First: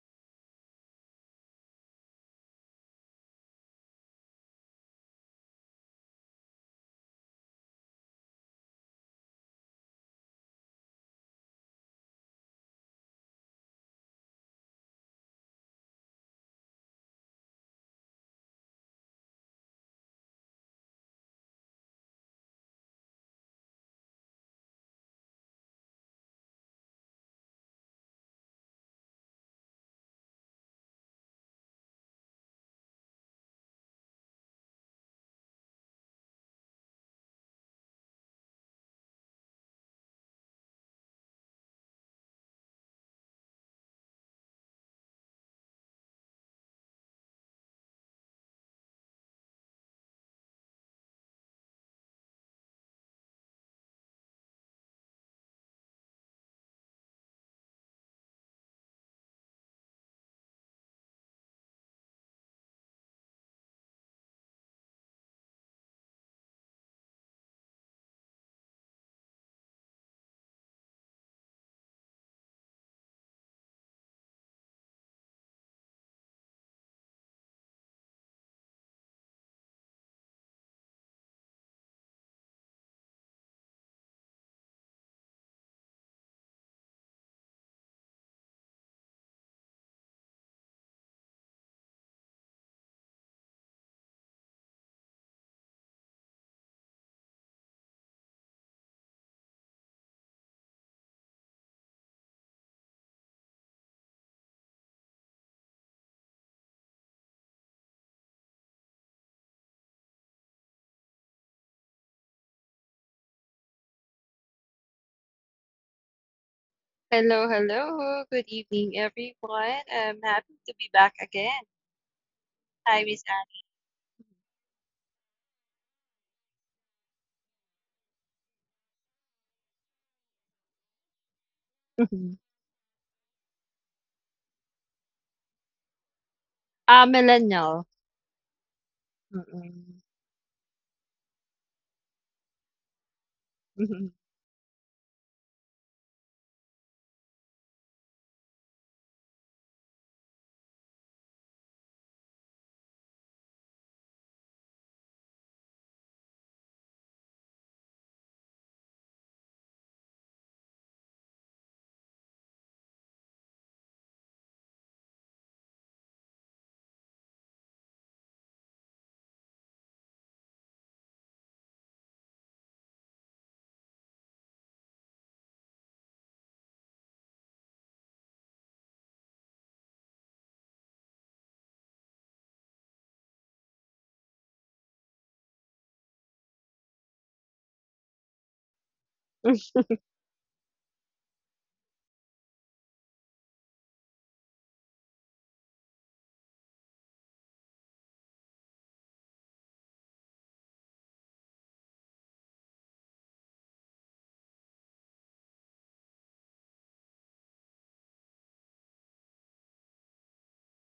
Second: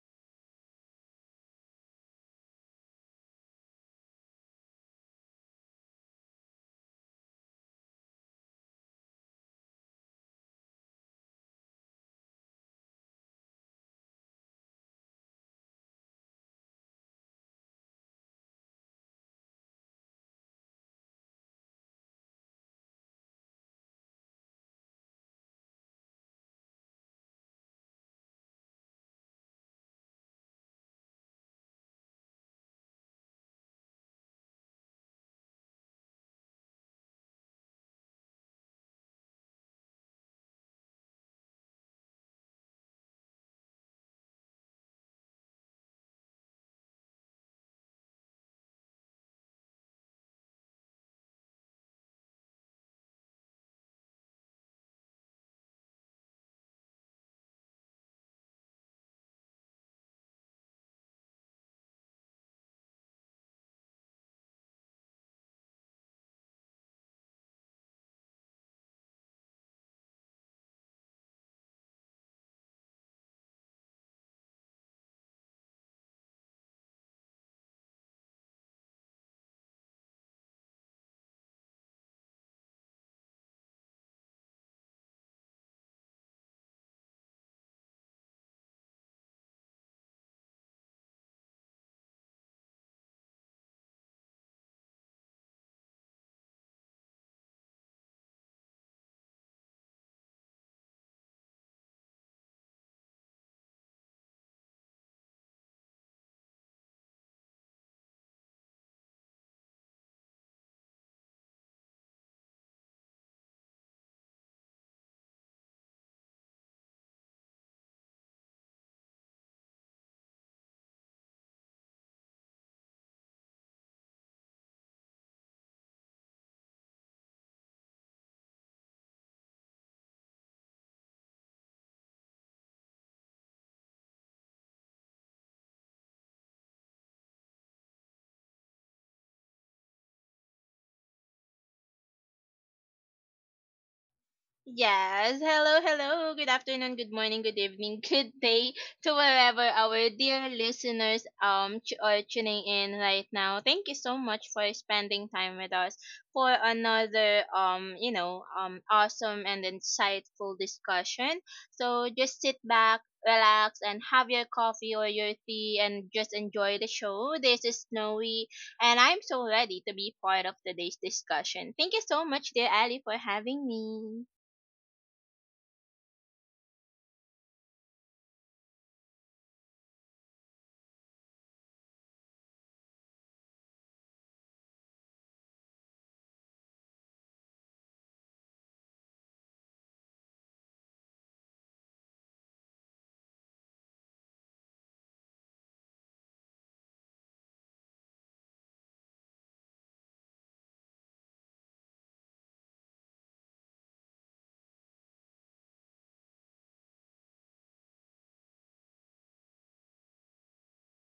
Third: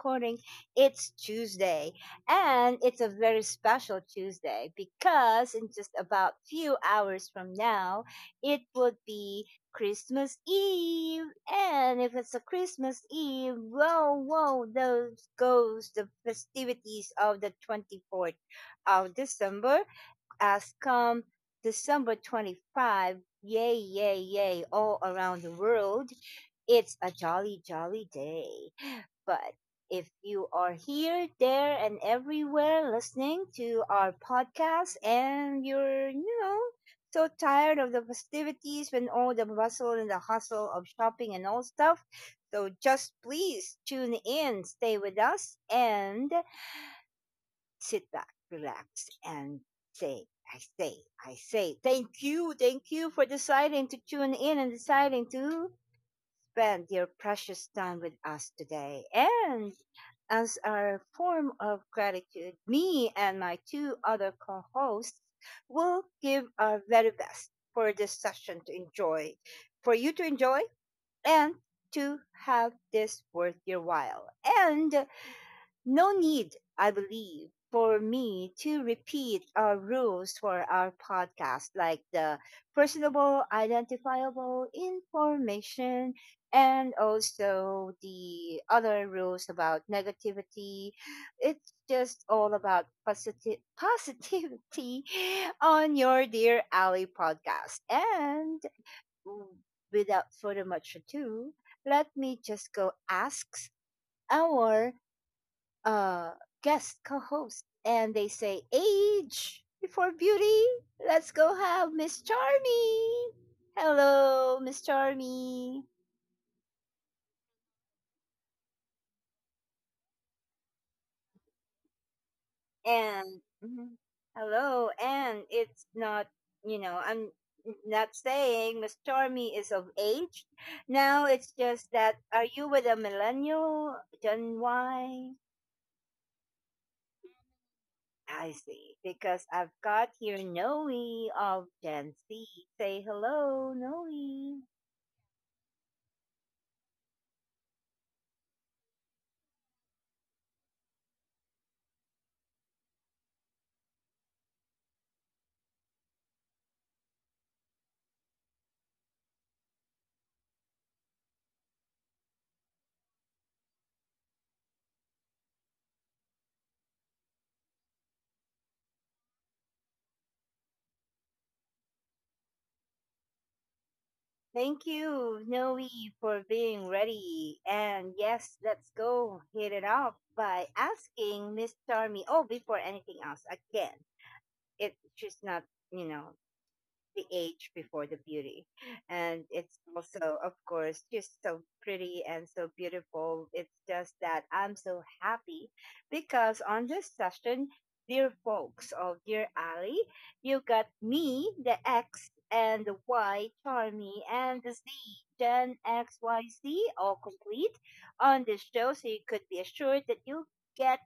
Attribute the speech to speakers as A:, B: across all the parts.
A: recording, it's Tuesday. And it's a very special Tuesday because in just about few hours from now, it would be Christmas Eve. And if it's a Christmas Eve, whoa, whoa, those goes the festivities of the 24th of December as come December 25, yay, yay, yay, all around the world. It's a jolly, jolly day. But if you are here, there, and everywhere listening to our podcast and you're so tired of the festivities and all the bustle and the hustle of shopping and all stuff, so just please tune in, stay with us, and sit back, relax, and say, I say, thank you for deciding to tune in and deciding to spend your precious time with us today. And as our form of gratitude, me and my two other co hosts will give our very best for this session to enjoy, for you to enjoy, and to have this worth your while. And no need, I believe, for me to repeat our rules for our podcast, like the personable, identifiable information, and also the other rules about negativity. It's just all about positive positivity on your dear Ally podcast. And without further much ado, let me just go ask our uh, guest co-host, and they say age before beauty. Let's go have Miss Charmy. Hello, Miss Charmy,
B: Hello, hello. Good evening, everyone. I'm happy to be back again. Hi, Miss
A: and mhm, hello, and it's not, I'm not saying Miss Charmy is of age. Now it's just
B: Anne.
A: that are
B: Mhm.
A: you with a millennial, Gen Y?
B: Ah, millennial.
A: I see, because I've got
B: Mm-mm.
A: here Noe of Gen Z. Say hello,
B: Mhm.
A: Noe.
C: Yes. Hello, hello. Good afternoon, good morning, good evening, good day to wherever our dear listeners are tuning in right now. Thank you so much for spending time with us for another awesome and insightful discussion. So just sit back, relax, and have your coffee or your tea, and just enjoy the show. This is Snowy, and I'm so ready to be part of today's discussion. Thank you so much, dear Ali, for having me.
A: Thank you, Noe, for being ready. And yes, let's go hit it off by asking Miss Charmy. Oh, before anything else, again, if she's not, you know, the age before the beauty. And it's also, of course, just so pretty and so beautiful. It's just that I'm so happy because on this session, dear folks of Dear Ally, you got me, the X, and the Y, Charmy, and the Z, Gen XYZ, all complete on this show. So you could be assured that you get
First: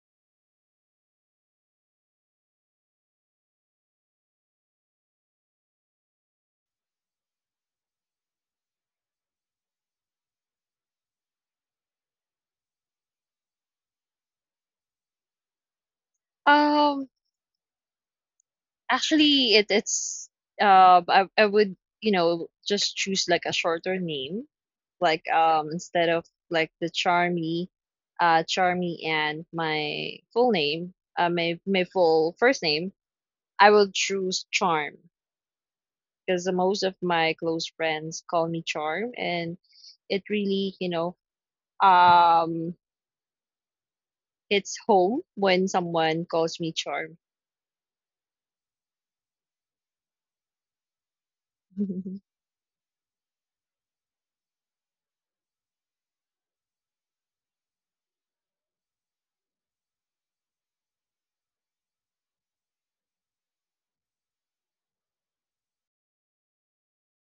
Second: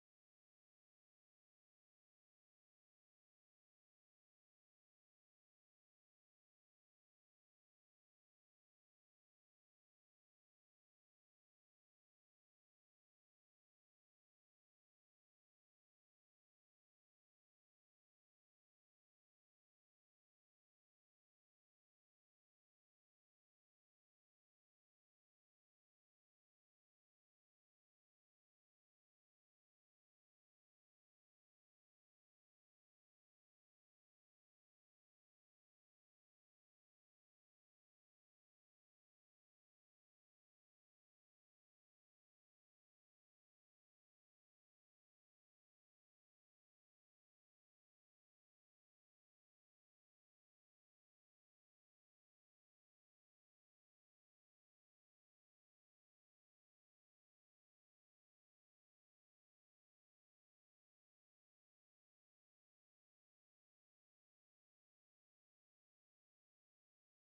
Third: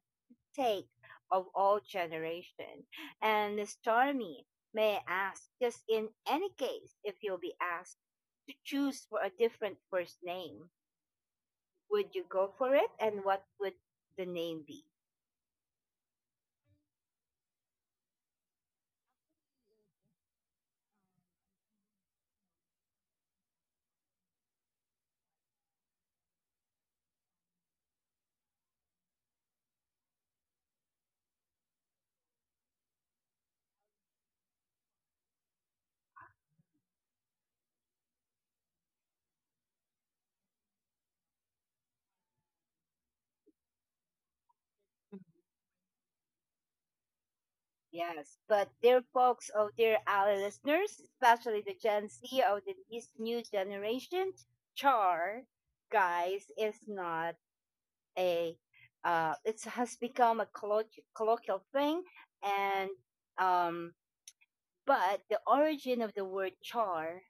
A: take of all generation. And Stormy, may I ask, just in any case, if you'll be asked to choose for a different first name, would you go for it? And what would the name be?
B: Um, Actually, it's I would just choose like a shorter name, like instead of like the Charmy, Charmy and my full name, my full first name. I will choose Charm, because most of my close friends call me Charm, and it really, um, hits home when someone calls me Charm.
A: Yes, but dear folks, oh dear our listeners, especially the Gen Z of this new generation, char, guys, is not. A, uh, it has become a colloquial thing, and um, but the origin of the word char,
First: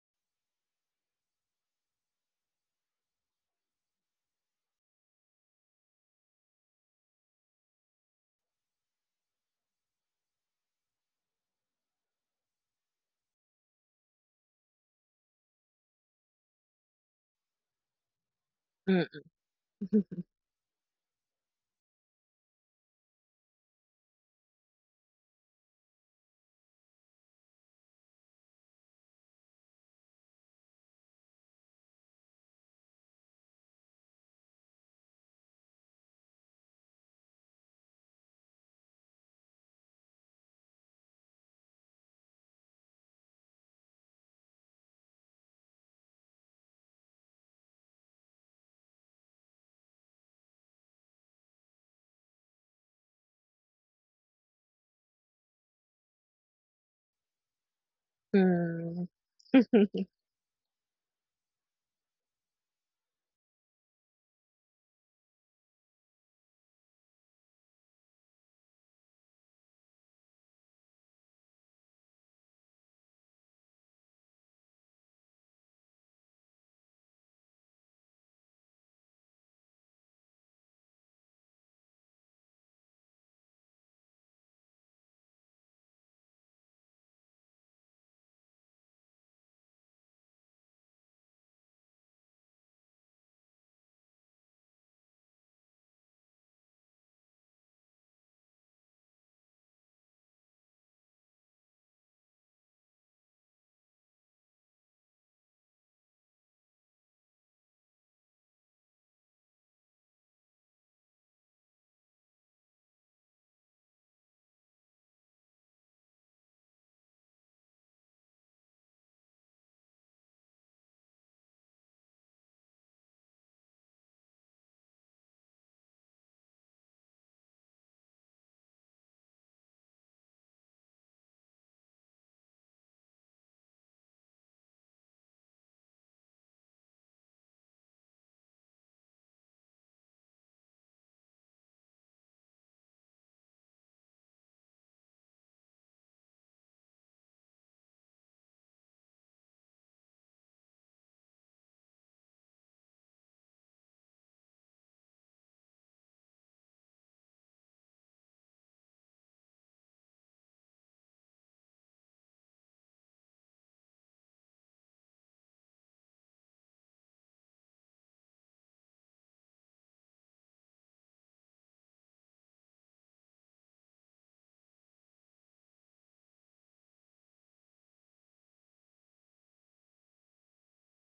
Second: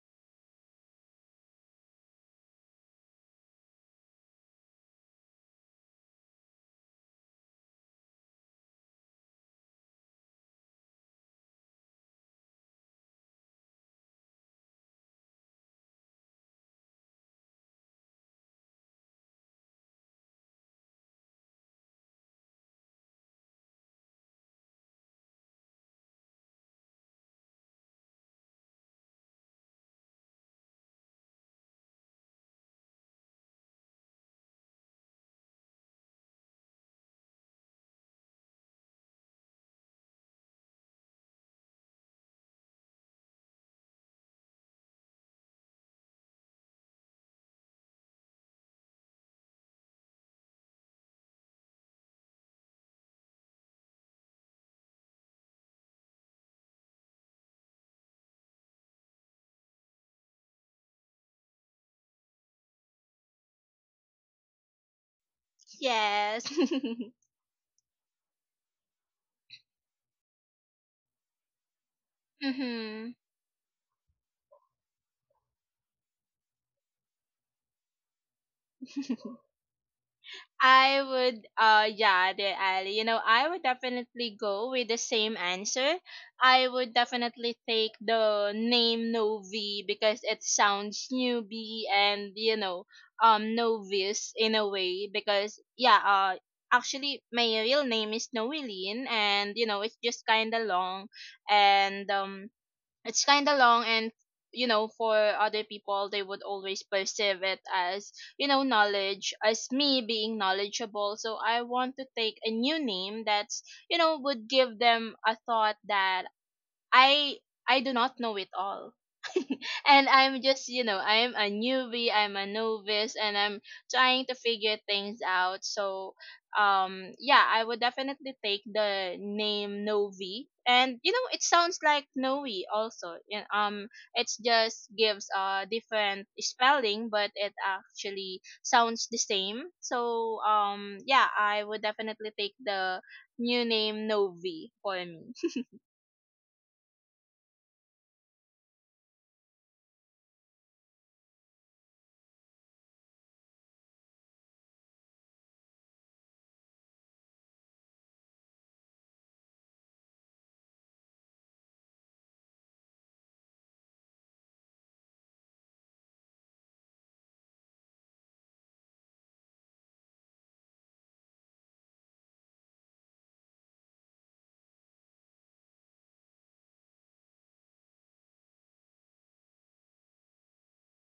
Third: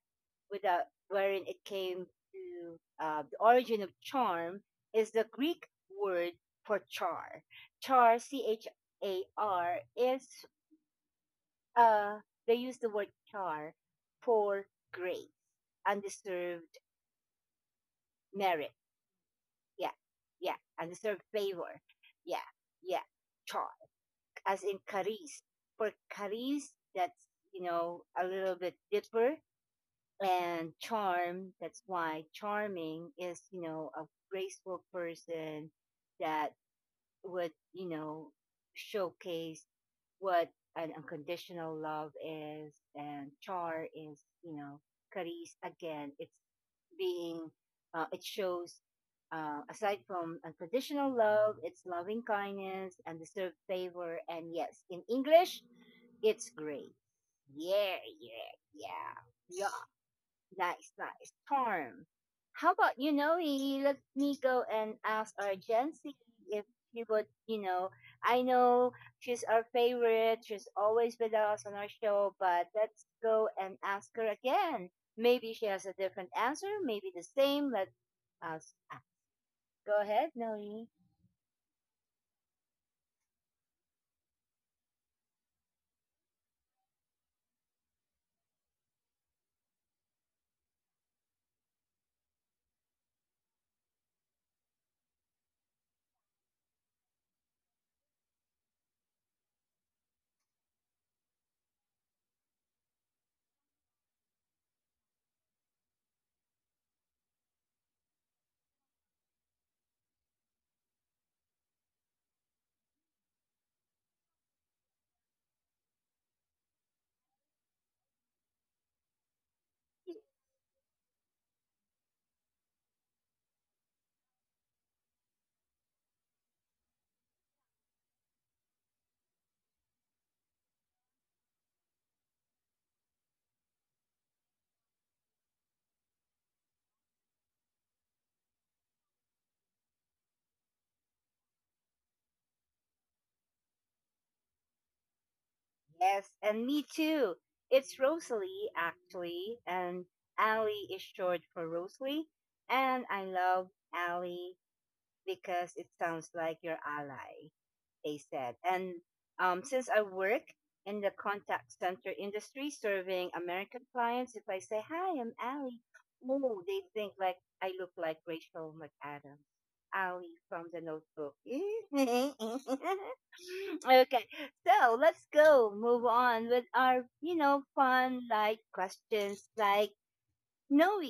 A: without wherein it came to the origin of charm, is the Greek word for char. Char, C H A R, is uh, they use the word char for grace, undeserved merit.
B: Mm,
A: Yeah, yeah, undeserved favor. Yeah, yeah, char, as in charis. For charis, that's a little bit deeper, and charm, that's why charming is a graceful person that would showcase what an unconditional love is, and char is caris again. It's being uh, it shows uh, aside from unconditional love, it's loving kindness and deserved favor. And yes, in English, it's great. Yeah, yeah,
B: mm.
A: yeah, yeah. Nice, nice. Charm. How about, you know, we let me go and ask our Jency
C: Yes.
A: if she would, you know, I know she's our favorite. She's always with us on our show, but let's
C: Mhm.
A: go and ask her again. Maybe she has a different answer, maybe the same. Let's ask. Go ahead, Noe.
C: I would yeah, dear Ali. You know, I would definitely go with the same answer. I would definitely take the name Novi because it sounds newbie and you know, novice in a way because yeah, actually my real name is Noeline and you know, it's just kind of long and it's kind of long and you know, for other people they would always perceive it as you know, knowledge, as me being knowledgeable, so I want to take a new name that's you know, would give them a thought that i I do not know it all, and I'm just, you know, I'm a newbie, I'm a novice, and I'm trying to figure things out. So, yeah, I would definitely take the name Novi. And you know, it sounds like Novi also. Yeah. It just gives a different spelling, but it actually sounds the same. So, yeah, I would definitely take the new name Novi for me.
A: Yes, and me too. It's Rosalie, actually, and Allie is short for Rosalie, and I love Allie because it sounds like your ally, they said. And since I work in the contact center industry serving American clients, if I say, Hi, I'm Allie, oh, they think like I look like Rachel McAdams. Allie from the notebook. Okay, so let's go move on with our, fun like questions like Noe.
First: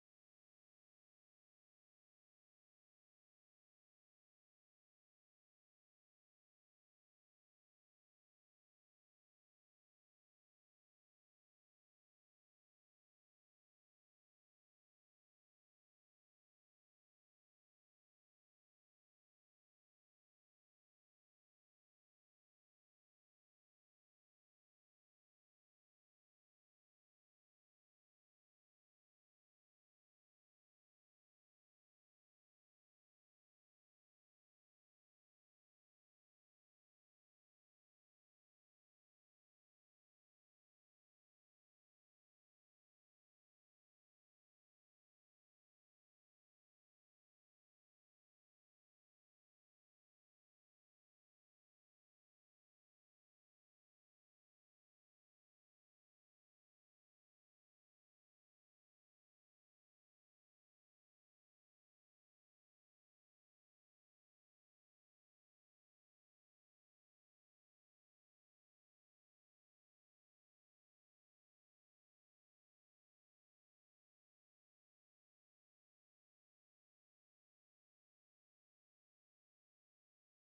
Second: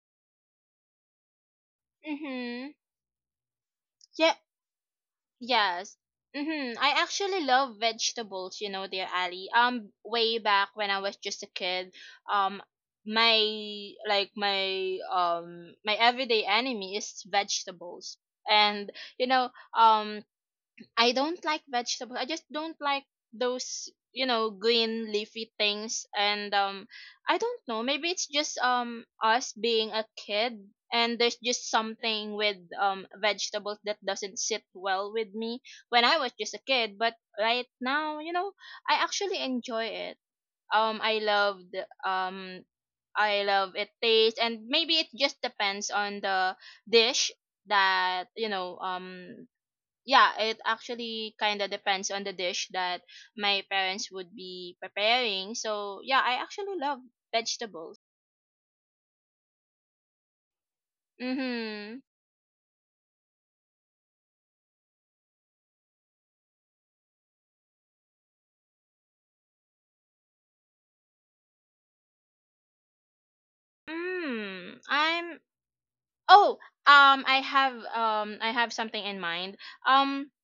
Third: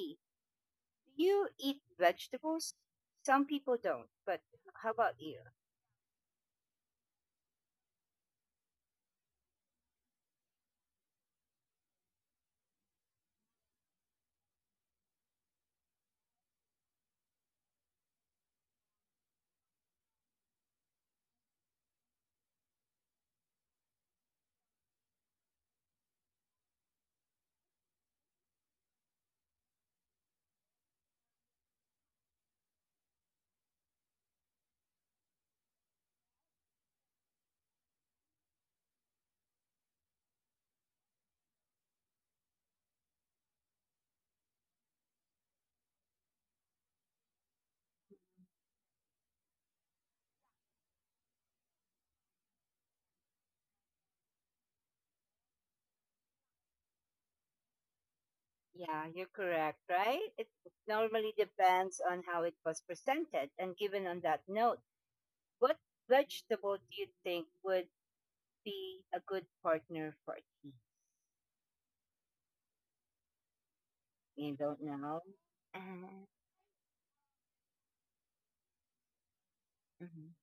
A: Do you eat
C: Mm-hmm.
A: vegetables? Some people don't,
C: Yeah.
A: but how about you?
C: Yes. Mm-hmm. I actually love vegetables, you know, dear Ali. Way back when I was just a kid, um, my like my everyday enemy is vegetables, and you know, um, I don't like vegetables. I just don't like those, you know, green leafy things. And I don't know. Maybe it's just us being a kid, and there's just something with vegetables that doesn't sit well with me when I was just a kid. But right now, you know, I actually enjoy it. I love the I love it taste, and maybe it just depends on the dish that yeah, it actually kind of depends on the dish that my parents would be preparing. So, yeah, I actually love vegetables.
A: Yeah, you're correct, right? It normally depends
C: Mhm.
A: on how it was presented. And given on that note, what vegetable do you think would be a good partner for tea? You
C: Mm.
A: don't know?
C: I'm
A: Mhm,
C: Oh, I have something in mind. Um
A: mhm,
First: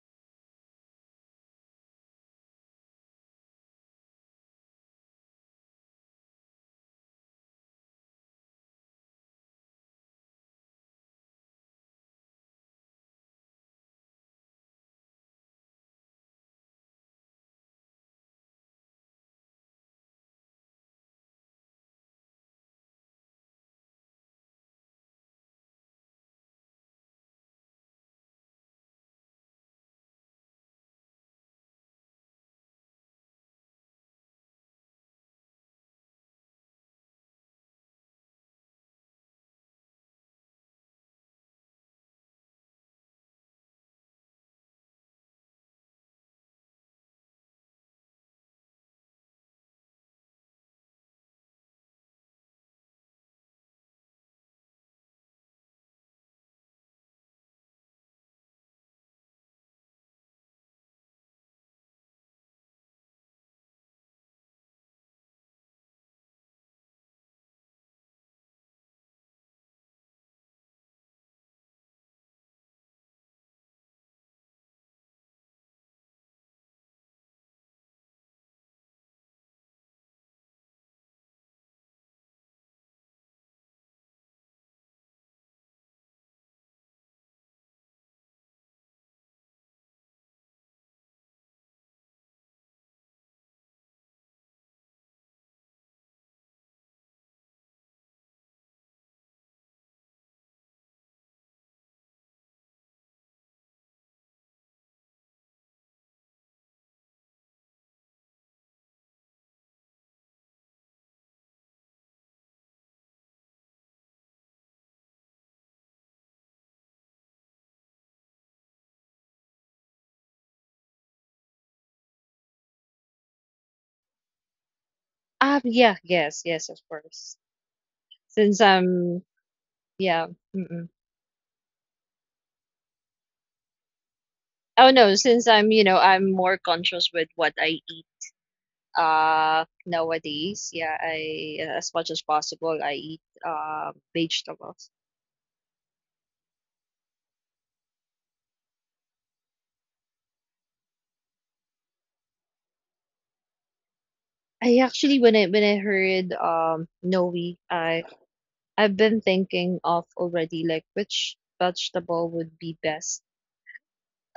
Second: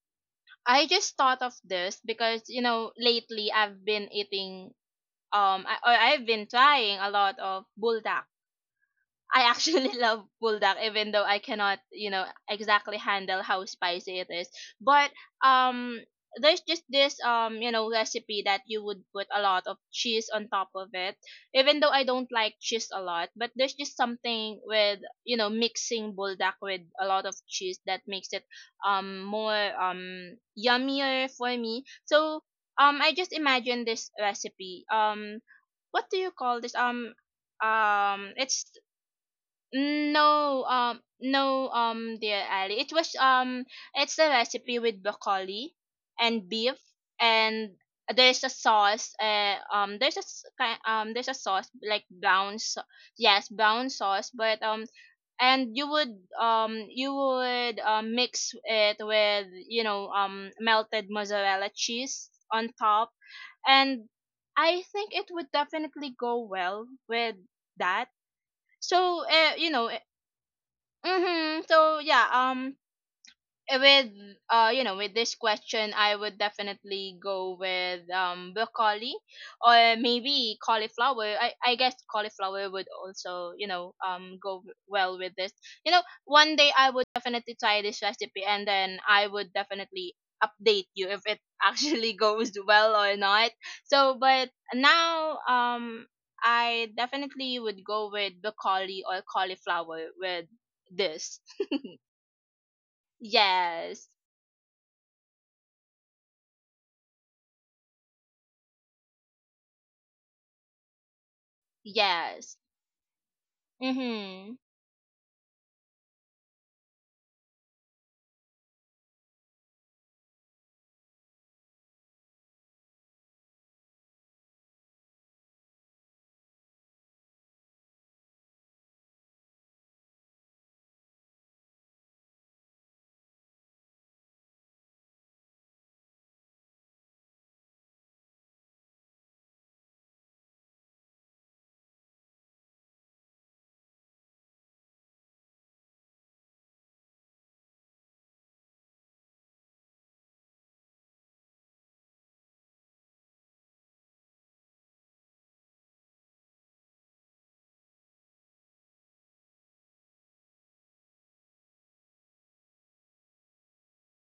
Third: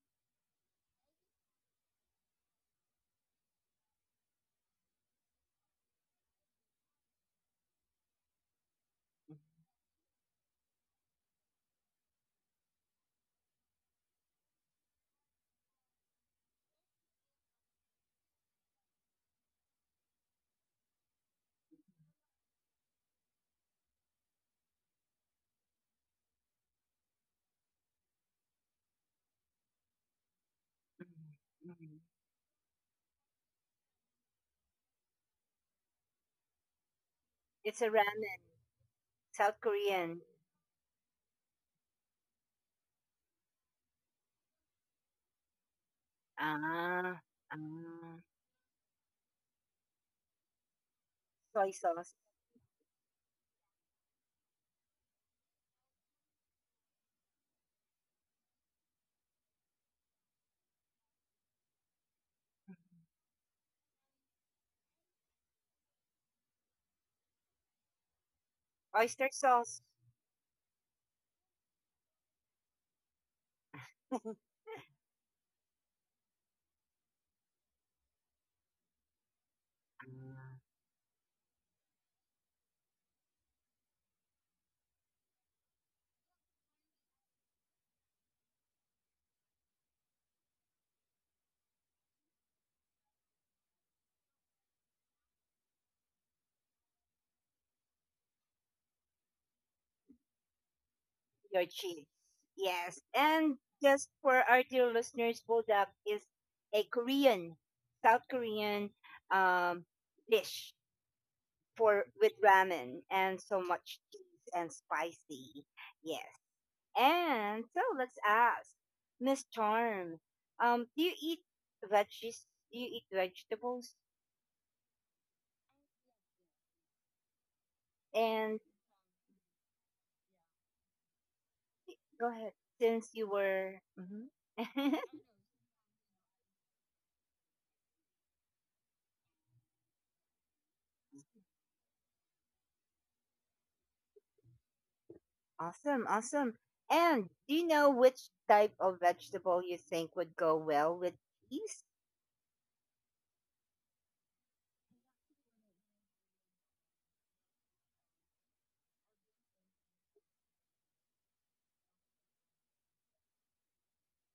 C: I just thought of this because, you know, lately I've been eating I've been trying a lot of buldak. I actually love buldak, even though I cannot, you know, exactly handle how spicy it is. But um, there's just this you know, recipe that you would put a lot of cheese on top of it. Even though I don't like cheese a lot, but there's just something with you know, mixing buldak with a lot of cheese that makes it more yummier
A: mhm,
C: for me.
A: mhm.
C: So I just imagine this recipe What do you call this?
A: It's a ramen,
C: It's
A: South Korean.
C: No, no, dear Ali. It was it's a recipe with broccoli and beef,
A: Ah, ah,
C: and there's a sauce. There's a there's a sauce
A: soy
C: like
A: sauce,
C: brown. So- yes, brown sauce. But and you would mix it with you know, melted mozzarella cheese on top, and I think it would definitely go well with that.
A: oyster
C: So
A: sauce.
C: Mm-hmm. So yeah, with you know, with this question I would definitely go with broccoli or maybe cauliflower. I guess cauliflower would also, you know, go well with this. You know, one day I would definitely try this recipe and then I would definitely update you if it actually goes well or not. So but now I definitely would go with broccoli or cauliflower with this.
A: Your cheese. Yes. And
C: Yes.
A: just for our dear listeners, buldak is a Korean, South Korean um, dish for with
C: Yes.
A: ramen and so much cheese
C: Mhm.
A: and spicy. Yes. And so let's ask Miss Charm, do you eat veggies? Do you eat vegetables?
B: Ah, yeah, yes, yes, of course. Since
A: And
B: I'm, yeah, mm-mm.
A: go ahead, since you were. Mhm.
B: Oh no, since I'm, you know, I'm more conscious with what I eat nowadays. Yeah, I as much as possible I eat vegetables.
A: Awesome, awesome. And do you know which type of vegetable you think would go well with cheese?
B: I actually when I heard Noe, I I've been thinking of already like which vegetable would be best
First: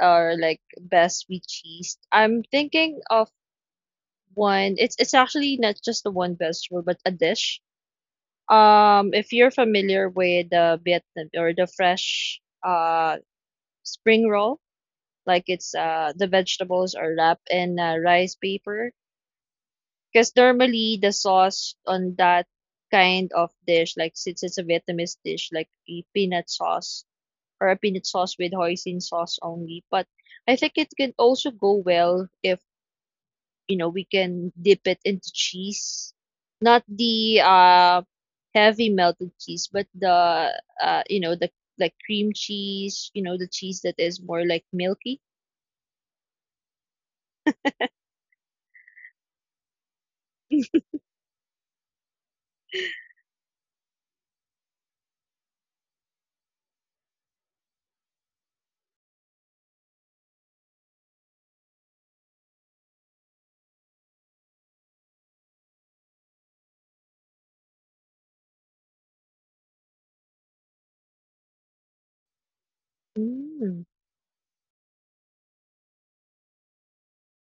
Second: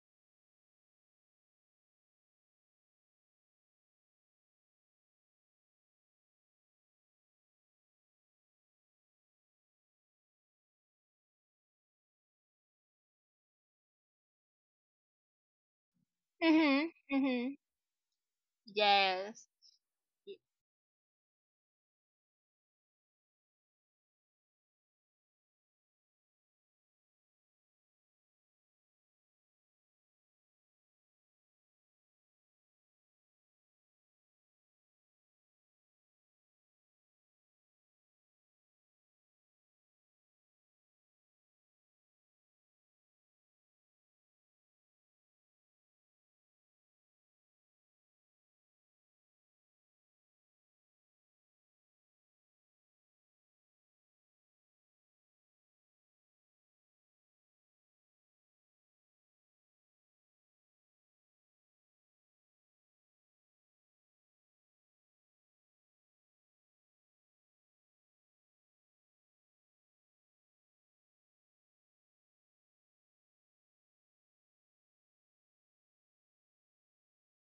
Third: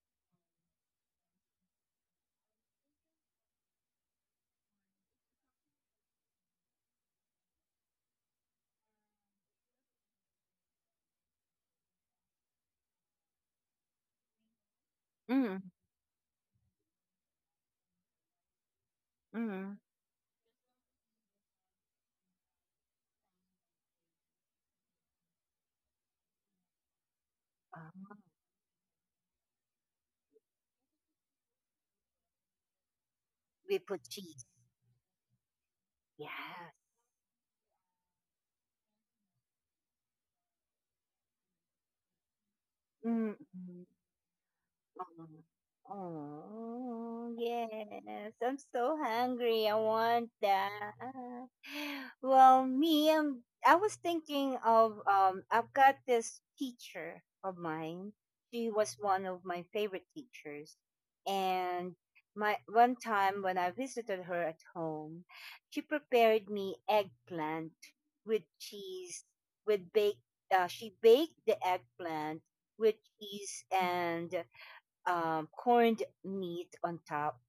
B: or like best with cheese. I'm thinking of one. It's actually not just the one vegetable, but a dish. If you're familiar with the Vietnam or the fresh spring roll, like
A: Mm,
B: it's the
C: Mhm.
B: vegetables are wrapped
C: Mhm.
B: in rice paper.
C: Yes.
A: mm.
B: Because normally the sauce on that kind of dish, like since it's a Vietnamese dish, like a peanut sauce or a peanut
A: Uh,
B: sauce with hoisin sauce only. But I think it can also go well if you
A: we
B: know
A: put
B: we
A: cheese.
B: can dip it into cheese,
A: Yes.
B: not the heavy melted cheese, but the the like cream cheese, you
A: Mm,
B: know the cheese that is more like milky.
A: oh, yes. I'm so hungry. I want that. Well, me, I was thinking of I've got this teacher of mine. She was one of my favorite teachers, and my one time when I visited her at home, she prepared me eggplant with cheese, with baked. She baked the eggplant with cheese
B: Mm.
A: and corned meat on top,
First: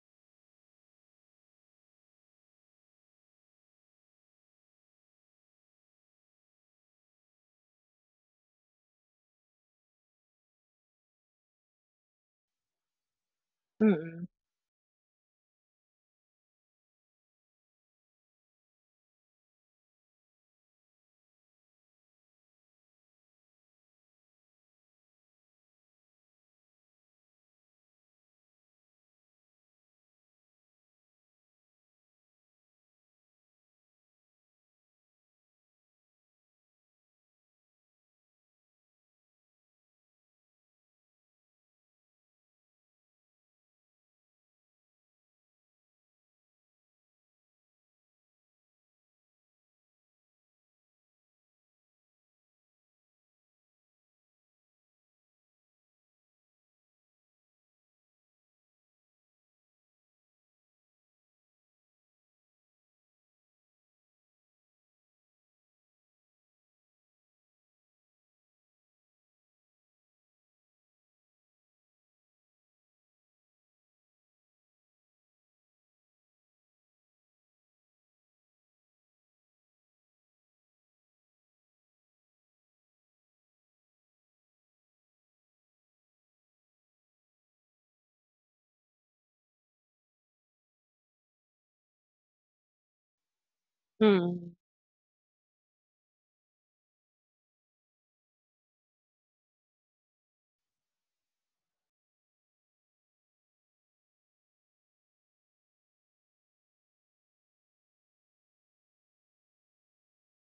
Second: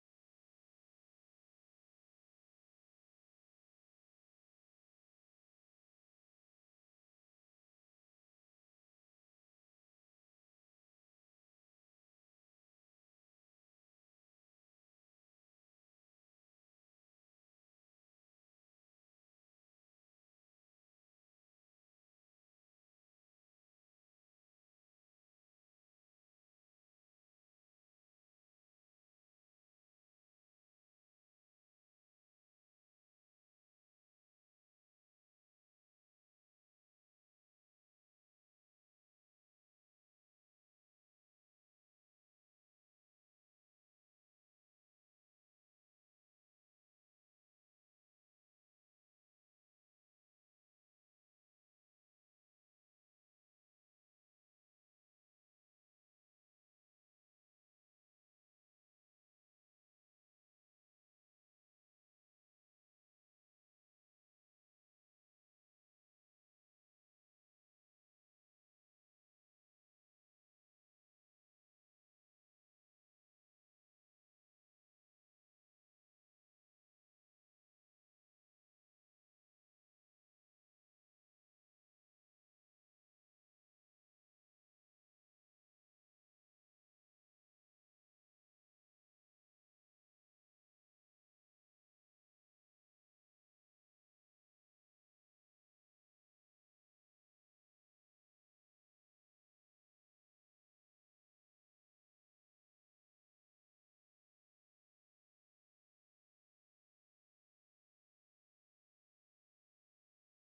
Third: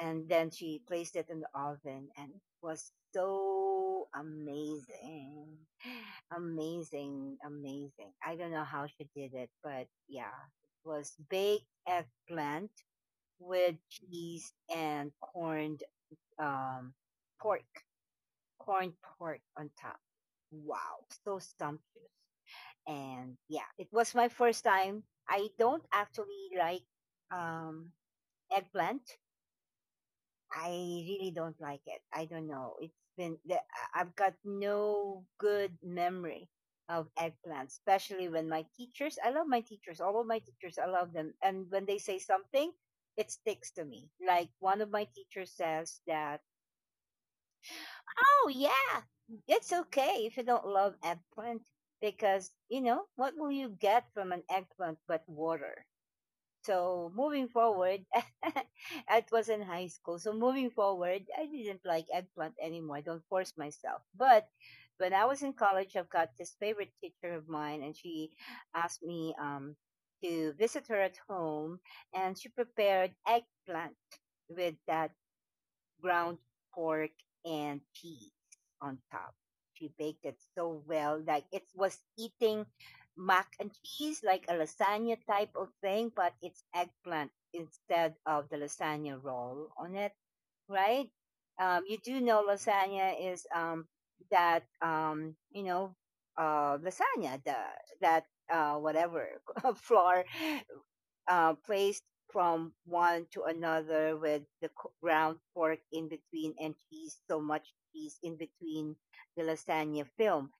A: and then she placed it in the oven, and it was so amazing, amazing, amazing. I don't know how she did it, but yeah, it was baked eggplant with
B: Mm.
A: cheese and corned um, pork, corned pork on top. Wow, so sumptuous. And yeah, it was my first time. I don't actually like um, eggplant. I really don't like it. I don't know. It's been I've got no good memory of eggplant, especially when my teachers. I love my teachers. All of my teachers, I love them. And when they say something, it sticks to me. Like one of my teachers says that, "Oh yeah, it's okay if you don't love eggplant because you know what will you get from an eggplant but water." So moving forward, it was in high school. So moving forward, I didn't like eggplant anymore. I don't force myself. But when I was in college, I've got this favorite teacher of mine, and she asked me to visit her at home, and she prepared eggplant with ground pork and cheese on top. She baked it so well, like it was eating mac and cheese, like a lasagna type of thing, but it's eggplant instead of the lasagna roll on it, right? You do know lasagna is
B: Mm.
A: that you know lasagna, the that whatever flour placed from one to another with the ground pork in between and cheese, so much cheese in between the lasagna film.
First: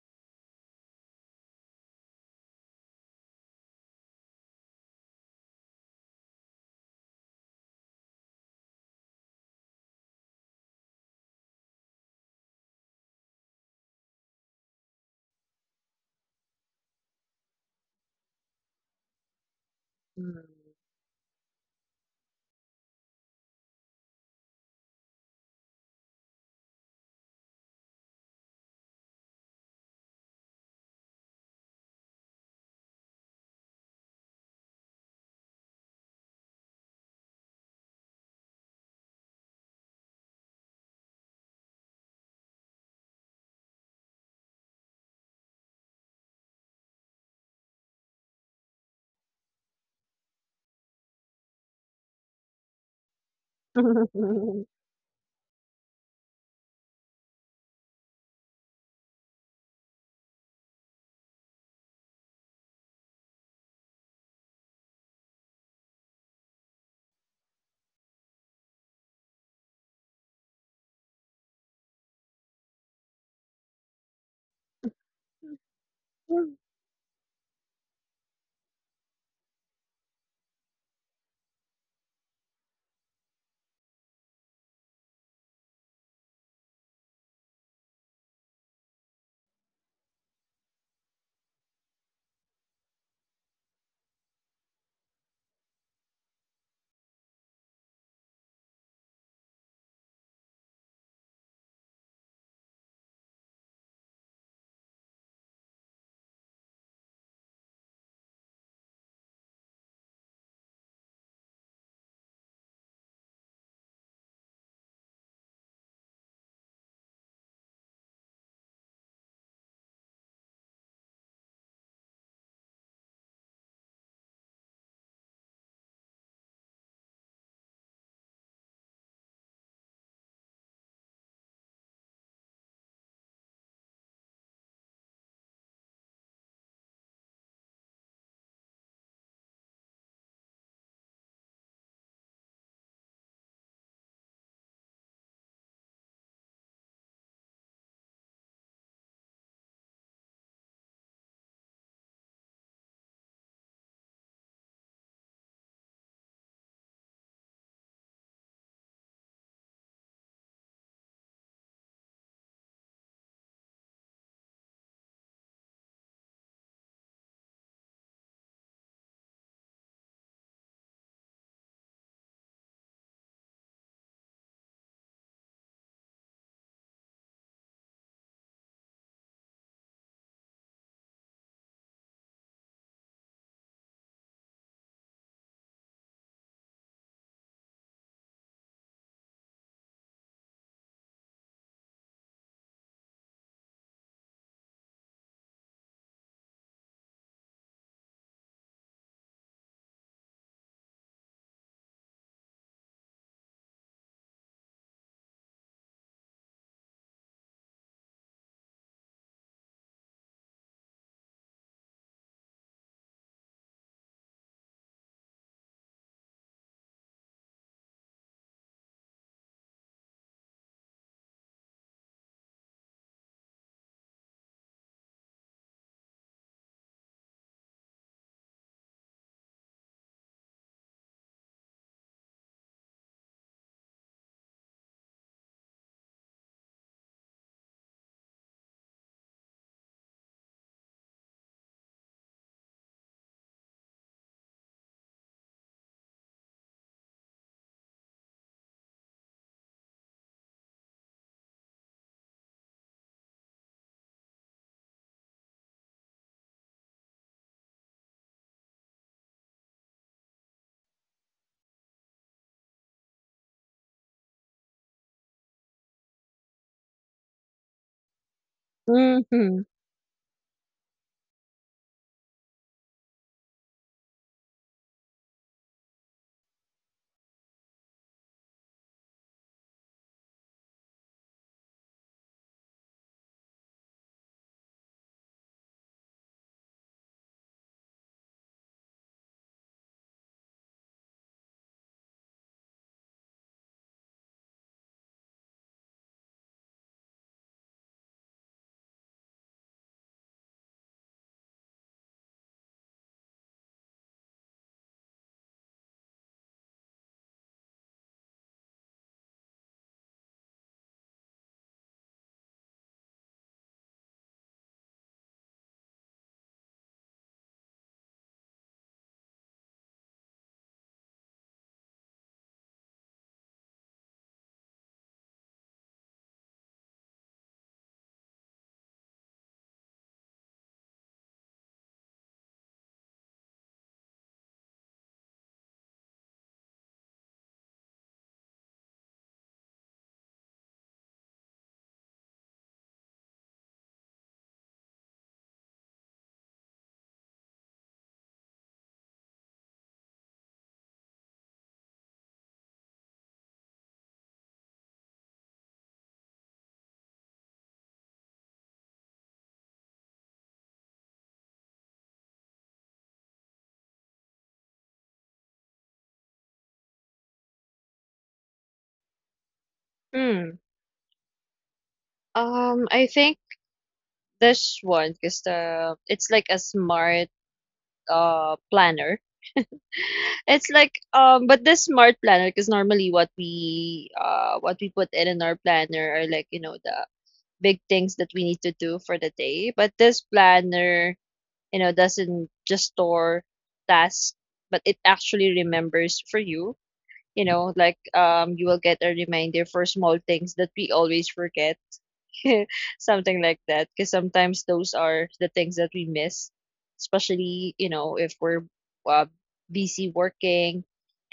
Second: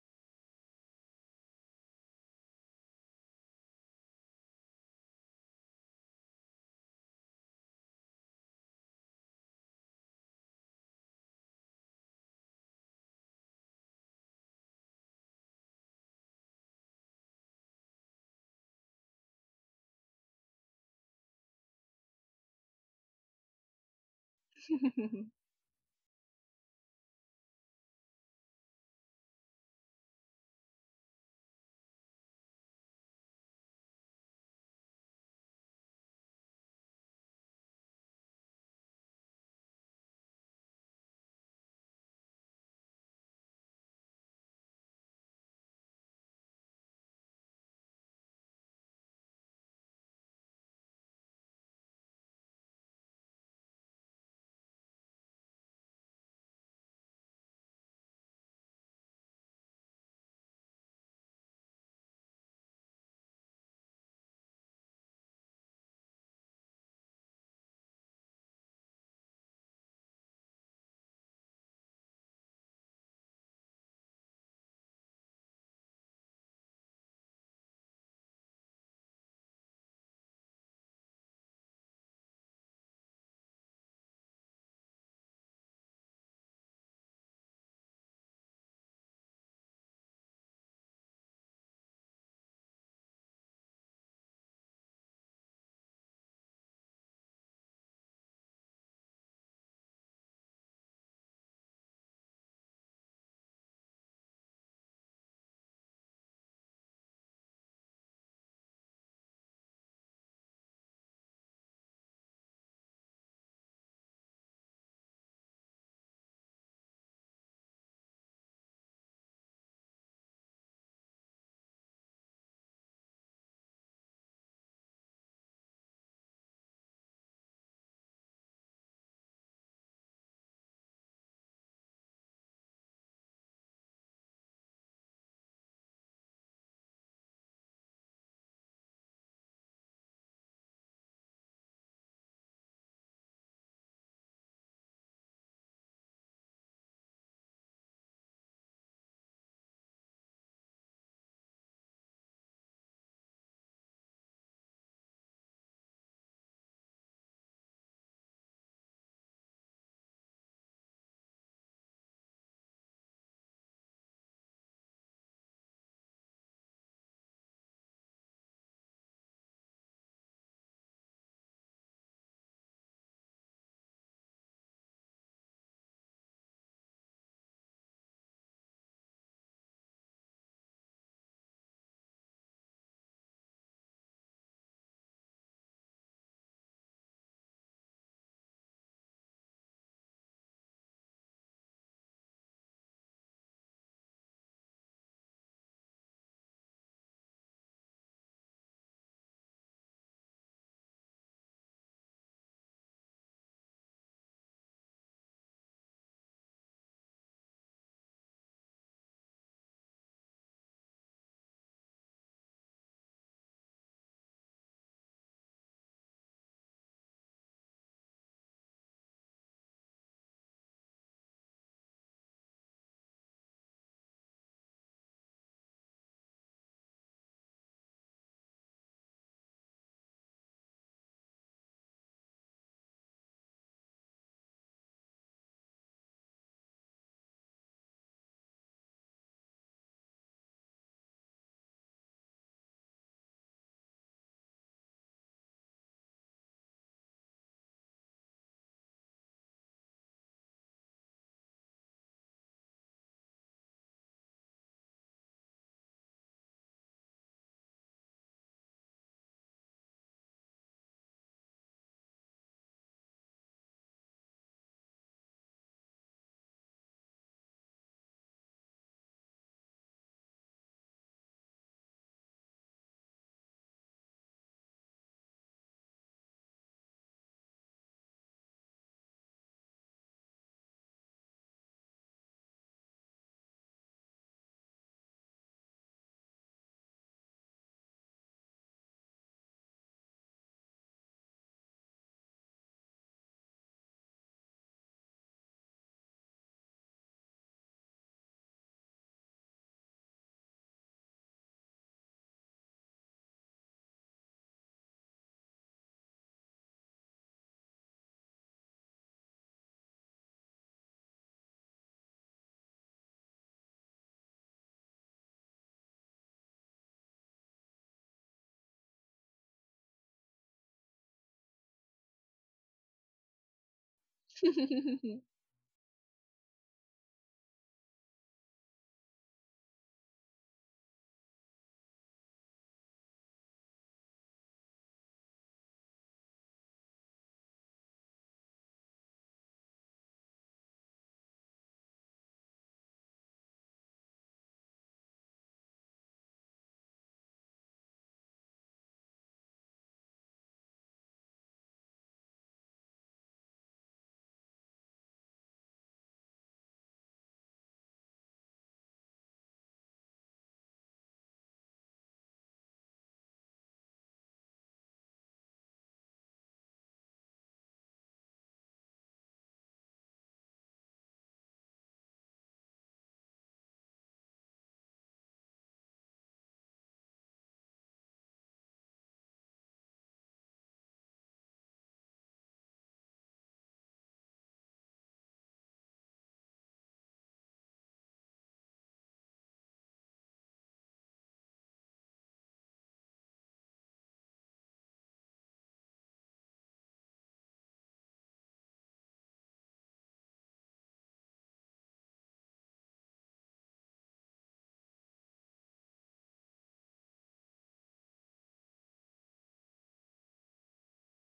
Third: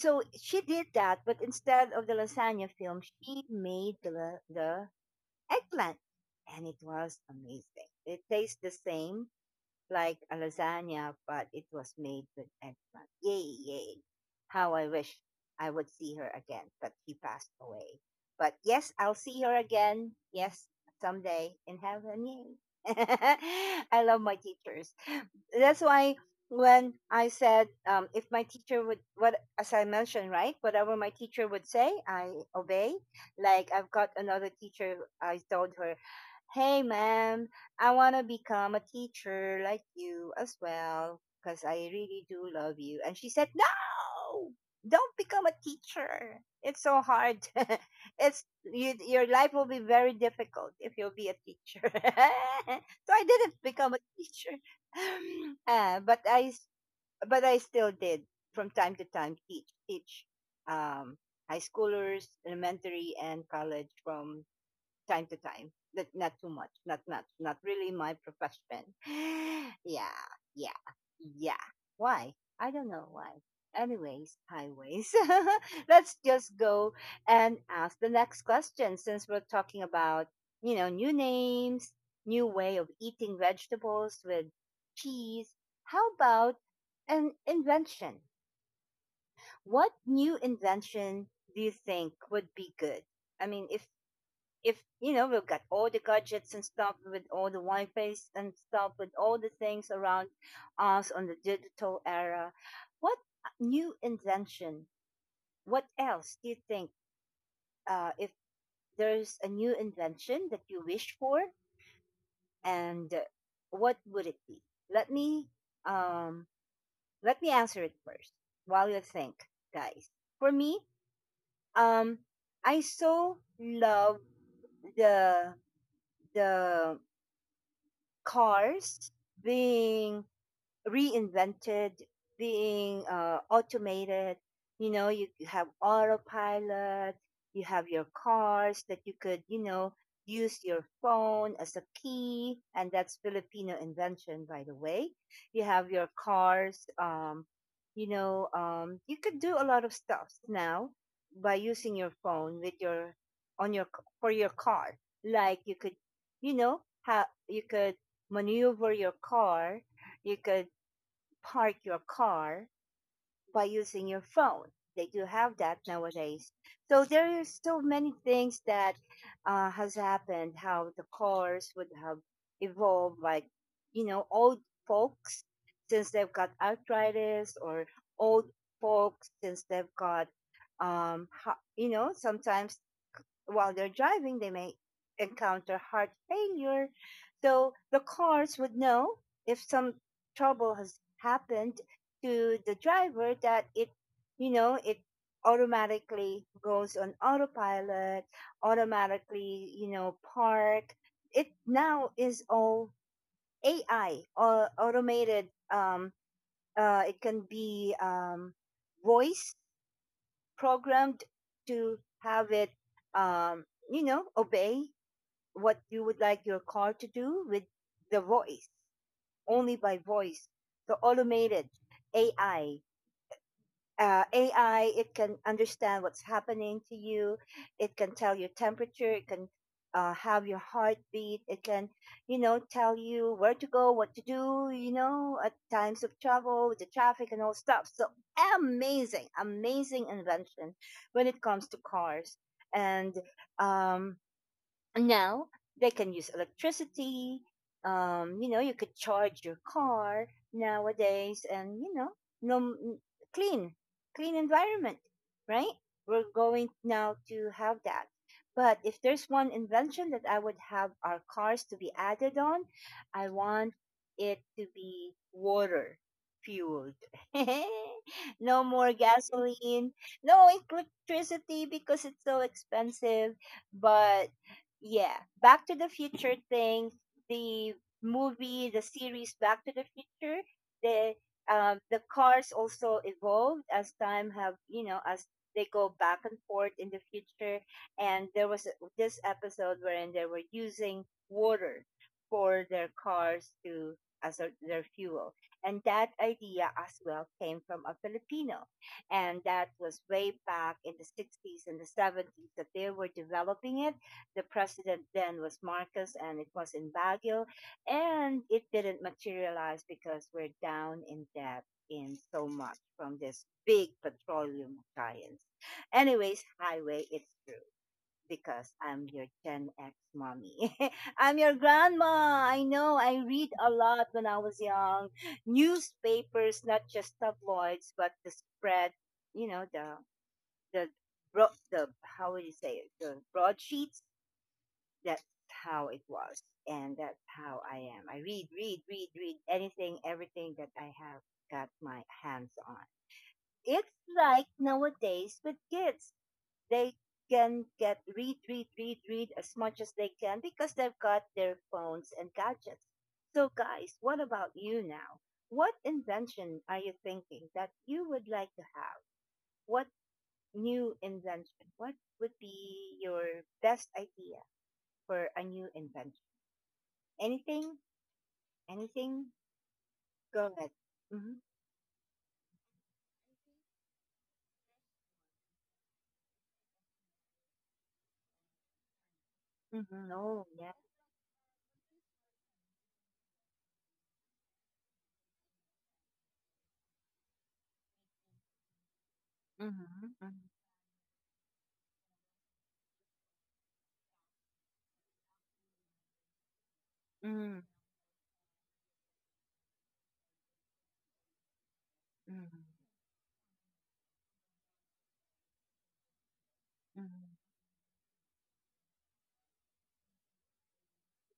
A: So she did that, but instead of the lasagna film, she made the eggplant, and it was amazing. It tastes the same, like a lasagna, but it was made with eggplant. Yay, yay. How I wish I would see her again, but she passed away. But yes, I'll see her again. Yes, someday in heaven. Yay. I love my teachers, that's why when I said, if my teacher would, what as I mentioned, right, whatever my teacher would say, I obey. Like I've got another teacher, I told her, "Hey, ma'am, I wanna become a teacher like you as well, cause I really do love you." And she said, "No, don't become a teacher. It's so hard. Your life will be very difficult if you'll be a teacher." So I didn't become a teacher.
B: Mm.
A: But I still did from time to time teach um, high schoolers, elementary and college from time to time. But not too much. Not not not really my profession. Yeah, yeah, yeah. Why? I don't know why. Anyways, highways. Let's just go and ask the next question since we're talking about, new names, new way of eating vegetables with cheese. How about an invention? What new invention do you think would be good? I mean, if we've got all the gadgets and stuff with all the wi fi's and stuff with all the things around us on the digital era, what new invention, what else do you think, if there's a new invention that you wish for, and what would it be? Let me um let me answer it first while you think, guys. For me, um I so love the the cars being reinvented, being automated. You know, you have autopilot, you have your cars that you could, use your phone as a key, and that's Filipino invention, by the way. You have your cars, you could do a lot of stuff now by using your phone with your on your c- for your car. Like you could, you know, how you could maneuver your car, you could park your car by using your phone. They do have that nowadays. So there are so many things that has happened, how the cars would have evolved, like, old folks since they've got arthritis, or old folks since they've got, um, sometimes while they're driving, they may encounter heart failure. So the cars would know if some trouble has happened to the driver, that it automatically goes on autopilot, automatically, park. It now is all AI, or automated. Um, it can be voice programmed to have it, obey what you would like your car to do with the voice, only by voice. The automated AI uh, AI, it can understand what's happening to you. It can tell your temperature. It can have your heartbeat. It can, tell you where to go, what to do, at times of trouble, the traffic and all stuff. So, amazing, amazing invention when it comes to cars. And um, now they can use electricity. Um, you could charge your car nowadays, and no n- clean clean environment, right? We're going now to have that. But if there's one invention that I would have our cars to be added on, I want it to be water fueled. No more
B: Mhm.
A: gasoline, no electricity because it's so expensive. But yeah, Back to the Future thing, the movie, the series Back to the Future, the the cars also evolved as time have, as they go back and forth in the future. And there was this episode wherein they were using water for their cars to, as a, their fuel, and that idea as well came from a Filipino. And that was way back in the 60s and the 70s that they were developing it. The president then was Marcos, and it was in Baguio, and it didn't materialize because we're down in debt in so much from this big petroleum giants. Anyways, highway, it's true because I'm your Gen X mommy. I'm your grandma. I know, I read a lot when I was young. Newspapers, not just tabloids, but the spread, you know, the the how would you say it? The broadsheets, that's how it was, and that's how I am. I read, read, read, read anything, everything that I have got my hands on. It's like nowadays with kids, they can get, read, read, read, read as much as they can because they've got their phones and gadgets. So, guys, what about you now? What invention are you thinking that you would like to have? What new invention? What would be your best idea for a new invention? Anything? Anything? Go
B: Hmm.
A: ahead. Mhm.
B: I think this one because the it's like a smart planner.
A: Mhm. Oh,
B: It's
A: yeah.
B: like but this smart planner because normally what we put in our planner are like you know the big things that we need to do for the day. But
A: Mhm.
B: this
A: Mhm.
B: planner, you know, doesn't just store tasks, but it actually remembers for you. You know,
A: Mhm.
B: like you will get a reminder for small things that we always forget.
A: Mhm.
B: Something like that because sometimes those are the things that we miss,
A: Mhm.
B: especially you know if we're uh, busy working,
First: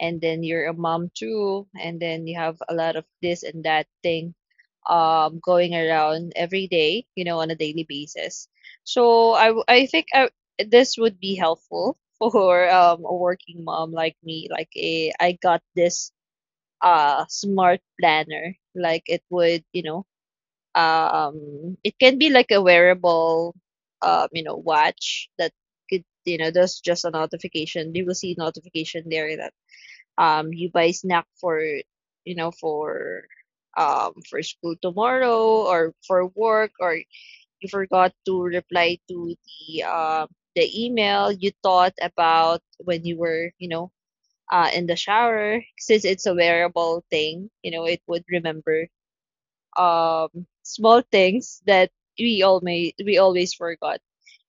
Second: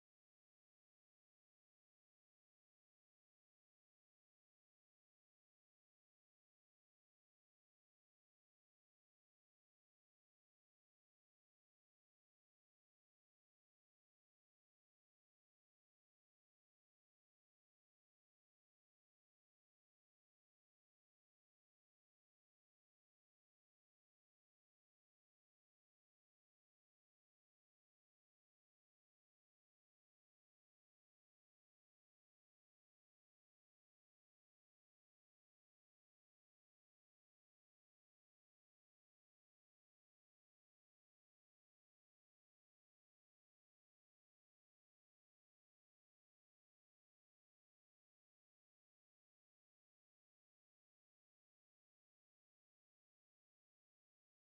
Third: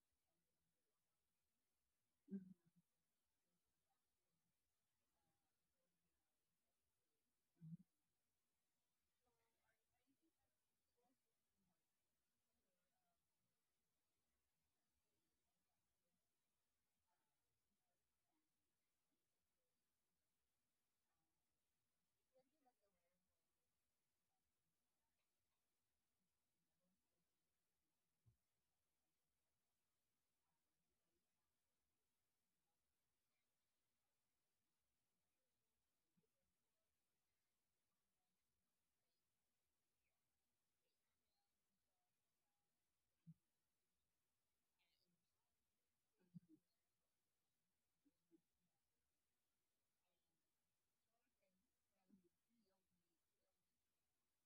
B: and then you're a mom too, and then you have a lot of this and that thing going around every day, you know, on a daily basis. So I think this would be helpful for a working mom like me. Like a I got this smart planner, like it would you know it can be like a wearable, you know, watch that could, you know, there's just a notification. You will see notification there that you buy snack for, you know, for school tomorrow or for work, or you forgot to reply to the email you thought about when you were, you know, in the shower. Since it's a wearable thing, you know, it would remember um small things that we all may we always forgot.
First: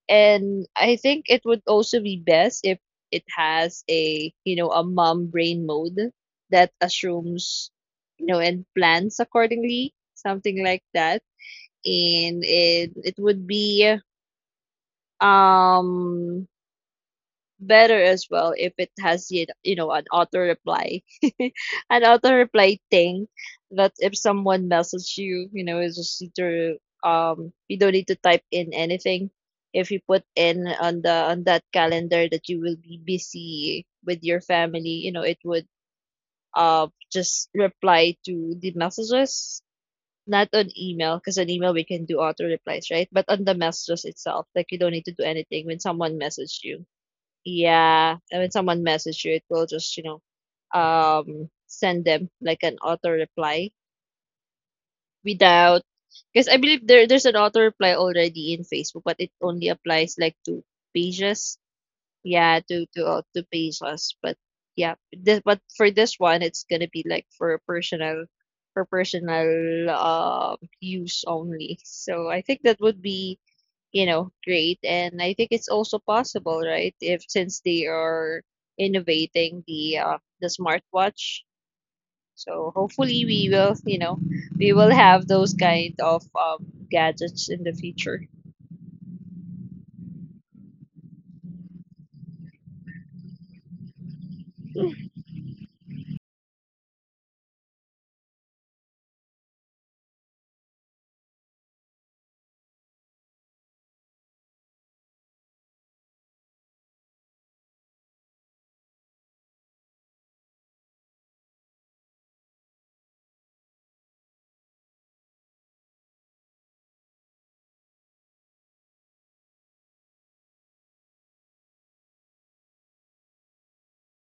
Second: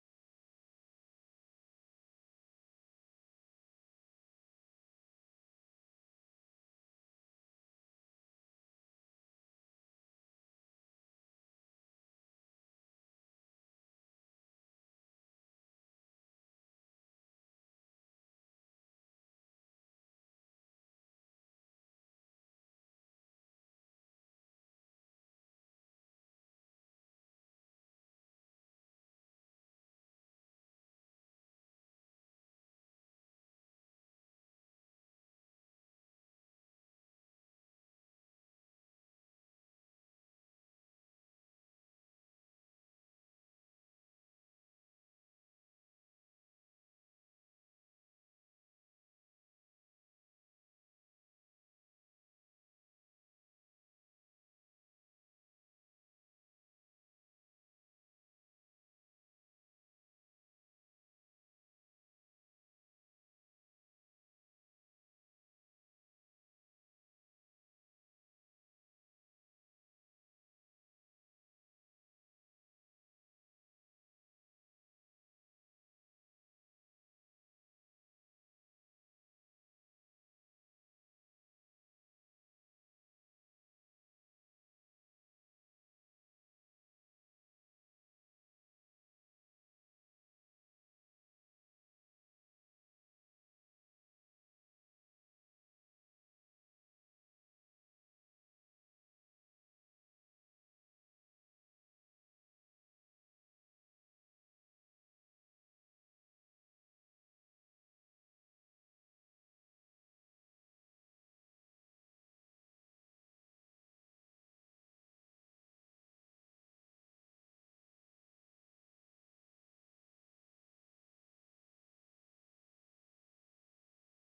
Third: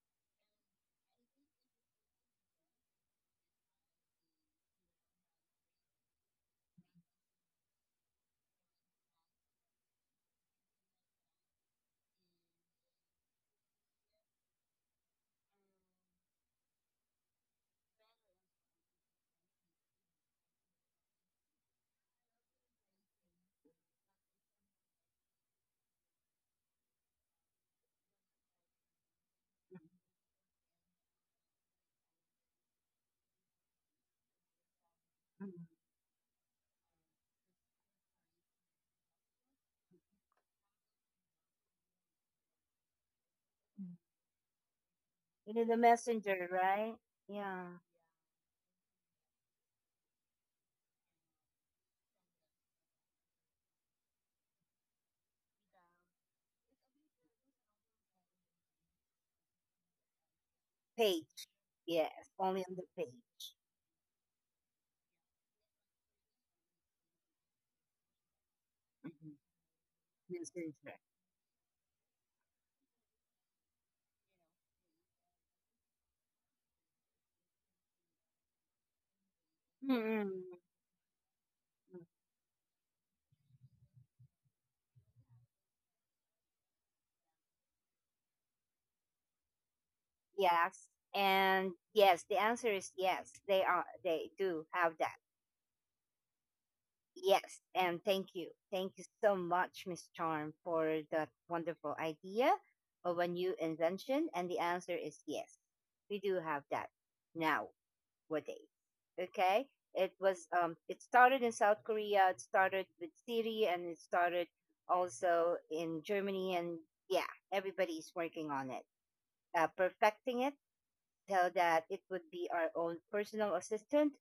B: And I think it would also be best if it has a you know a mom brain mode that assumes you know and plans accordingly, something like that. And it would be um better as well if it has you know an auto reply. An auto reply thing that if someone messages you, you know, it's just either you don't need to type in anything if
A: Mhm.
B: you put in on the on that calendar that you will be busy with your family, you know it would
A: Mhm.
B: just reply to the messages, not on email because on email we can do auto replies, right? But on the
A: Mhm.
B: messages itself, like you don't need to do
A: You need
B: anything
A: the
B: when someone
A: messenger,
B: messages you.
A: right? Yeah.
B: Yeah, and when someone message you, it will just, you know, send them like an auto reply without, because I believe there's an auto reply already in Facebook, but it only applies like to
A: Page.
B: pages.
A: Yes.
B: Yeah,
A: Only on the
B: to to
A: page.
B: pages, but yeah, this, but for this one, it's gonna be like for
A: Mhm.
B: personal
A: Messenger.
B: use only. So I think that would be you know great, and I think it's also possible, right? If since they are innovating the
A: Mm.
B: smartwatch, so hopefully we will you know we will have those kind of gadgets in the future.
A: Yes. And yes, the answer is yes. They are. They do have that. Yes, and thank you. Thank you so much, Miss Charm, for that wonderful idea of a new invention. And the answer is yes. We do have that nowadays. Okay? It was, it started in South Korea, it started with Siri, and it started also in Germany. And yeah, everybody's working on it. Perfecting it, tell that it would be our own personal assistant.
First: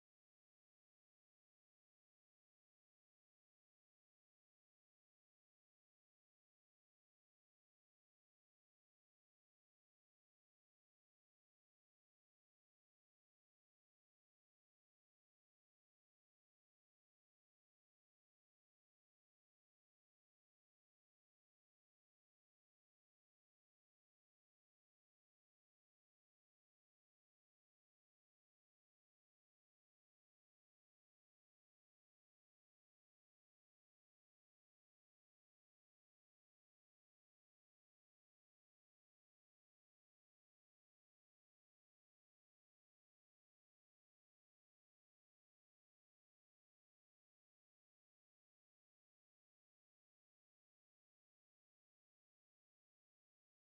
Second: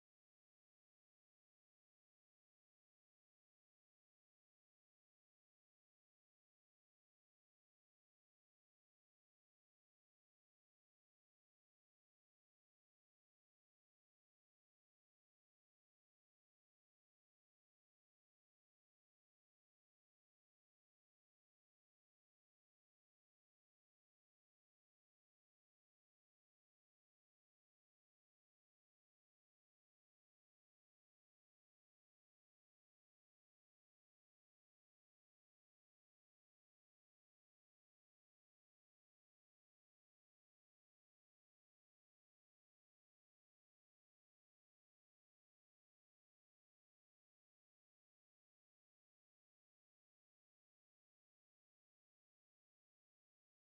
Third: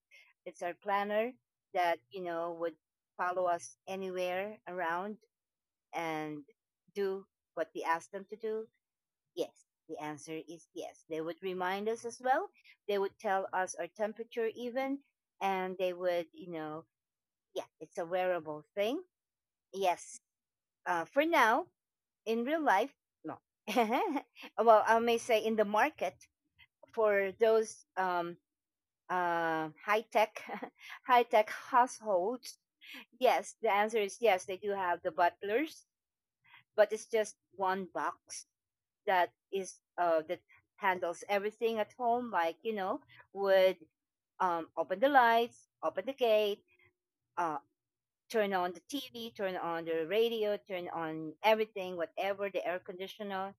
A: It's our planner that, would follow us anywhere around and do what we ask them to do? Yes. The answer is yes. They would remind us as well. They would tell us our temperature even, and they would, yeah, it's a wearable thing. Yes. For now, in real life, no. Well, I may say in the market for those high tech, high tech households? Yes, the answer is yes. They do have the butlers, but it's just one box that handles everything at home. Like, you know, would open the lights, open the gate, uh, turn on the TV, turn on the radio, turn on everything, whatever, the air conditioner,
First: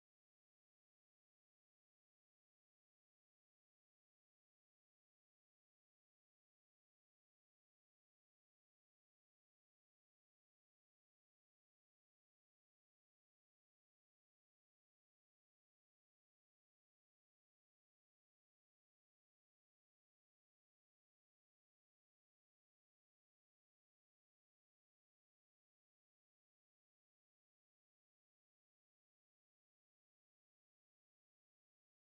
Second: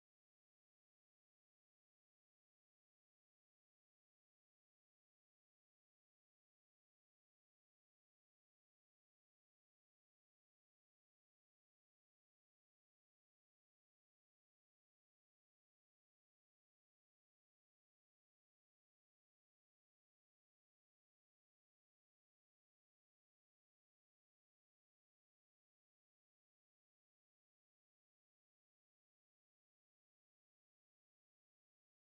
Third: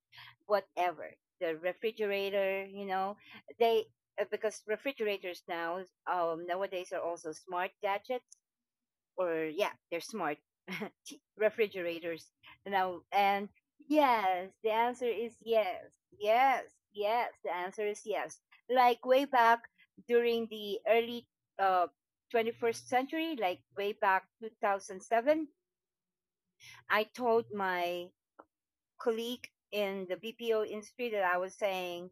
A: whatever, the refrigerator, you know, they, because refrigerators now, nowadays are also smart gadgets, or yeah, they're smart refrigerators now. And yes, the answer is yes, yes, yes. The answer is yes. Like way back during the early, uh, 21st century, like way back 2007, I told my colleague in the BPO industry that I was saying,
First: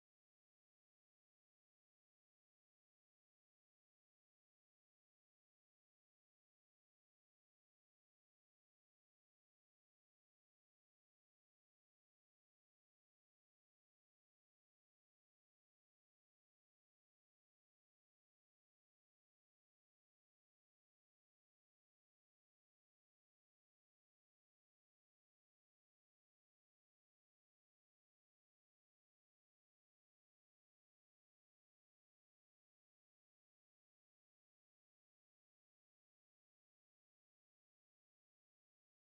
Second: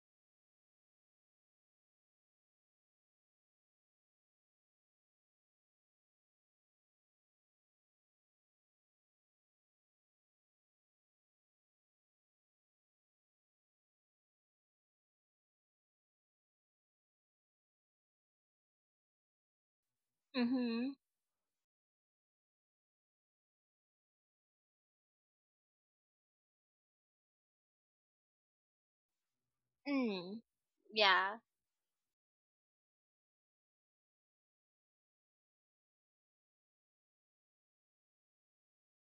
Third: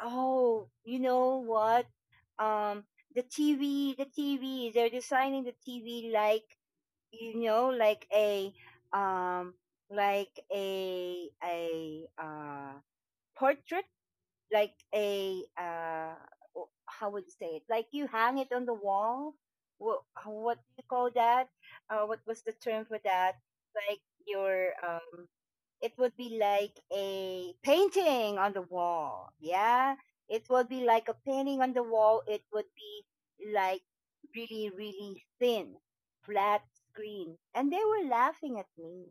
A: oh, you know what? Um, the TV, they're designing the TV like, you know like a um like a portrait, like how would you say it? Like you hang it on the wall. What do you
C: Mhm.
A: call that? What was the term for that? Like your, it would be like a painting on the wall. Yeah.
C: Mm.
A: It would be like a
C: Yeah.
A: painting on the wall. It would be like really, really thin, flat screen. And they were laughing at me.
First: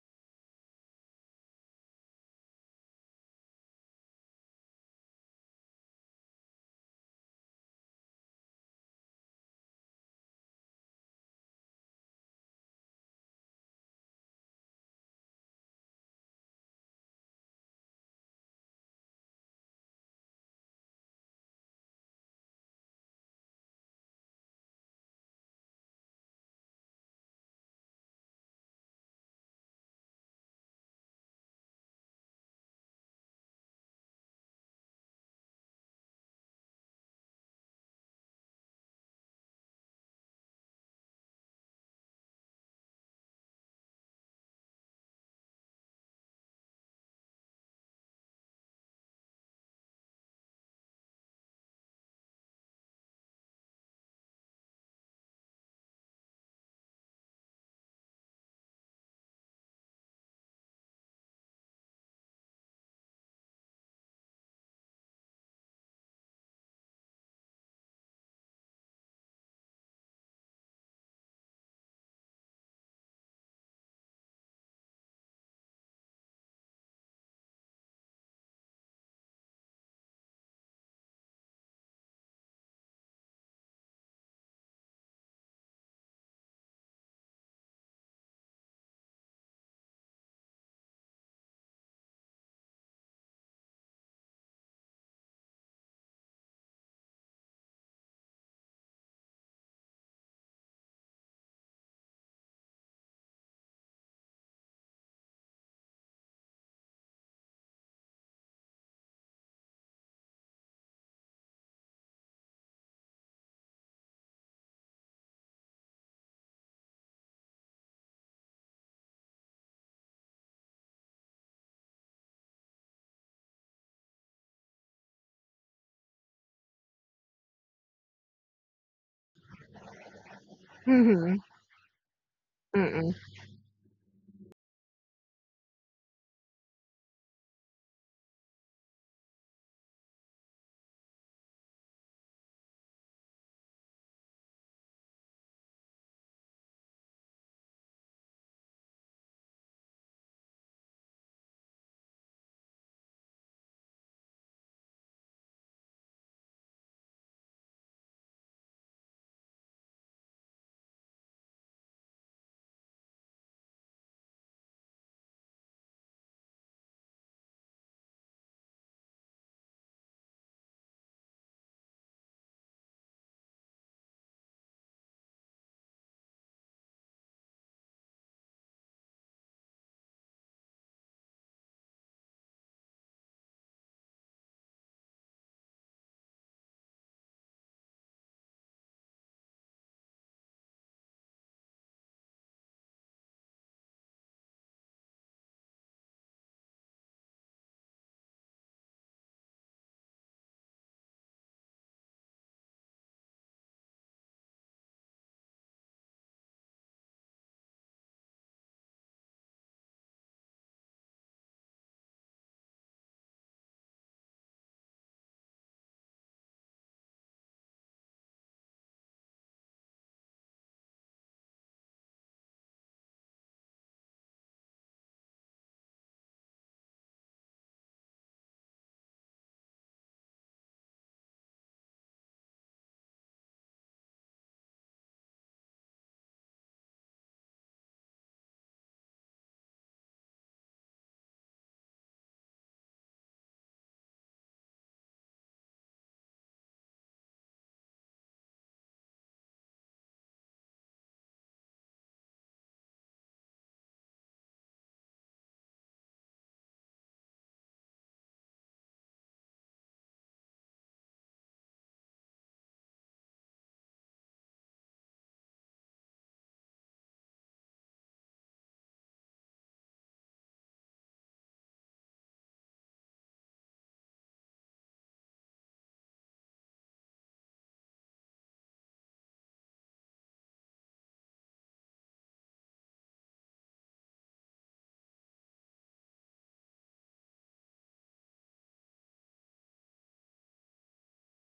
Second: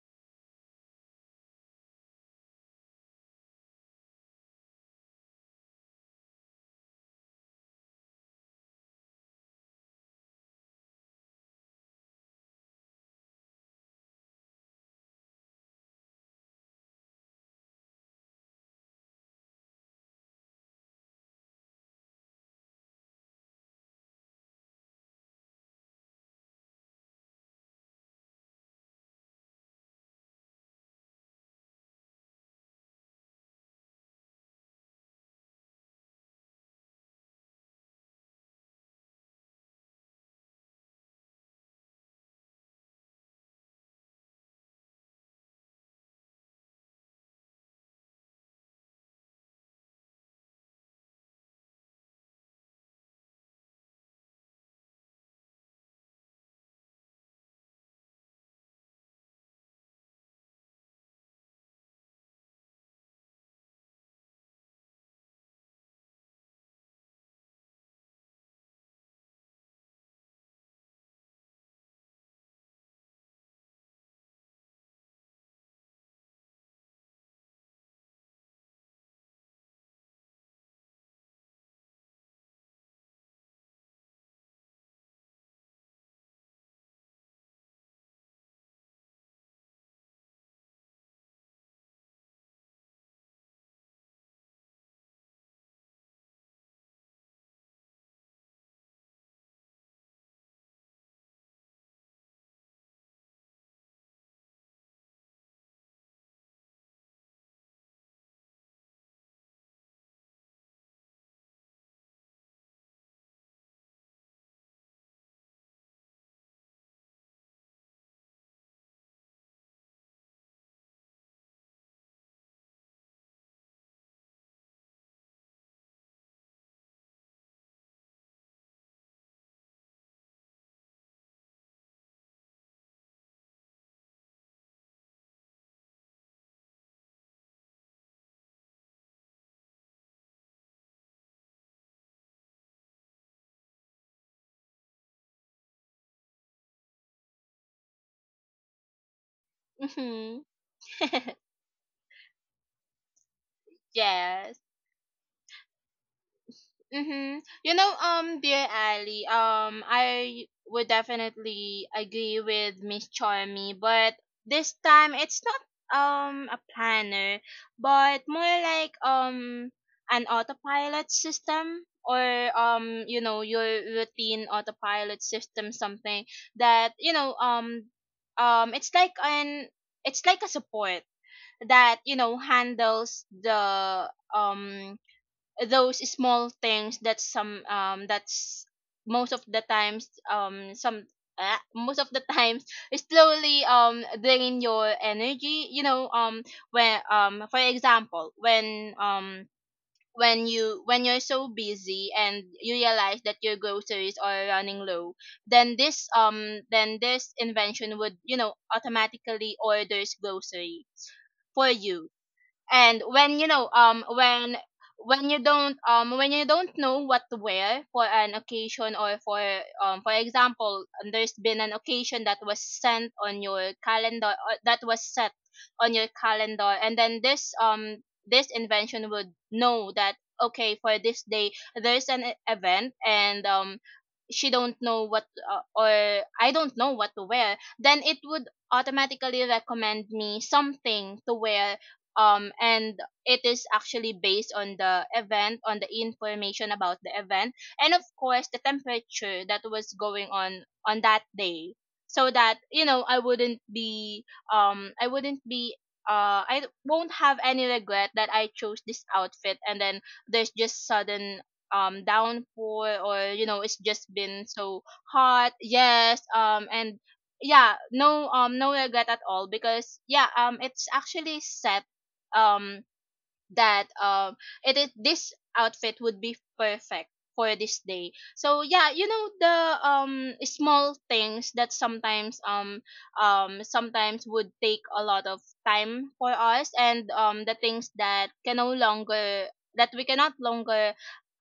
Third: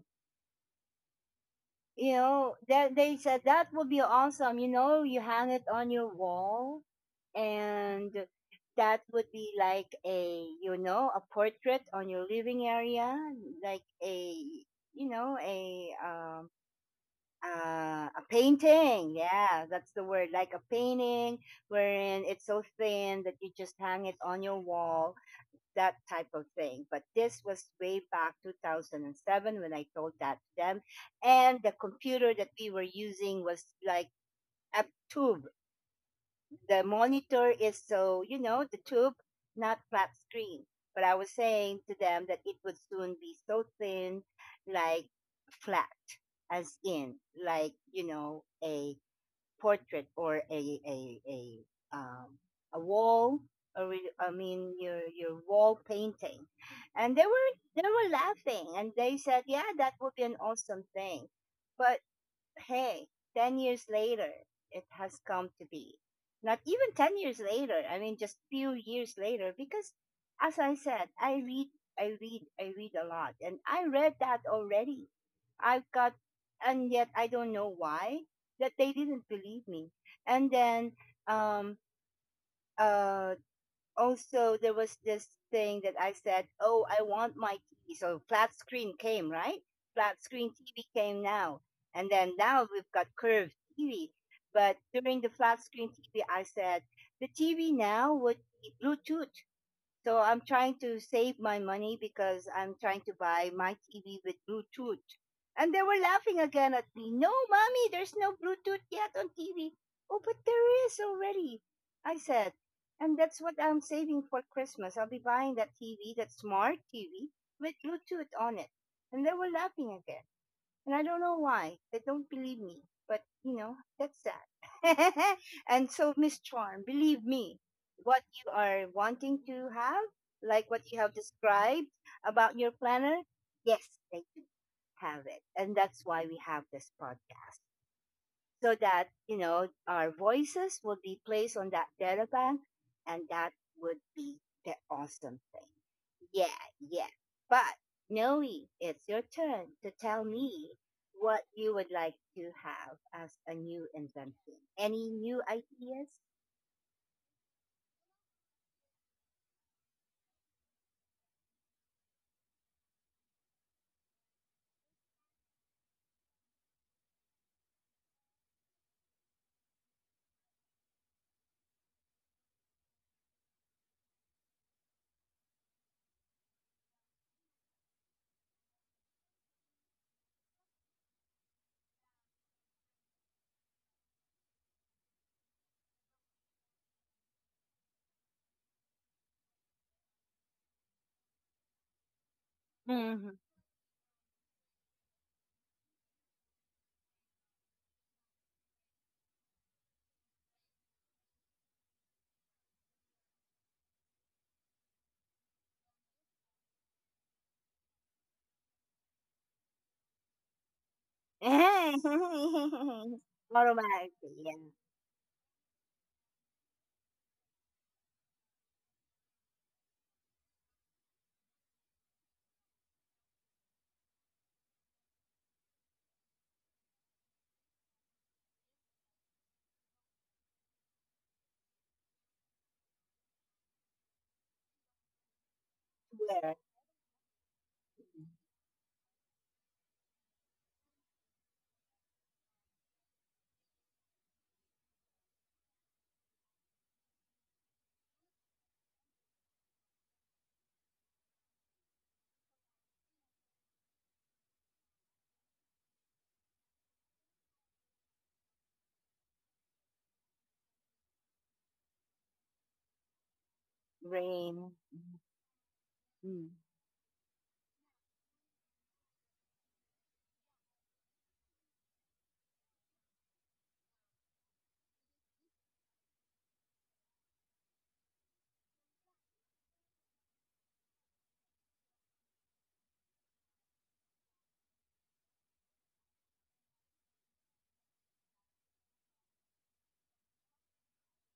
A: You know, they said that would be awesome. You know, you hang it on your wall, and that would be like a, you know, a portrait on your living area, like a, you know, a painting. Yeah, that's the word. Like a painting, wherein it's so thin that you just hang it on your wall, that type of thing. But this was way back 2007 when I told that to them. And the computer that we were using was like a tube. The monitor is so, you know, the tube, not flat screen. But I was saying to them that it would soon be so thin, like flat, as in, like, you know, a portrait, or um a wall, or I mean, your wall painting. And they were laughing, and they said, yeah, that would be an awesome thing. But hey, 10 years later, it has come to be. Not even 10 years later, I mean, just few years later, because as I said, I read, I read, I read a lot, and I read that already. I've got, and yet I don't know why that they didn't believe me. And then, um, uh, also there was this thing that I said, "Oh, I want my TV." So flat screen came, right? Flat screen TV came now, and then now we've got curved TV. But during the flat screen TV, I said the TV now would be Bluetooth. So I'm trying to save my money because I'm trying to buy my TV with Bluetooth. And they were laughing again at me. No, mommy, there's no Bluetooth yet on TV. Oh, but there is already, I said. And that's what I'm saving for Christmas. I'll be buying that TV, that smart TV with Bluetooth on it. And they were laughing again. And I don't know why. They don't believe me. But, you know, that's that. And so, Miss Charm, believe me, what you are wanting to have, like what you have
B: Mm-hmm.
A: described about your
B: Mm-mm.
A: planner, yes, they do have it. And that's why we have this podcast, so that, you know, our voices will be placed on that data bank, and that would be the awesome thing. Yeah, yeah. But Noe, it's your turn to tell
C: Mhm.
A: me what you would like to have as a new invention.
C: Yes.
A: Any new ideas?
C: Mm-hmm. You know, dear Ali, I would definitely agree with Miss Charmy, but this time it's not a planner, but more like an autopilot system or you know, your routine autopilot system, something that you know, it's like an, it's like a support that you know, handles the those small things that some that's most of the times, some most of the times
A: Mm-hmm.
C: slowly drain your energy, you know, when for example when you when you're so busy and you realize that your groceries are running low, then this invention would you know, automatically orders grocery for you. And when you know,
A: What am I? Yeah.
C: when you don't know what to wear for an occasion, or for example there's been an occasion that was sent on your calendar, or that was set on your calendar, and then this this invention would know that okay, for this day there's an event, and she don't know what or I
A: Where?
C: don't know what to wear, then it would automatically recommend me something to wear. And it is actually based on the event, on the information about the event, and of course the temperature that was going on that day, so that you know, I wouldn't be I won't have any regret that I chose this outfit, and then there's just sudden downpour, or you know, it's just been
A: Rain.
C: so hot. Yes.
A: Mm.
C: And yeah, no, no regret at all, because yeah, it's actually set um that it is, this outfit would be perfect for this day. So yeah, you know, the small things that sometimes sometimes would take a lot of time for us, and the things that can no longer, that we cannot longer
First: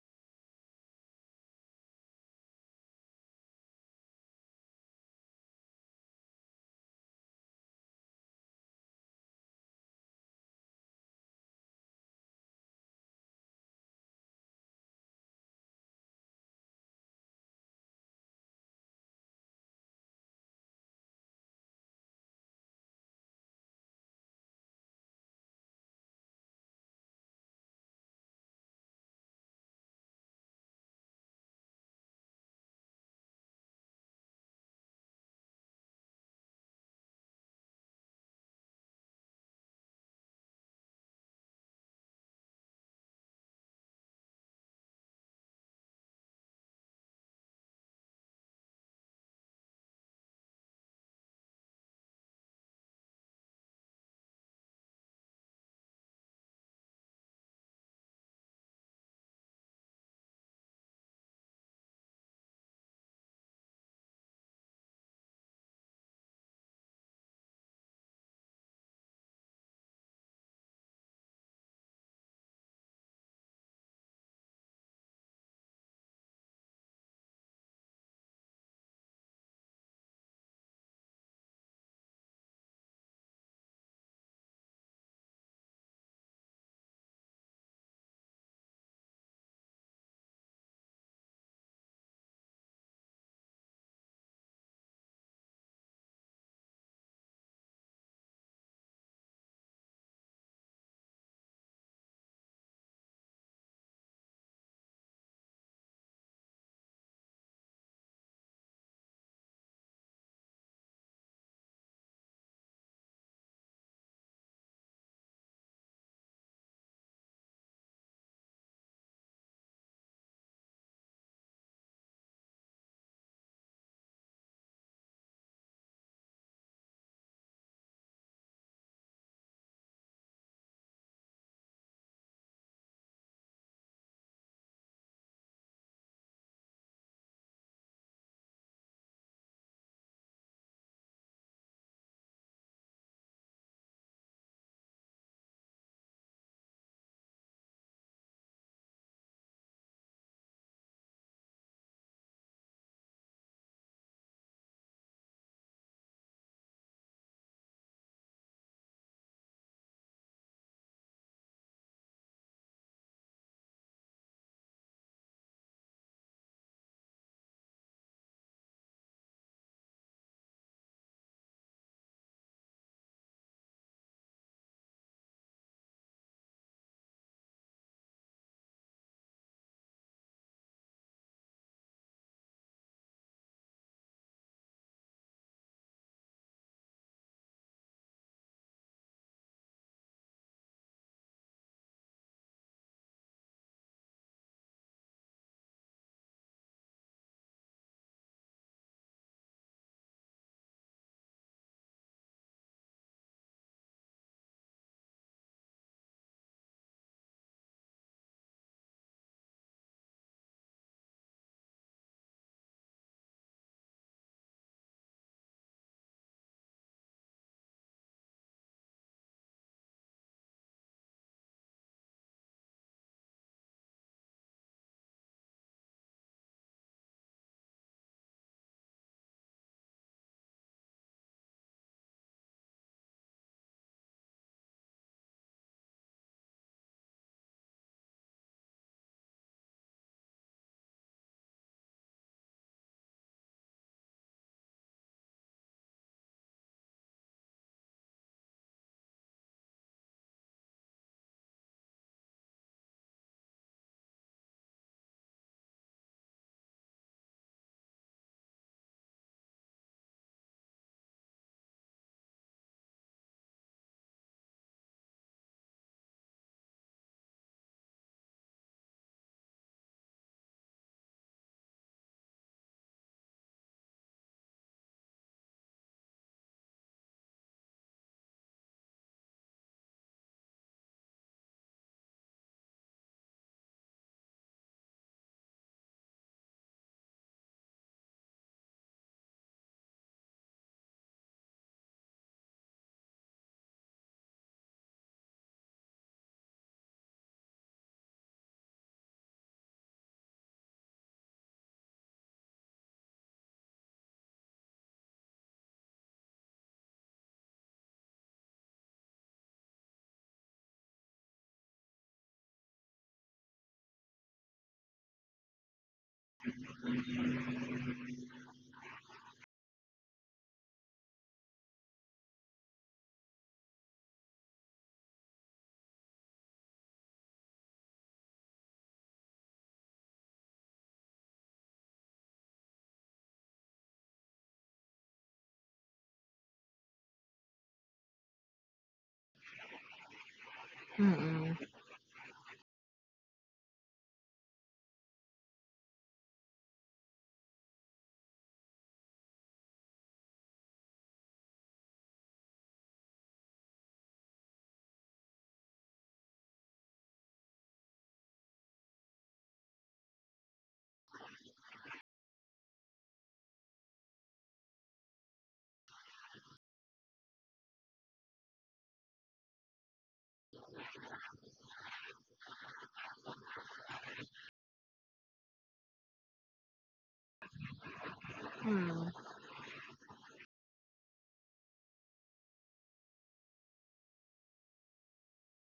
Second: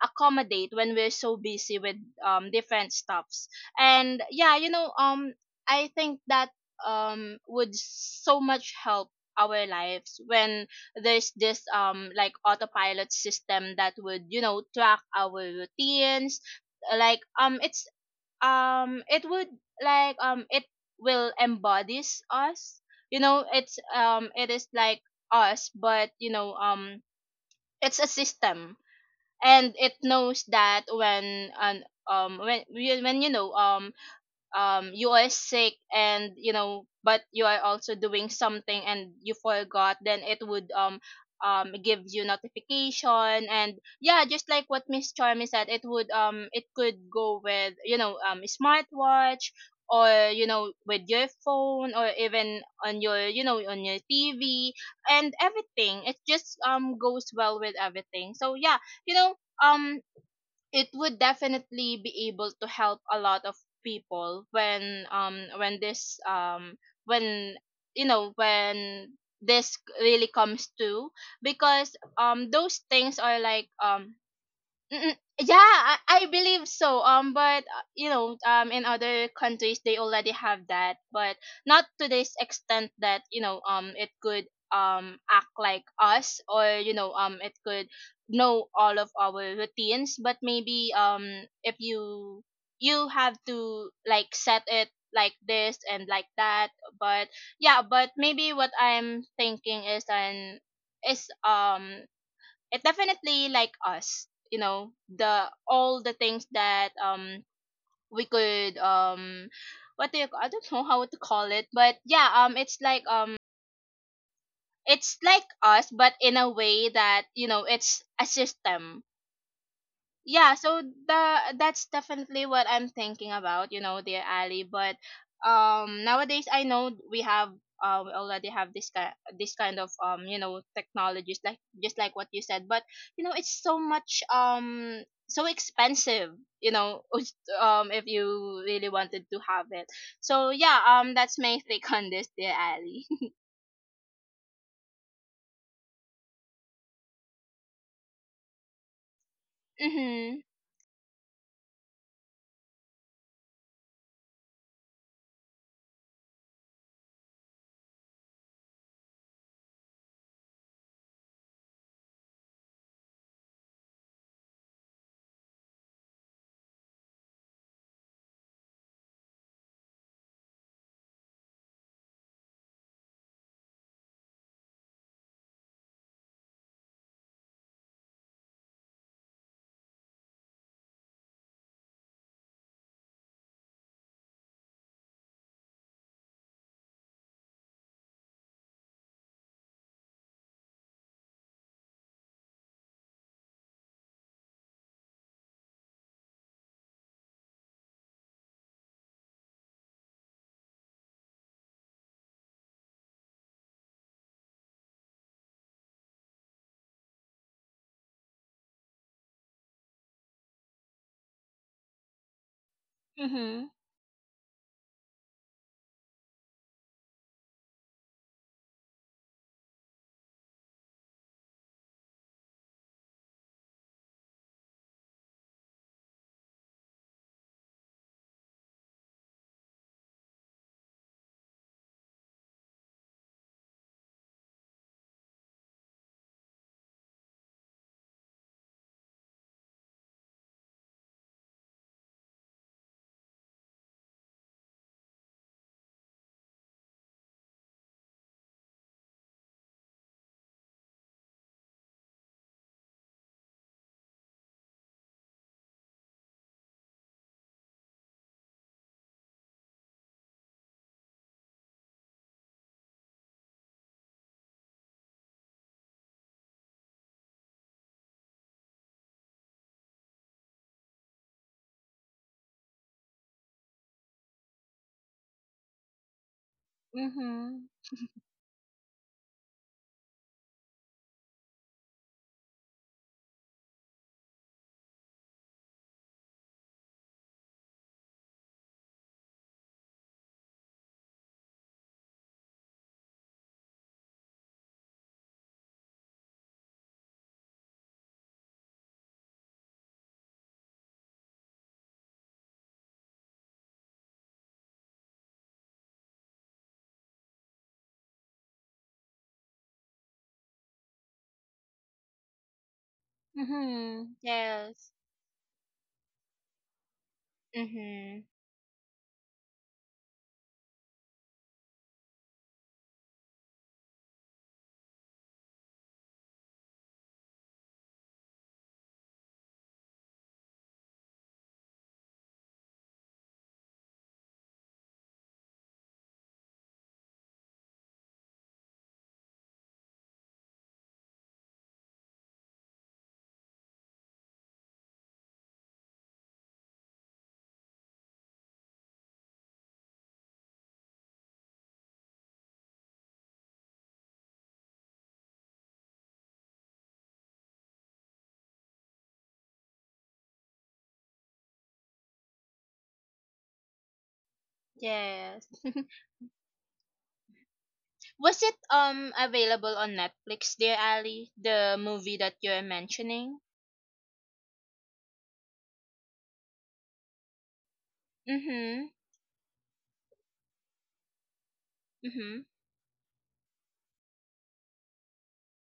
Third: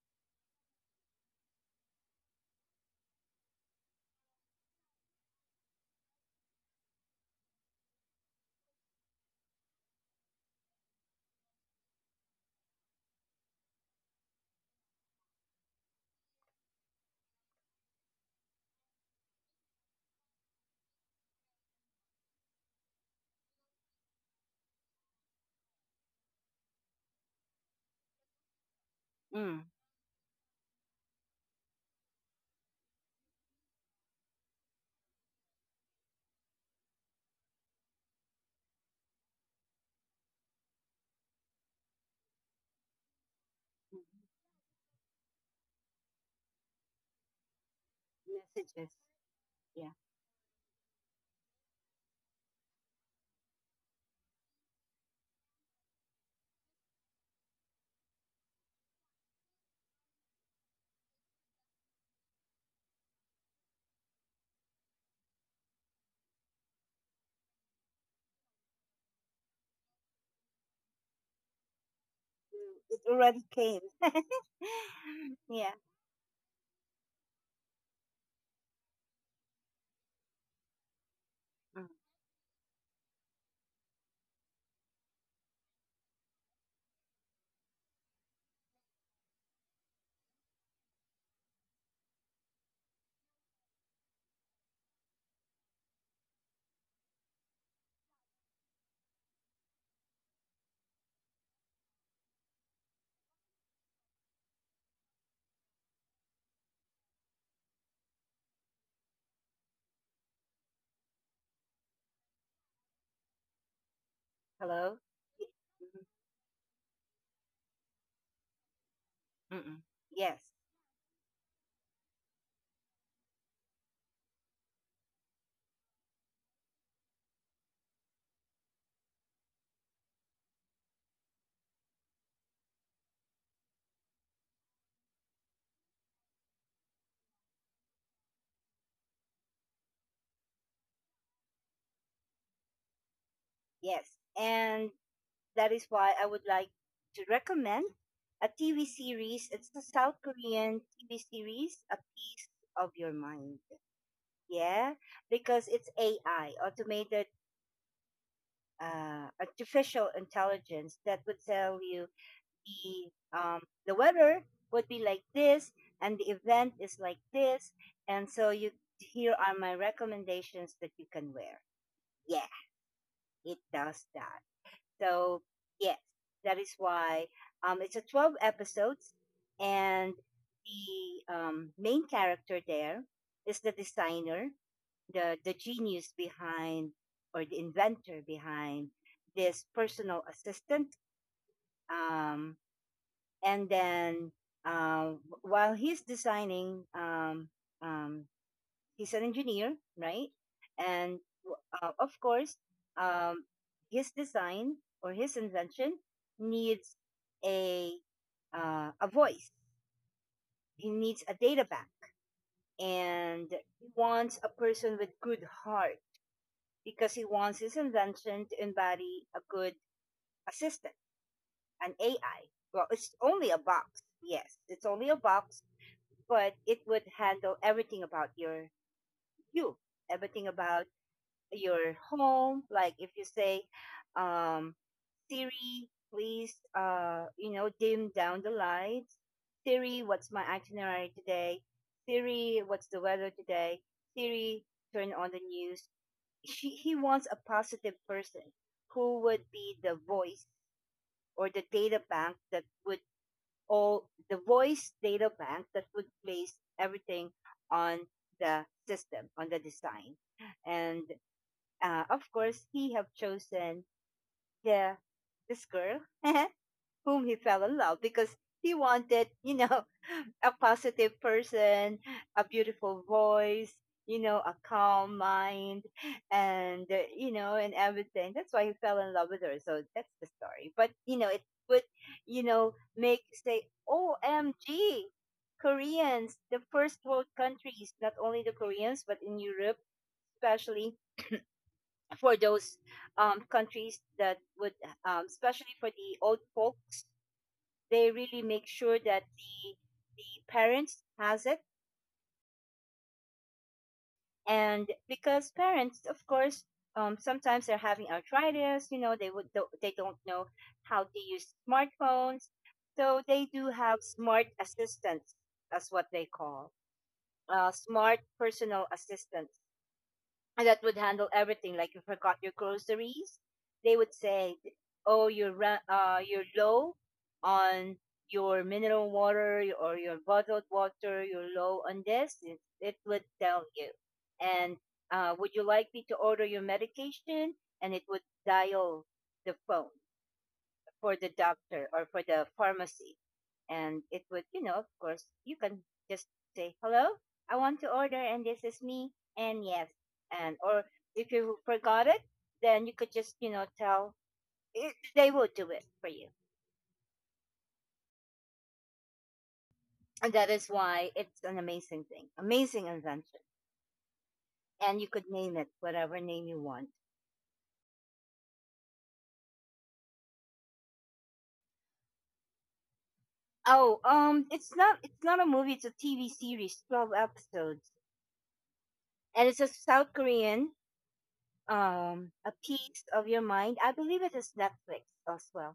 C: accommodate when we're so busy with different stuffs. And yeah, you know, I think that would so much help our lives when there's this like autopilot system that would you know, track our routines, like it would, it will embodies us. You know, it is like us, but you know, it's a system,
A: Mm.
C: and it knows that when an um when when you know, you are sick and you know, but you are also doing something and you forgot, then it would give you notification. And yeah, just like what Miss Charmy said, it would it could go with you know,
A: Messages.
C: smartwatch,
A: Yeah.
C: or you know, with your phone or even on your you know, on your TV, and everything. It just goes well with everything. So yeah, you know, um it would definitely be able to help a lot of people when this when you know, when this really comes to, because
A: Mm,
C: those
A: it
C: things are
A: already
C: like
A: came.
C: Mm-mm. Yeah,
A: Yeah.
C: I believe so. But you know, in other countries they already have that, but not
A: Mm.
C: to this extent that you know, it could act like us, or you know, it could know all of our routines. But maybe if you, you have to like set it like this and like that. But yeah, but maybe what I'm thinking is an is it definitely like us. You know, the all the things that we could what do you, I don't know how to call it, but yeah,
A: Hello?
C: it's like us, but in a way that you know, it's a system.
A: Mm. Mm. Yes.
C: Yeah, so the that's definitely what I'm thinking about, you know, dear Ali. But nowadays I know we have we already have this kind, this kind of you know, technologies, like just like what you said. But you know, it's so much so expensive, you know. If you really wanted to have it, so yeah, that's my take on this, dear Ali.
A: Yes. And that is why I would like to recommend a TV series. It's a South
C: Mhm.
A: Korean TV series, A Piece of Your Mind. Yeah, because it's AI, automated, artificial intelligence, that would tell you the, um, the weather would be like this, and the event is like this, and so, you, here are my recommendations that you can wear. Yeah, it does that. So yes, that is why, it's a 12 episodes, and the, main character there is the designer, the genius behind, or the inventor behind this personal assistant. Um, and then, uh, while he's designing, um, he's an engineer, right? And, of course, um, his design, or his invention, needs a, a voice. He needs a data bank, and
C: Mhm.
A: he wants a person with good heart because he wants his invention to embody a good assistant, an AI. Well, it's only a box. Yes, it's only a box, but it would handle everything about your, you, everything about your home. Like if you say, um, Siri, please, you know, dim down the lights. Siri, what's my itinerary today? Siri, what's the weather today? Siri, turn on the news. He wants a positive person who would be the voice or the data bank that would all the voice data bank that would place everything on the system on the design and Of course, he have chosen the this girl whom he fell in love because he wanted, a positive person, a beautiful voice, a calm mind, and
C: Mhm.
A: and everything. That's why he fell in love with her. So that's the story. But it would, make say, "OMG, Koreans, the first world countries, not only the Koreans, but in Europe, especially for those countries that would, especially for the old folks, they really make sure that the parents has it, and because parents, of course, sometimes they're having arthritis. You know, they would do they don't know how to use smartphones, so they do have
C: Mhm.
A: smart
C: Yes.
A: assistants. That's what they call smart
C: Mhm.
A: personal assistants that would handle everything. Like you forgot your groceries, they would say, "Oh, you're low on your mineral water or your bottled water. You're low on this." It would tell you, and would you like me to order your medication? And it would dial the phone for the
B: Mm-mm.
A: doctor or for the pharmacy. And it would, you know, of course, you can just say, hello, I want to order, and this is me, and yes. And, or if you forgot it, then you could just, you know, tell, it, they will do it for you. And that is why it's an amazing thing, amazing invention. And you could
C: Yes.
A: name it whatever name you want.
C: Was it available on Netflix, dear Ali? The movie that you're mentioning?
A: Oh, it's not a movie, it's a TV series, 12 episodes.
C: Mhm.
B: Mm-mm.
A: And it's a South Korean
C: Mhm.
A: a piece of your mind. I believe it is Netflix as well.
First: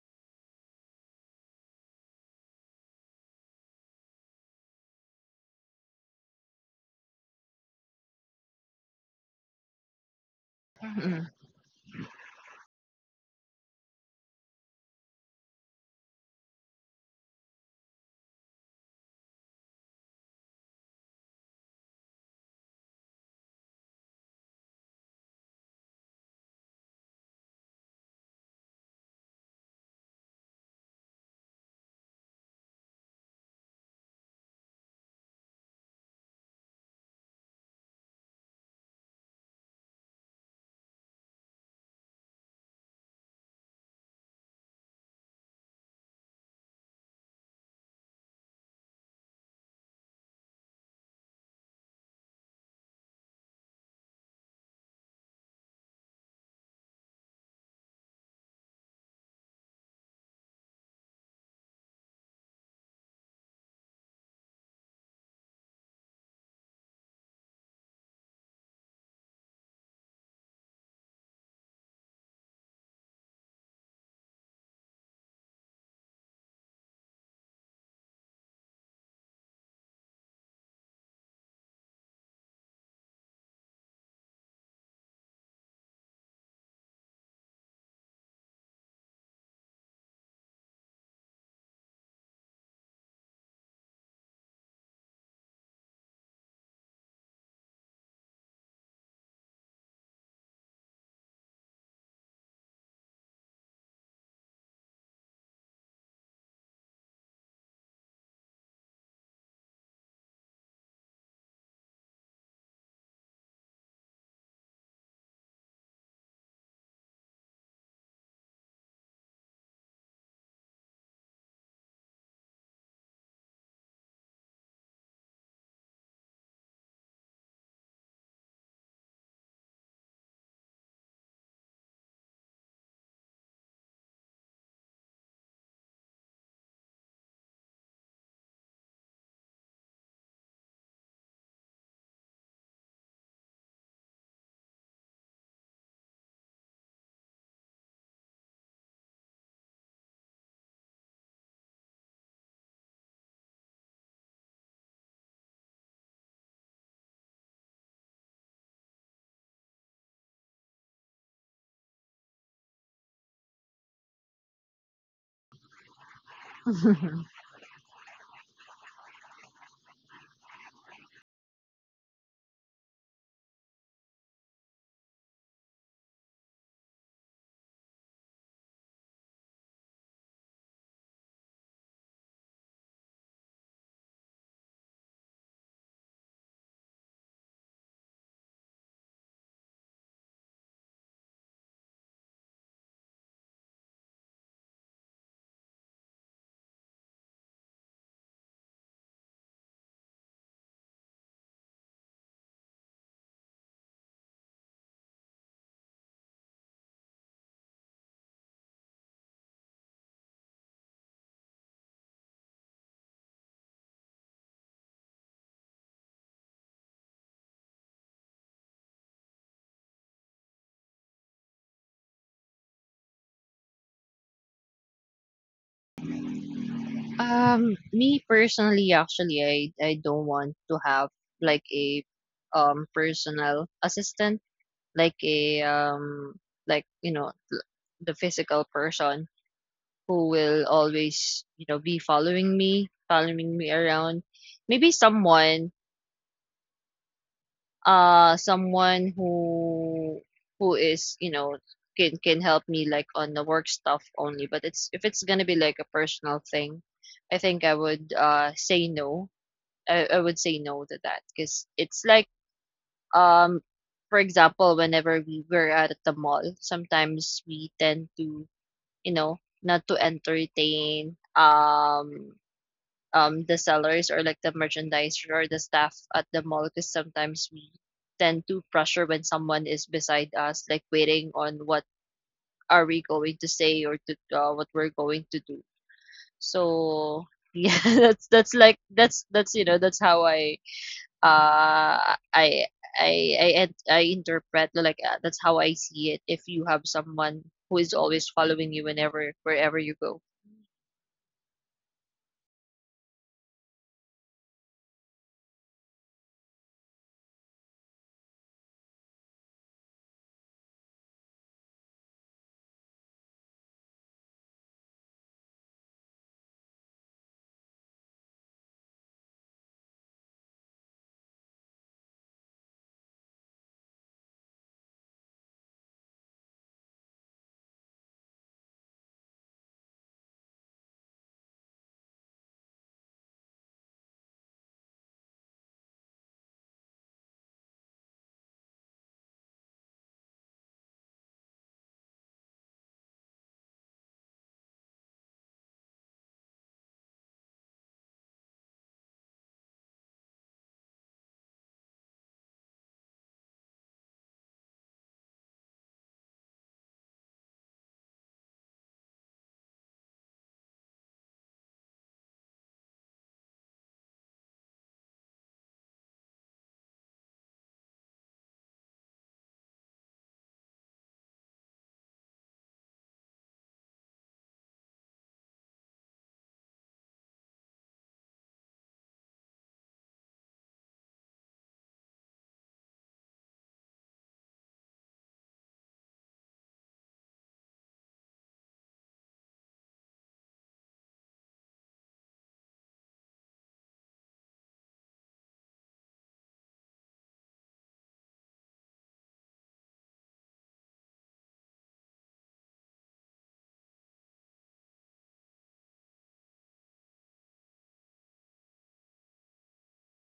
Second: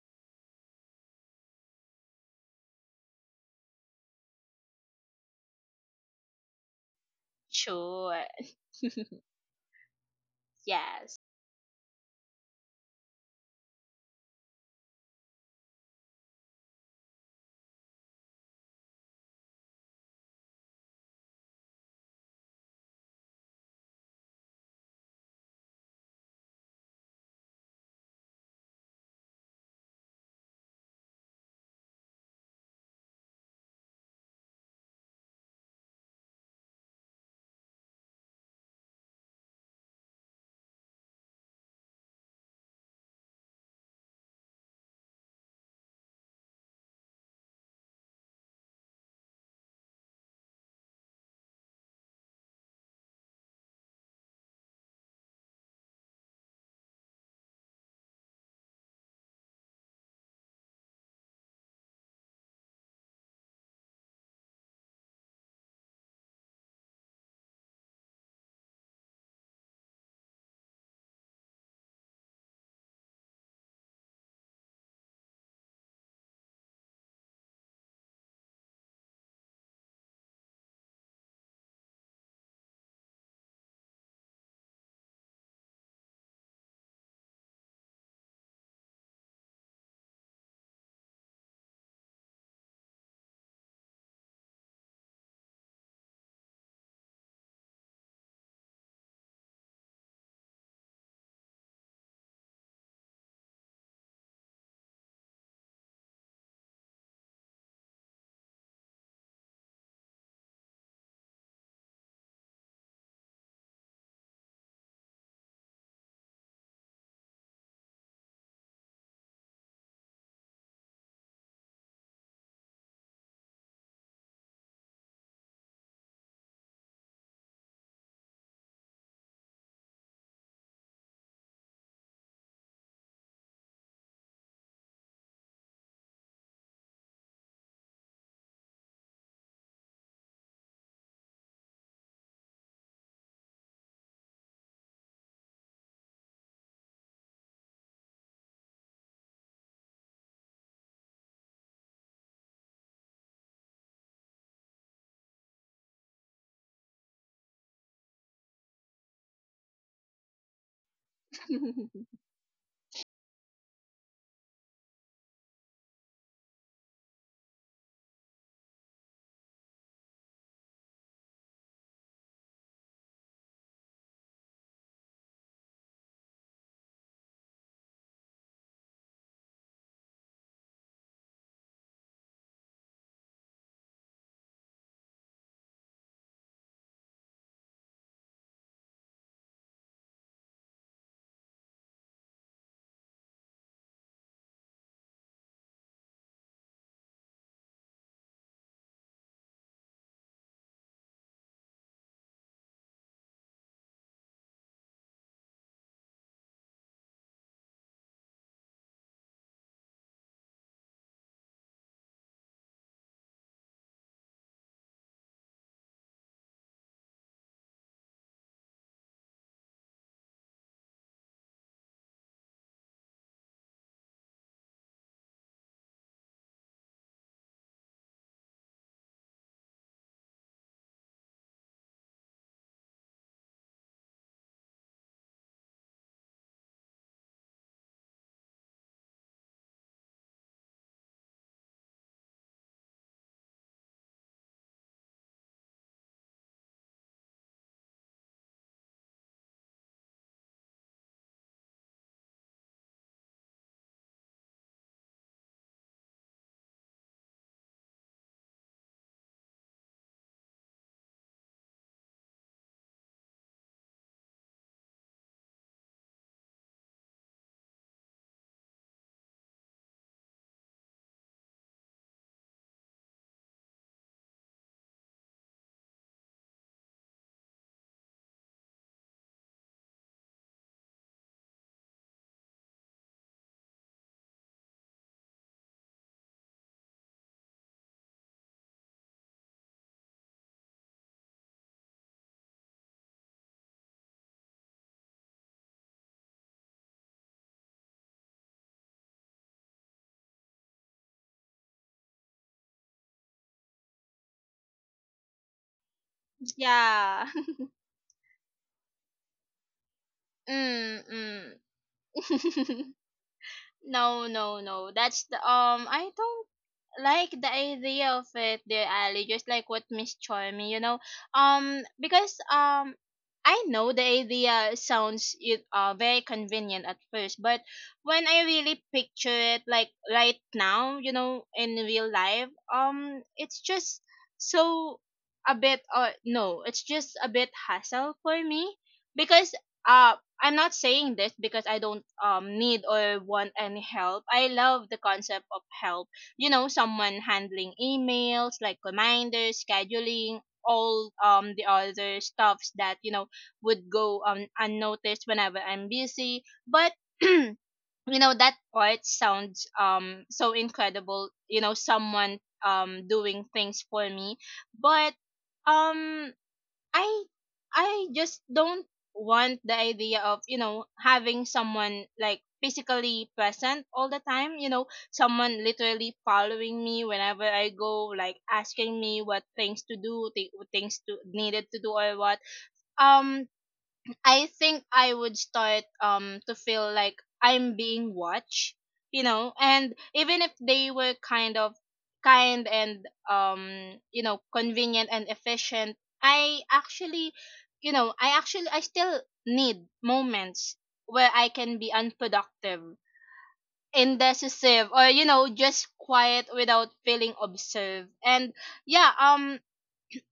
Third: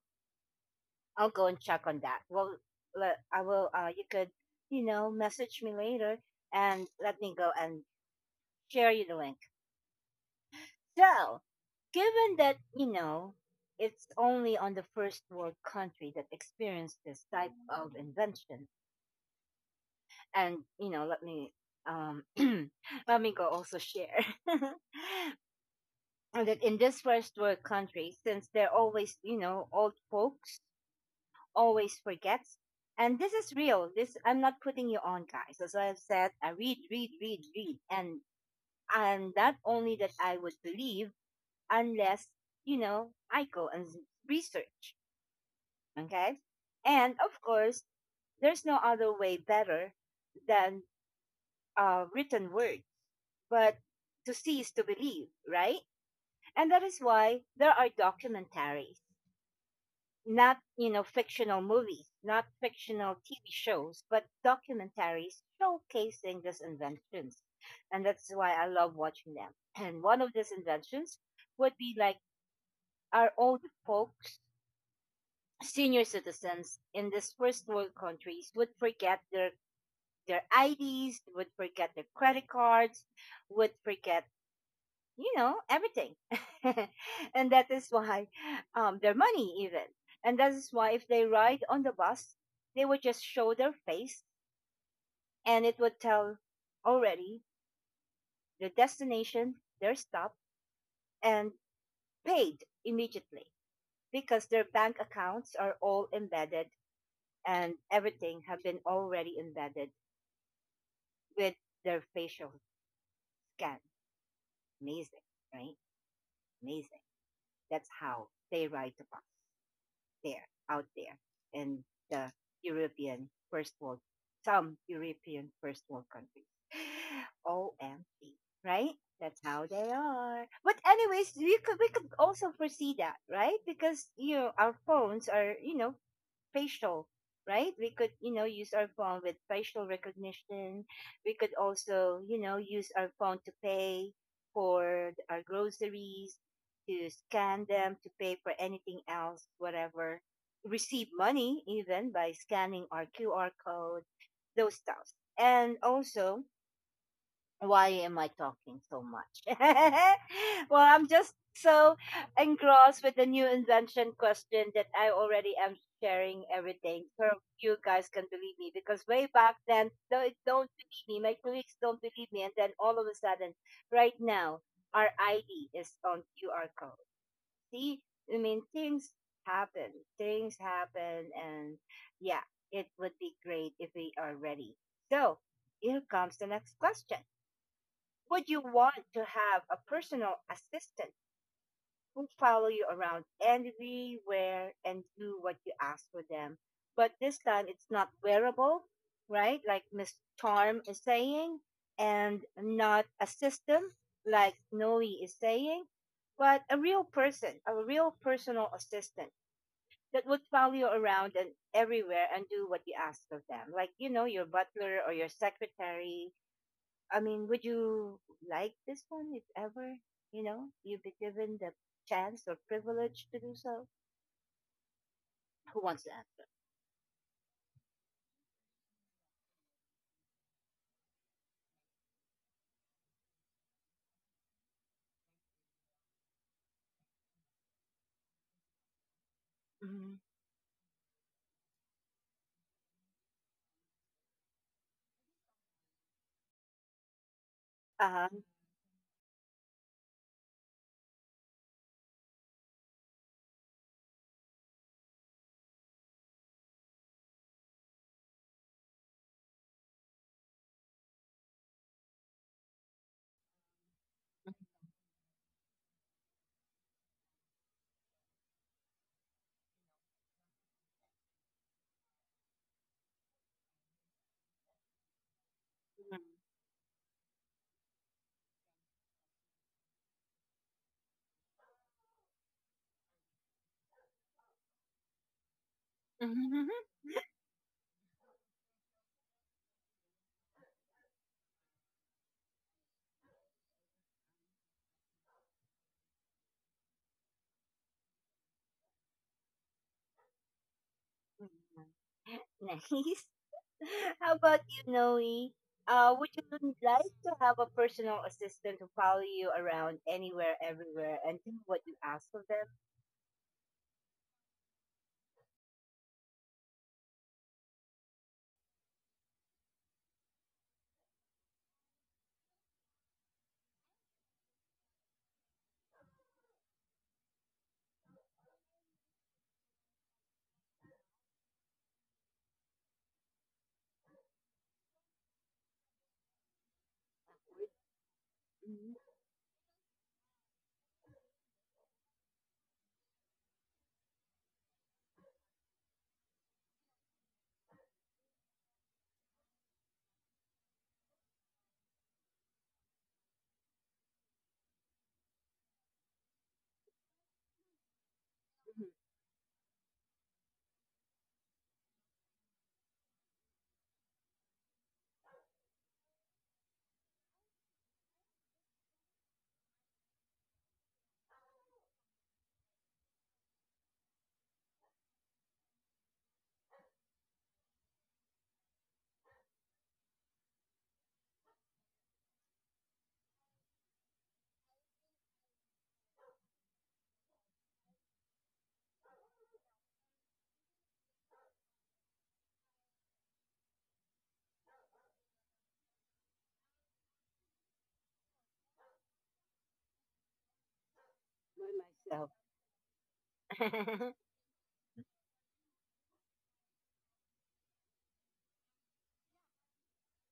A: I'll go and check on that. Well, I will. You could, you know, message me later and let me go and
C: Sure.
A: share you the link.
C: Yes.
A: So, given that you know it's only on the first world country that experienced this type of invention, and you know, let me um let me go also share. And that in this first world country, since they're always, you know, old folks always forgets. And this is real. This I'm not putting you on, guys. As I've said, I read, and not only that I would believe unless you know I go and research. Okay, and of course, there's no other way better than written word, but to see is to believe, right? And that is why there are documentaries. Not you know fictional movies, not fictional TV shows, but documentaries showcasing these inventions, and that's why I love watching them. And one of these inventions would be like our old folks, senior citizens in these first world countries would forget their IDs, would forget their credit cards, would forget you know, everything. And that is why their money, even. And that is why if they ride on the bus, they would just show their face and it would tell already the destination, their stop, and paid immediately because their bank accounts are all embedded and everything have been already embedded with their facial scan. Amazing, right? Amazing. That's how they ride the bus there, out there, in the European first world, some European first world countries. OMG, right? That's how they are. But anyways, we could also foresee that, right? Because you know our phones are you know facial, right? We could, you know, use our phone with facial recognition. We could also, you know, use our phone to pay for our groceries, to scan them, to pay for anything else, whatever. Receive money even by scanning our QR code, those stuff. And also, why am I talking so much? Well, I'm just so engrossed with the new invention question that I already am sharing everything.
B: Mm-mm.
A: So you guys can believe me because way back then, they don't believe me. My colleagues don't believe me. And then all of a sudden, right now, our ID is on QR code. See, I mean, things happen. Things happen. And yeah, it would be great if we are ready. So here comes the next question. Would you want to have a personal assistant who follow you around everywhere and do what you ask for them? But this time it's not wearable, right? Like Miss Charm is saying, and not a system like Noe is saying, but a real person, a real personal assistant that would follow you around and everywhere and do what you ask of them. Like, you know, your butler or your secretary. I mean, would you like this one if ever, you know, you'd be given the chance or privilege to do so? Who wants that?
B: Me personally, actually, I don't want to have like a personal assistant, like a like you know the physical person
A: Mm-hmm.
B: who will always you know be following me around. Maybe someone
A: Um,
B: someone who is you know can help me like on the work stuff only, but it's if it's gonna be like a personal thing, I think I would say no. I would say no to that because it's like Um, for example, whenever we were at the mall, sometimes we tend to, you know, not to entertain the sellers or like the merchandiser or the staff at the mall, because sometimes we tend to pressure when someone is beside us, like waiting on what are we going to say or to what we're going to do.
A: mhm.
B: So yeah, that's you know that's how I uh I I I interpret like that's how I see it if you have someone who is always following you whenever wherever you go.
A: Nice. How about you, Noe? Would you like
C: Yeah.
A: to have a personal assistant to follow you around anywhere,
C: Mm,
A: everywhere, and do what you ask of them?
C: mm. No, no, no. That's the I don't like the idea of it, dear Ali, just like what Miss Charmy, you know, because I know the idea sounds it very convenient at first, but when I really picture it, like right now, you know, in real life, it's just so a bit no, it's just a bit hassle for me
A: Mhm,
C: because uh I'm not saying this because I don't need or want any help. I love the concept of help, you know, someone handling emails like reminders, scheduling all the other stuffs that, you know, would go unnoticed whenever I'm busy. But you know, that
A: mhm,
C: part sounds so incredible, you know, someone doing things for me. But um I I just don't want the idea of, you know, having someone like physically present all the time, you know, someone literally following me whenever I go, like asking me what things to do, things to needed to do or what. Um I think I would start to feel like I'm being watched, you know. And even if they were kind of kind and, you know, convenient and efficient, I actually, you know, I actually I still need moments where I
A: by
C: can be
A: myself.
C: unproductive, indecisive, or, you know, just quiet without feeling observed. And yeah,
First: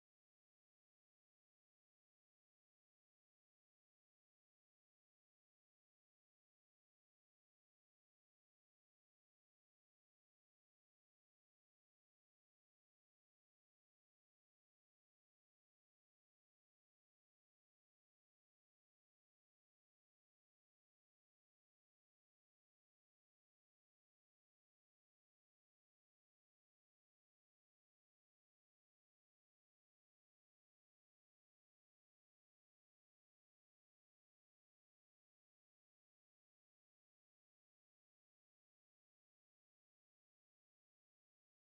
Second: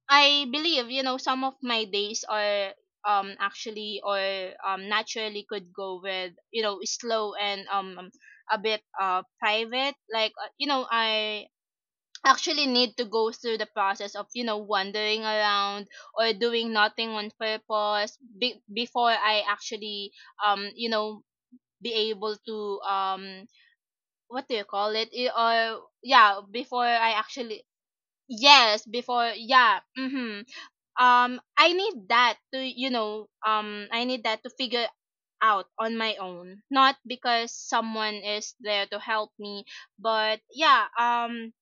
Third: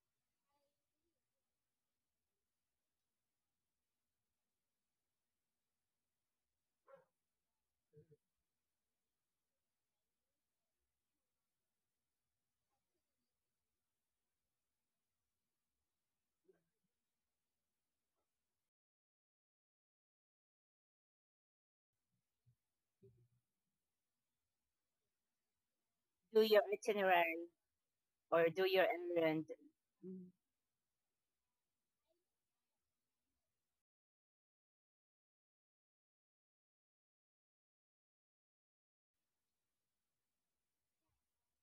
C: I believe, you know, some of my days are actually or naturally could go with, you know, slow and a bit private, like, you know, I actually need to go through the process of, you know, wandering around or doing nothing on purpose before I actually you know, be able to what do you call it, or yeah,
A: Do your
C: before I
A: itinerary
C: actually,
A: or do your
C: yes, before,
A: errand.
C: yeah,
A: Mm-hmm.
C: mhm. I need that to, you know, I need that to figure out on my own, not because someone is there to help me. But yeah,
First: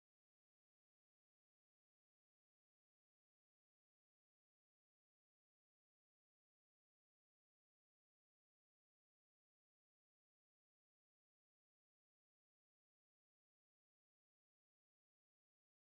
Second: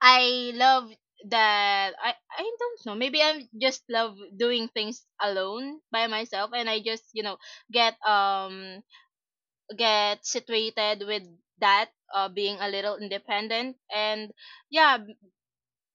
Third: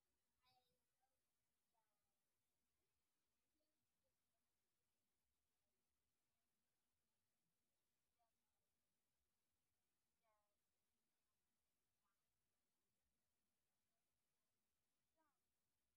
C: I love that. I don't know, maybe I just love doing things alone by myself. And I just, you know, get um get situated with that, uh, being a little independent. And yeah,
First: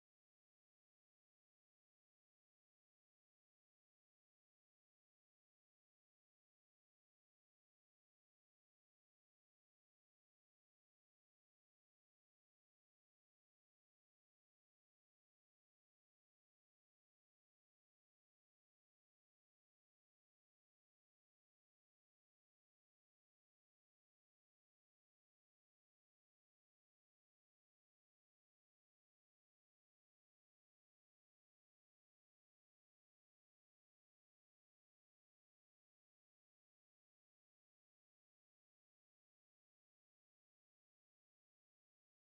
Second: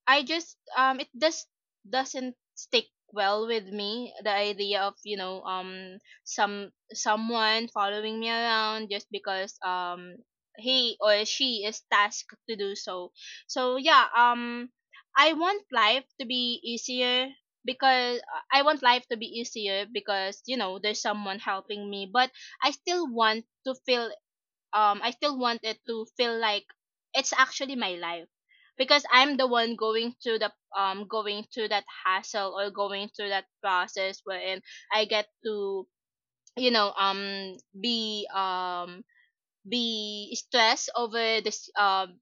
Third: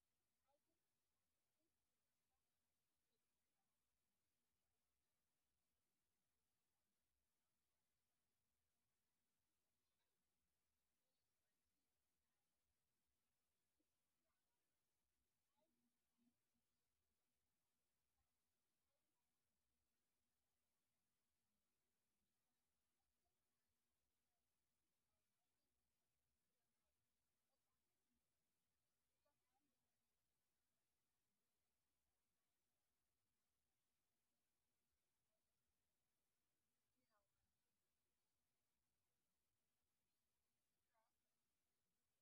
C: I just doesn't stick well with me, the idea of, you know, someone following me around just because he or she is tasked to do so. So yeah, I want life to be easier because I want life to be easier because, you know, there's someone helping me. But I still want to feel, I still want it to feel like it's actually my life because I'm the one going through the, going through that hassle or going through that process wherein I get to, you know, be stressed over this, um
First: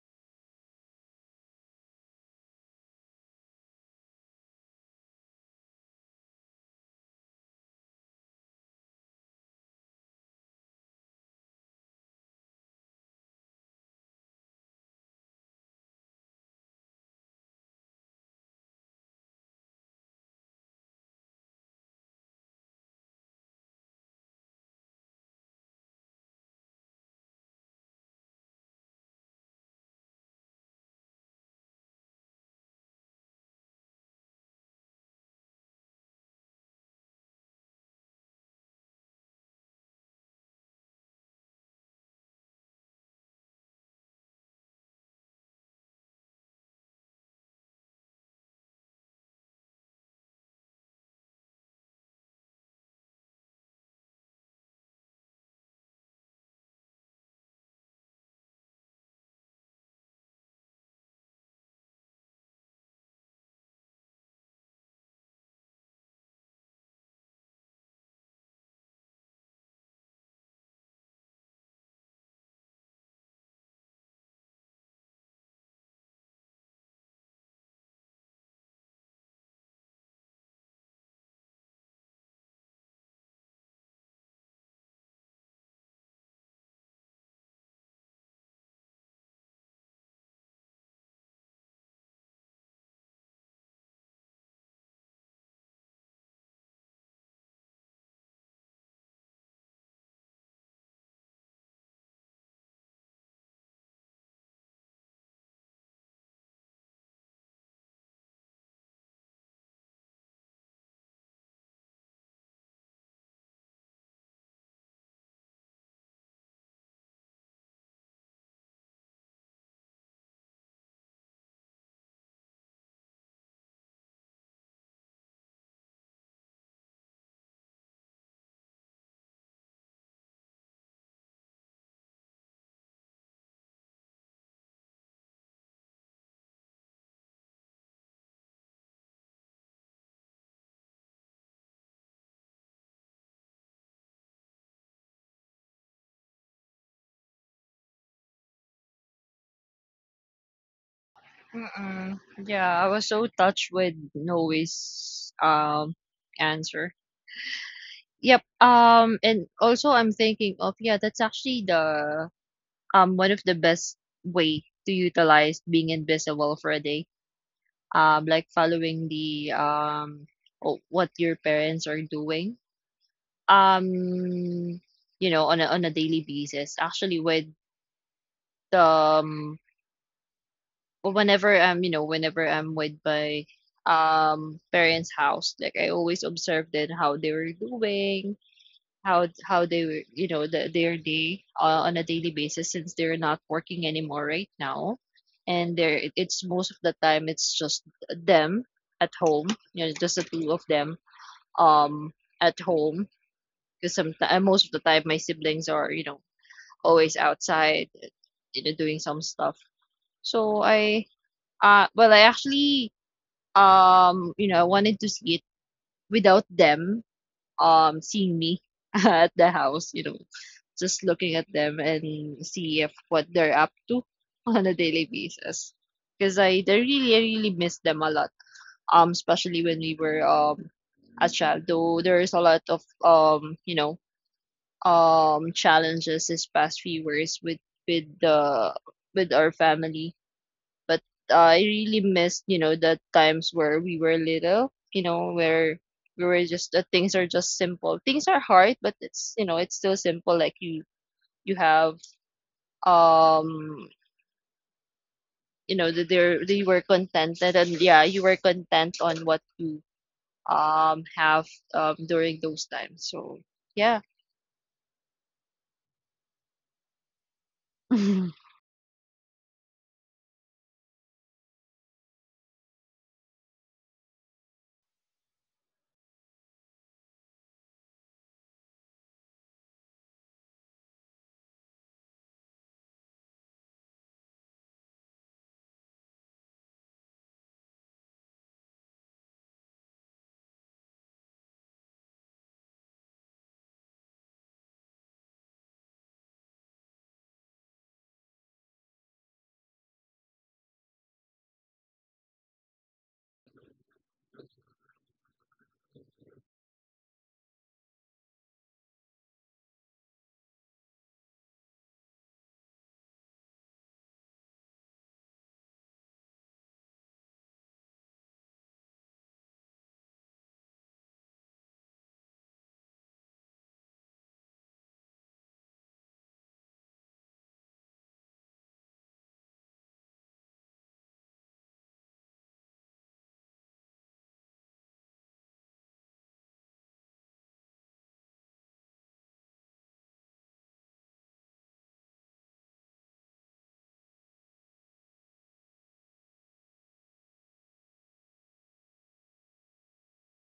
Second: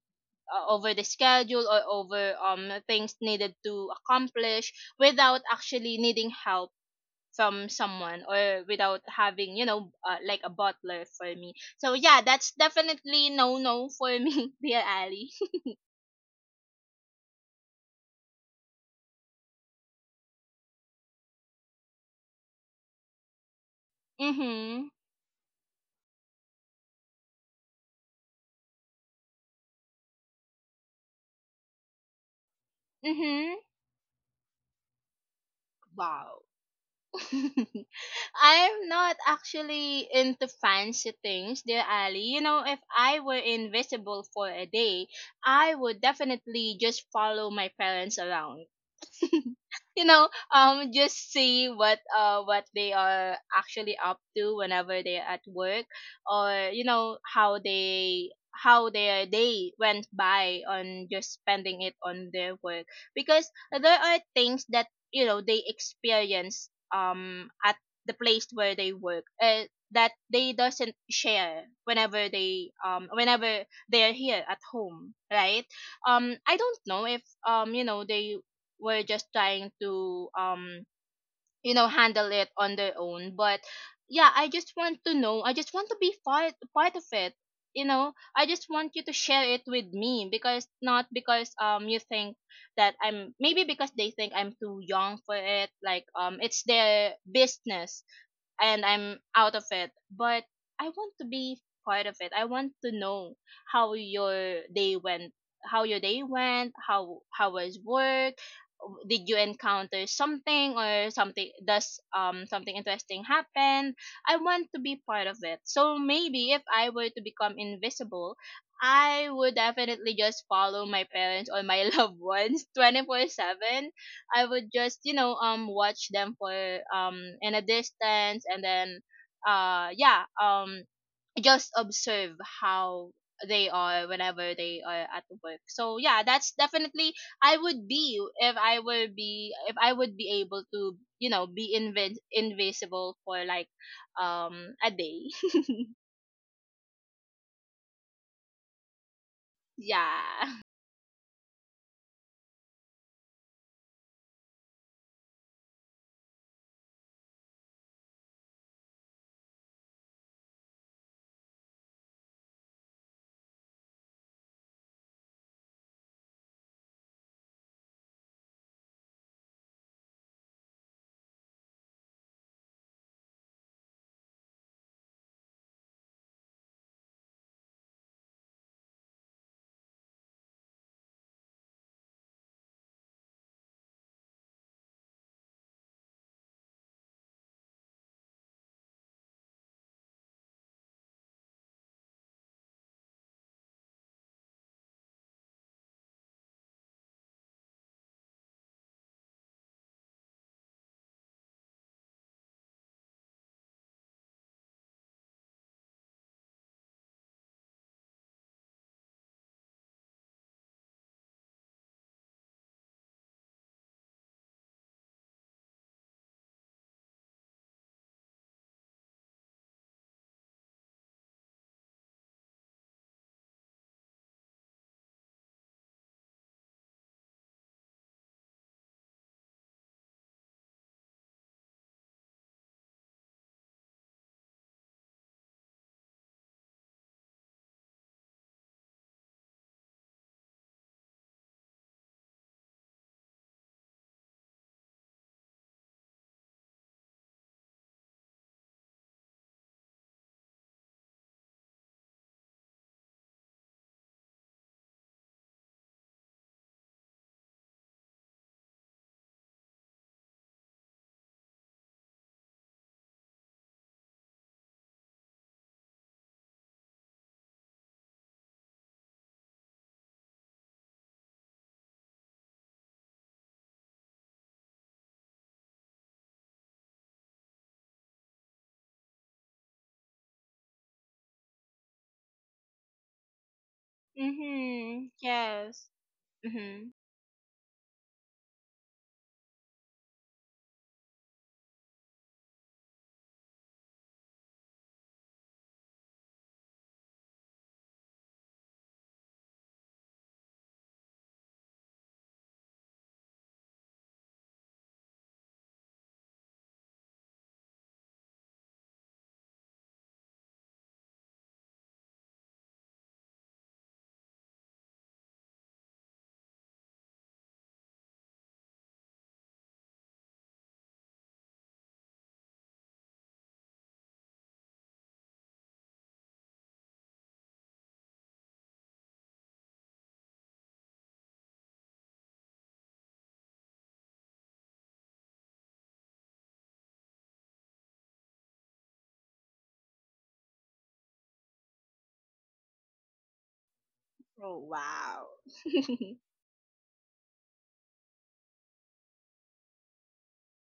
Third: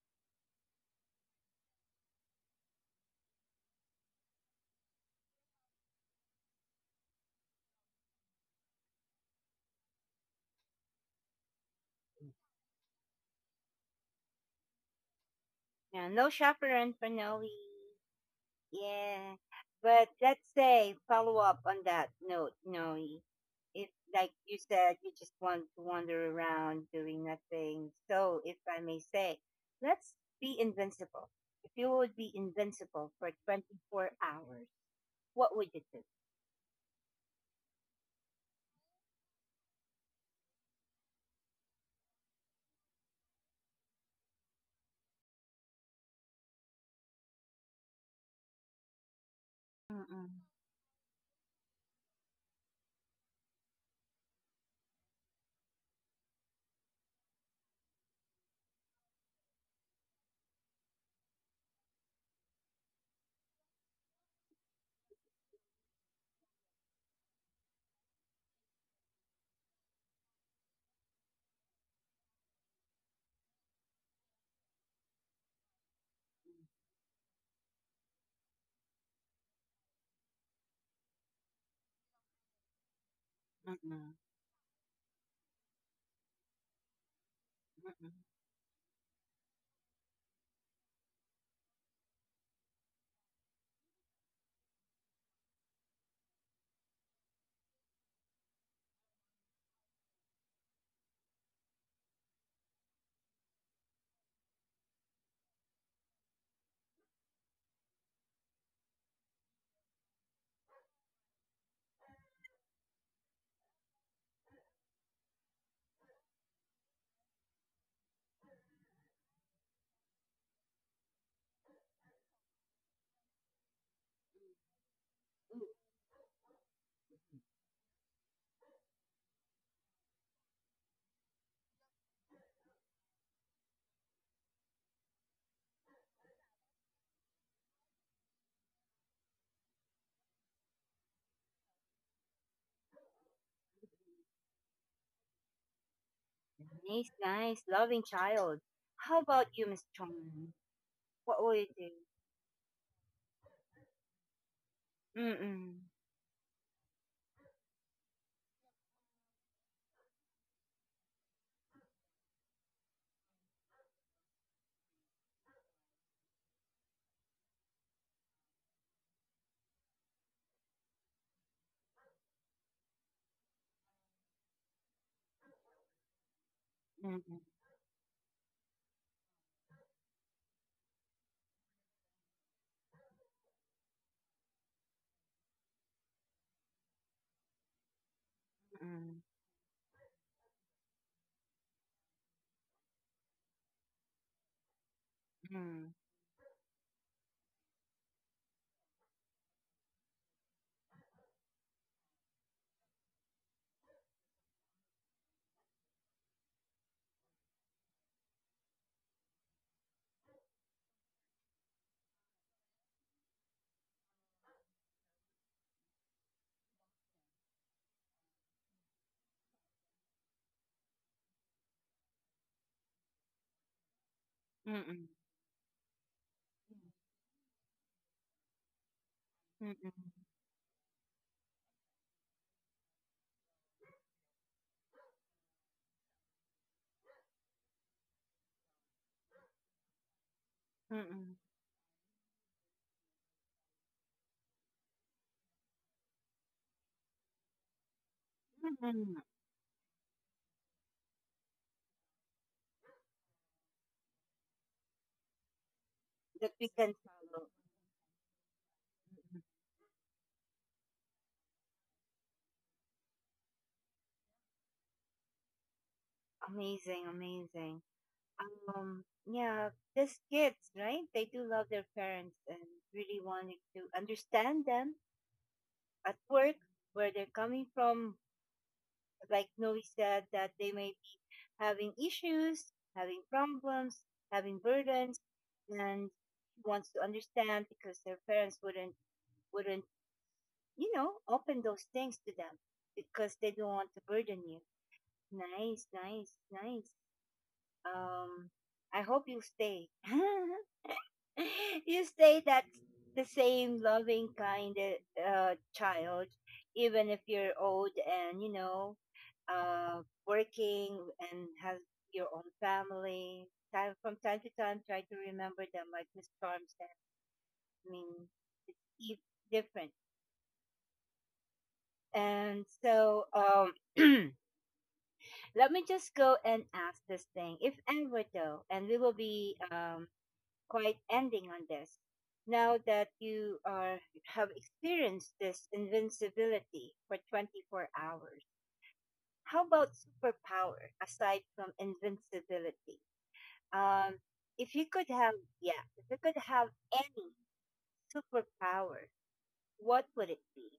C: uh, over the schedule or over things needed to accomplish without actually needing help from someone, or without having, you know, like a butler for me. So yeah, that's definitely no, no for me. Dear Ali,
A: Yeah, no chaperone for Noe. Yeah. But let's say follow up on that note, Noe. If like you
C: mhm,
A: said, you just want to wander around doing nothing. So if I may say, let's be invincible. If you would be invincible for
C: mhm.
A: 24 hours, what would you do?
C: Wow. I'm not actually into fancy things, dear Ali. You know, if I were invisible for a day, I would definitely just follow my parents around. You know,
A: Mm-mm.
C: just see what they are actually up to whenever they're at work, or you know, how they how their day went by on just spending it on their work. Because there are things that, you know, they experience at the place where they work, that they doesn't share whenever they, whenever they're here at home, right? I don't know if, you know, they were just trying to, you know, handle it on their own, but
A: Mm-mm.
C: yeah, I just want to know, I just want to be part of it. You
A: Mm-mm.
C: know, I just want you to share it with me, because not because you think that I'm, maybe because they think I'm too young for it, like, it's their business and I'm out of it. But I want to be part of it. I want to know how your day went, how your day went, how was work, did you encounter something, or something does, something interesting happen? I want to be part of it. So maybe if I were to become invisible, I would definitely just follow my parents or my loved ones 24/7. I would just, you know, watch them for, in a distance, and then, yeah, just observe how they are whenever they are at work. So yeah, that's definitely, I would be if I were be if I would be able to, you know, be invisible for like a day.
A: Nice, nice, loving child. How about you, Miss Chong?
C: Yeah.
A: What would you do?
B: Mm-mm. Yeah, I was so touched with Noe's
A: Mm-mm.
B: answer. Yep. And also I'm thinking of yeah, that's actually the one of the best way to utilize being invisible for a day. Like following the oh, what your parents are doing um you know on a daily basis, actually
A: Mm-mm.
B: with um well, whenever I'm you know whenever I'm with my parents house, like I always observed it how they were doing,
A: Mm-mm.
B: how they were you know their day on a daily basis since they're not working anymore right now, and
A: Mm,
B: there it's most of the time it's just them at home, you know just the two of them um at home, because sometimes most of the time my siblings are you know always outside, you know, doing some stuff. So I actually you know I wanted to see it without them seeing me at the house, you know, just looking at them and see if what they're up to on a
A: mm.
B: daily basis. Because I
A: Mm.
B: they really really miss them a lot.
A: Mm,
B: Especially when we were a child. Though there is a lot of you know, challenges this past few years with the with our family, but I really missed you know the times where we were little, you know where we were just the things are just simple, things are
A: mm,
B: hard but
A: mm.
B: it's you know it's still simple, like you have um you know that
A: That we
B: they were
A: can follow.
B: contented, and yeah you were content on what you have during those times, so yeah.
A: Amazing, amazing. Yeah, these kids, right? They do love their parents and really wanted to understand them at work, where they're coming from. Like Noe said, that they may be having issues, having problems, having
C: Mhm.
A: burdens,
C: Yes.
A: and she wants
C: Mhm.
A: to understand because their parents wouldn't you know, open those things to them because they don't want to burden you. Nice, nice, nice. Um, I hope you stay. You stay that the same loving kind child, even if you're old and you know, uh, working and have your own family. Time from time to time, try to remember them, like Miss Storm said. I mean, it's e- different, and so. Let me just go and ask this thing, if ever though, and we will be quite ending on this. Now that you are have experienced this invincibility for 24 hours, how about superpower aside from invincibility? Um,
C: Oh
A: if you could
C: wow.
A: have, yeah, if you could have any superpower, what would it be?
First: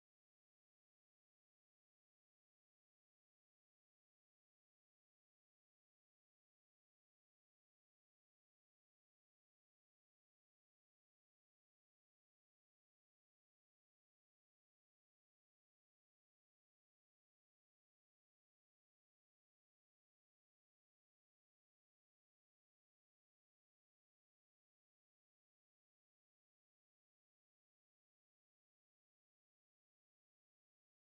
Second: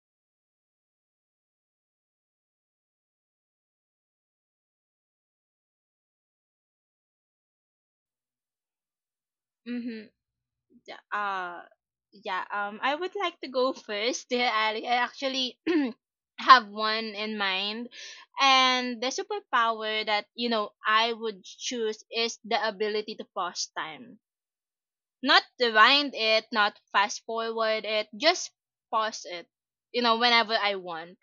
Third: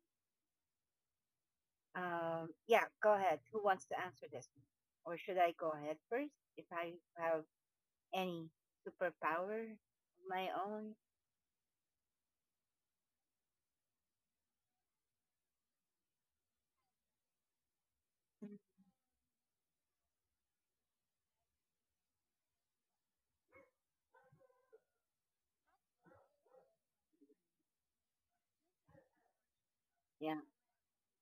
A: Yeah, go ahead. Who wants to answer this one? Or should I go ahead first if I have any superpower of
C: Mm-hmm.
A: my own.
C: Yeah, Uh, yeah. I would like to go first. Yeah, I actually have one in mind, and the superpower that, you know, I would choose is the ability to pause time, not rewind it, not fast forward it, just pause it. You know,
A: Yeah.
C: whenever I want.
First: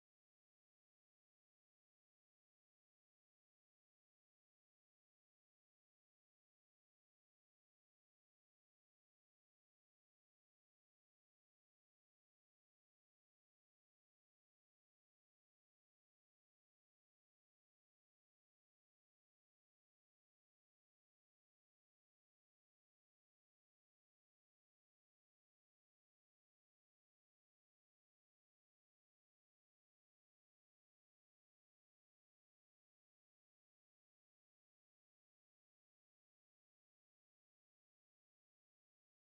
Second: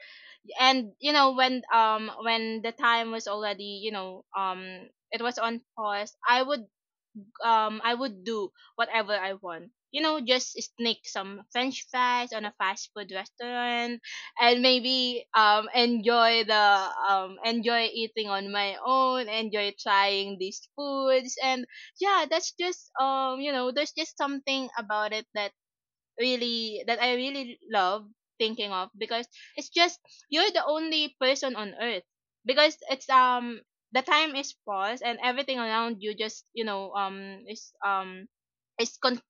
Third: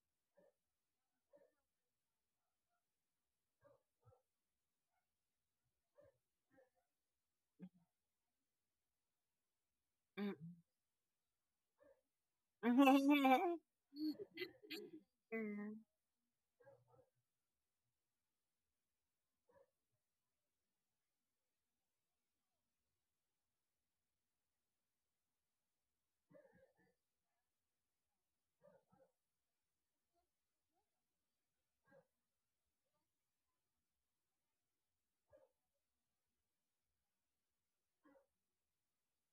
C: And you know, when, when the time was already, you know, it was on pause, I would, I would do whatever I want. You know, just sneak some French fries on a fast food restaurant, and maybe enjoy the enjoy eating on my own, enjoy trying these foods. And yeah, that's just, you know, there's just something about it that really, that I really love thinking of, because it's just, you're the only person on earth, because it's the time is paused, and everything around you just, you know, is is con-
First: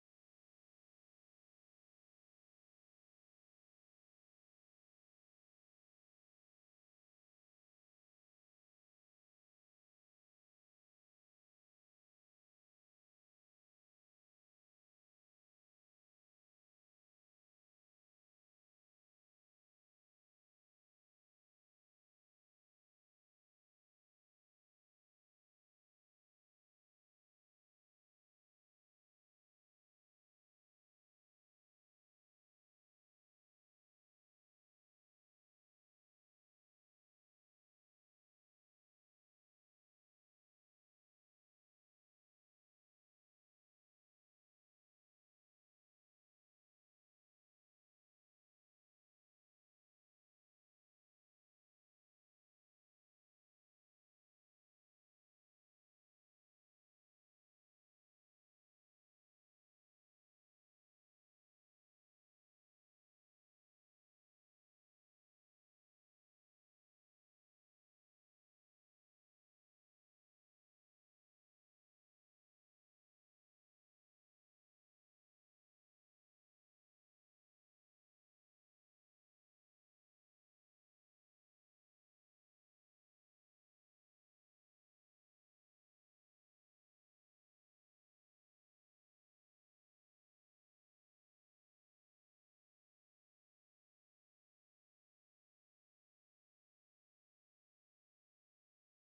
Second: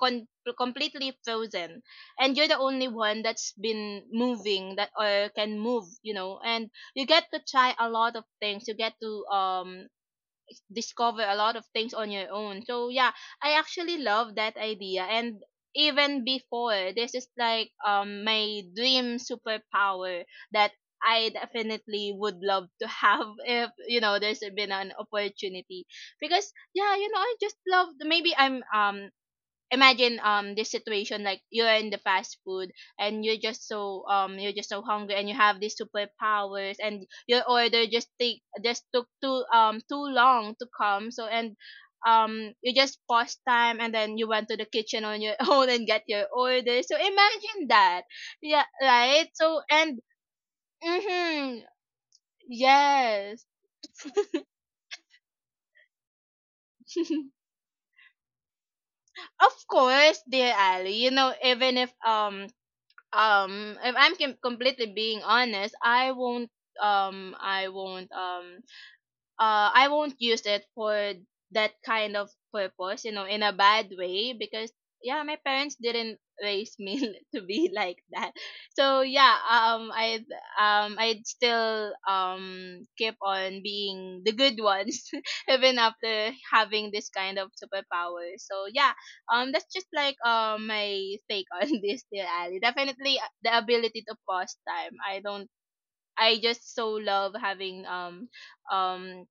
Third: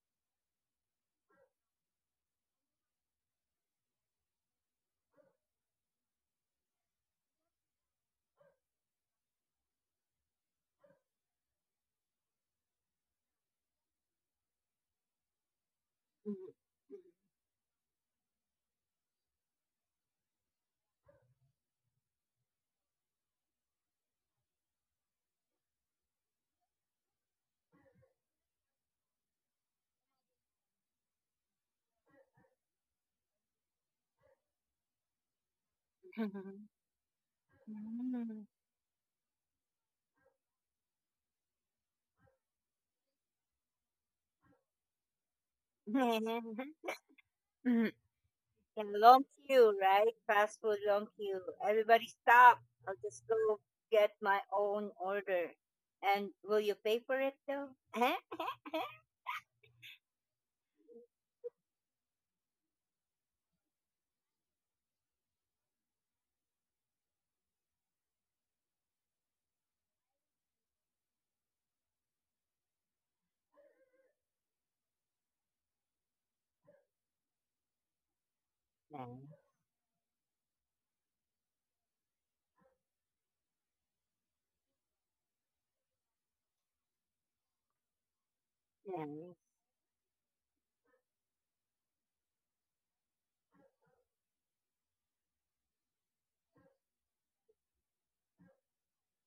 C: con- completely frozen, and you're the only one that's been moving, that or can move, you know. And you get to try a lot of things, you get to, discover a lot of things on your own. So yeah, I actually love that idea. And even before, this is like my dream superpower that I definitely would love to have, if you know, there's been an opportunity. Because yeah, you know, I just love, maybe I'm, imagine this situation, like you're in the fast food and you're just so, you're just so hungry, and you have these superpowers, and your order just take just took too, too long to come. So, and you just pause time and then you went to the kitchen on your own and get
A: Yeah,
C: your order. So imagine that. Yeah,
A: long
C: right, so.
A: queue,
C: And
A: right? Fast food, long queue.
C: mm-hmm,
A: Everybody stop. I'll just
C: yes.
A: go get my own order. And will you pay for it though?
C: Of course, dear Ali, you know, even if, if I'm completely being honest, I won't, um I won't um I won't use it for that kind of purpose, you know, in a bad way, because yeah, my parents didn't raise me to be like that. So
A: No,
C: yeah, I'd still keep on being the good ones even after having this kind of superpower. So yeah,
A: no.
C: that's just like my take on this, dear Ali. Definitely, the ability to pause time. I don't, I just so love having, um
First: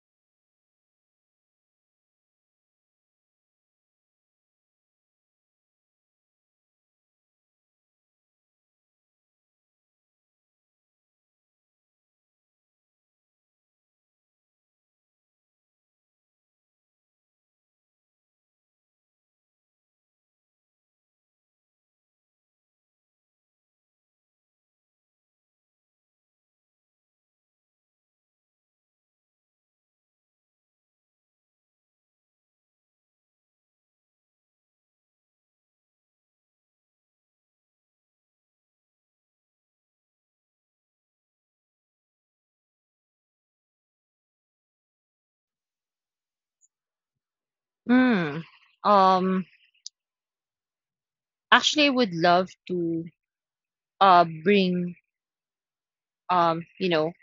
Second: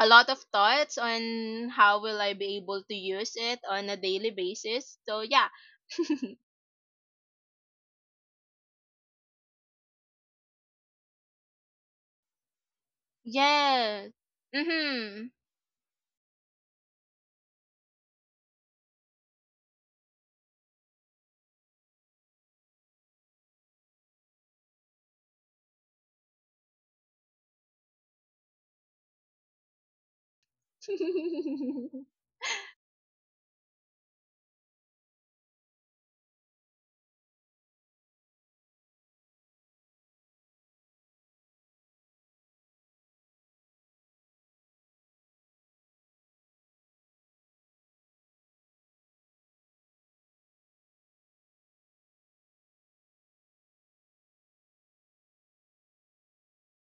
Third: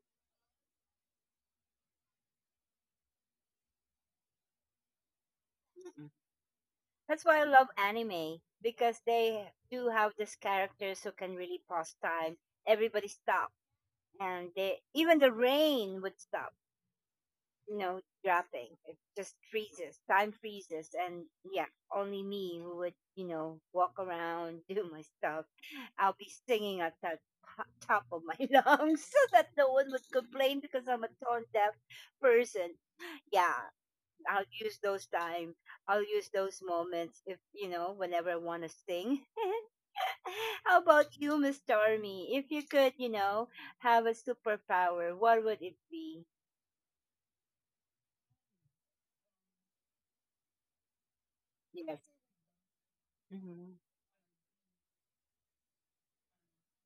C: a lot of thoughts on how will I be able to use it on a daily basis. So yeah.
A: Mm-mm. That's why I love anime because they do have these characters who can really pause time. Everybody stop.
C: Yes.
A: And they, even
C: Mhm.
A: the rain would stop, you know, dropping. It just freezes, time freezes, and yeah, only me who would, you know, walk around, do my stuff. I'll be singing at the top of my lungs so that no one would complain because I'm a tone deaf person. Yeah, I'll use those time. I'll use those moments if you know whenever I want to sing. How about you, Miss Stormy? If you could, you know, have a superpower, what would it be?
B: Mm. um Actually, I
A: Yes.
B: would love to
A: Mm-hmm.
B: bring you know,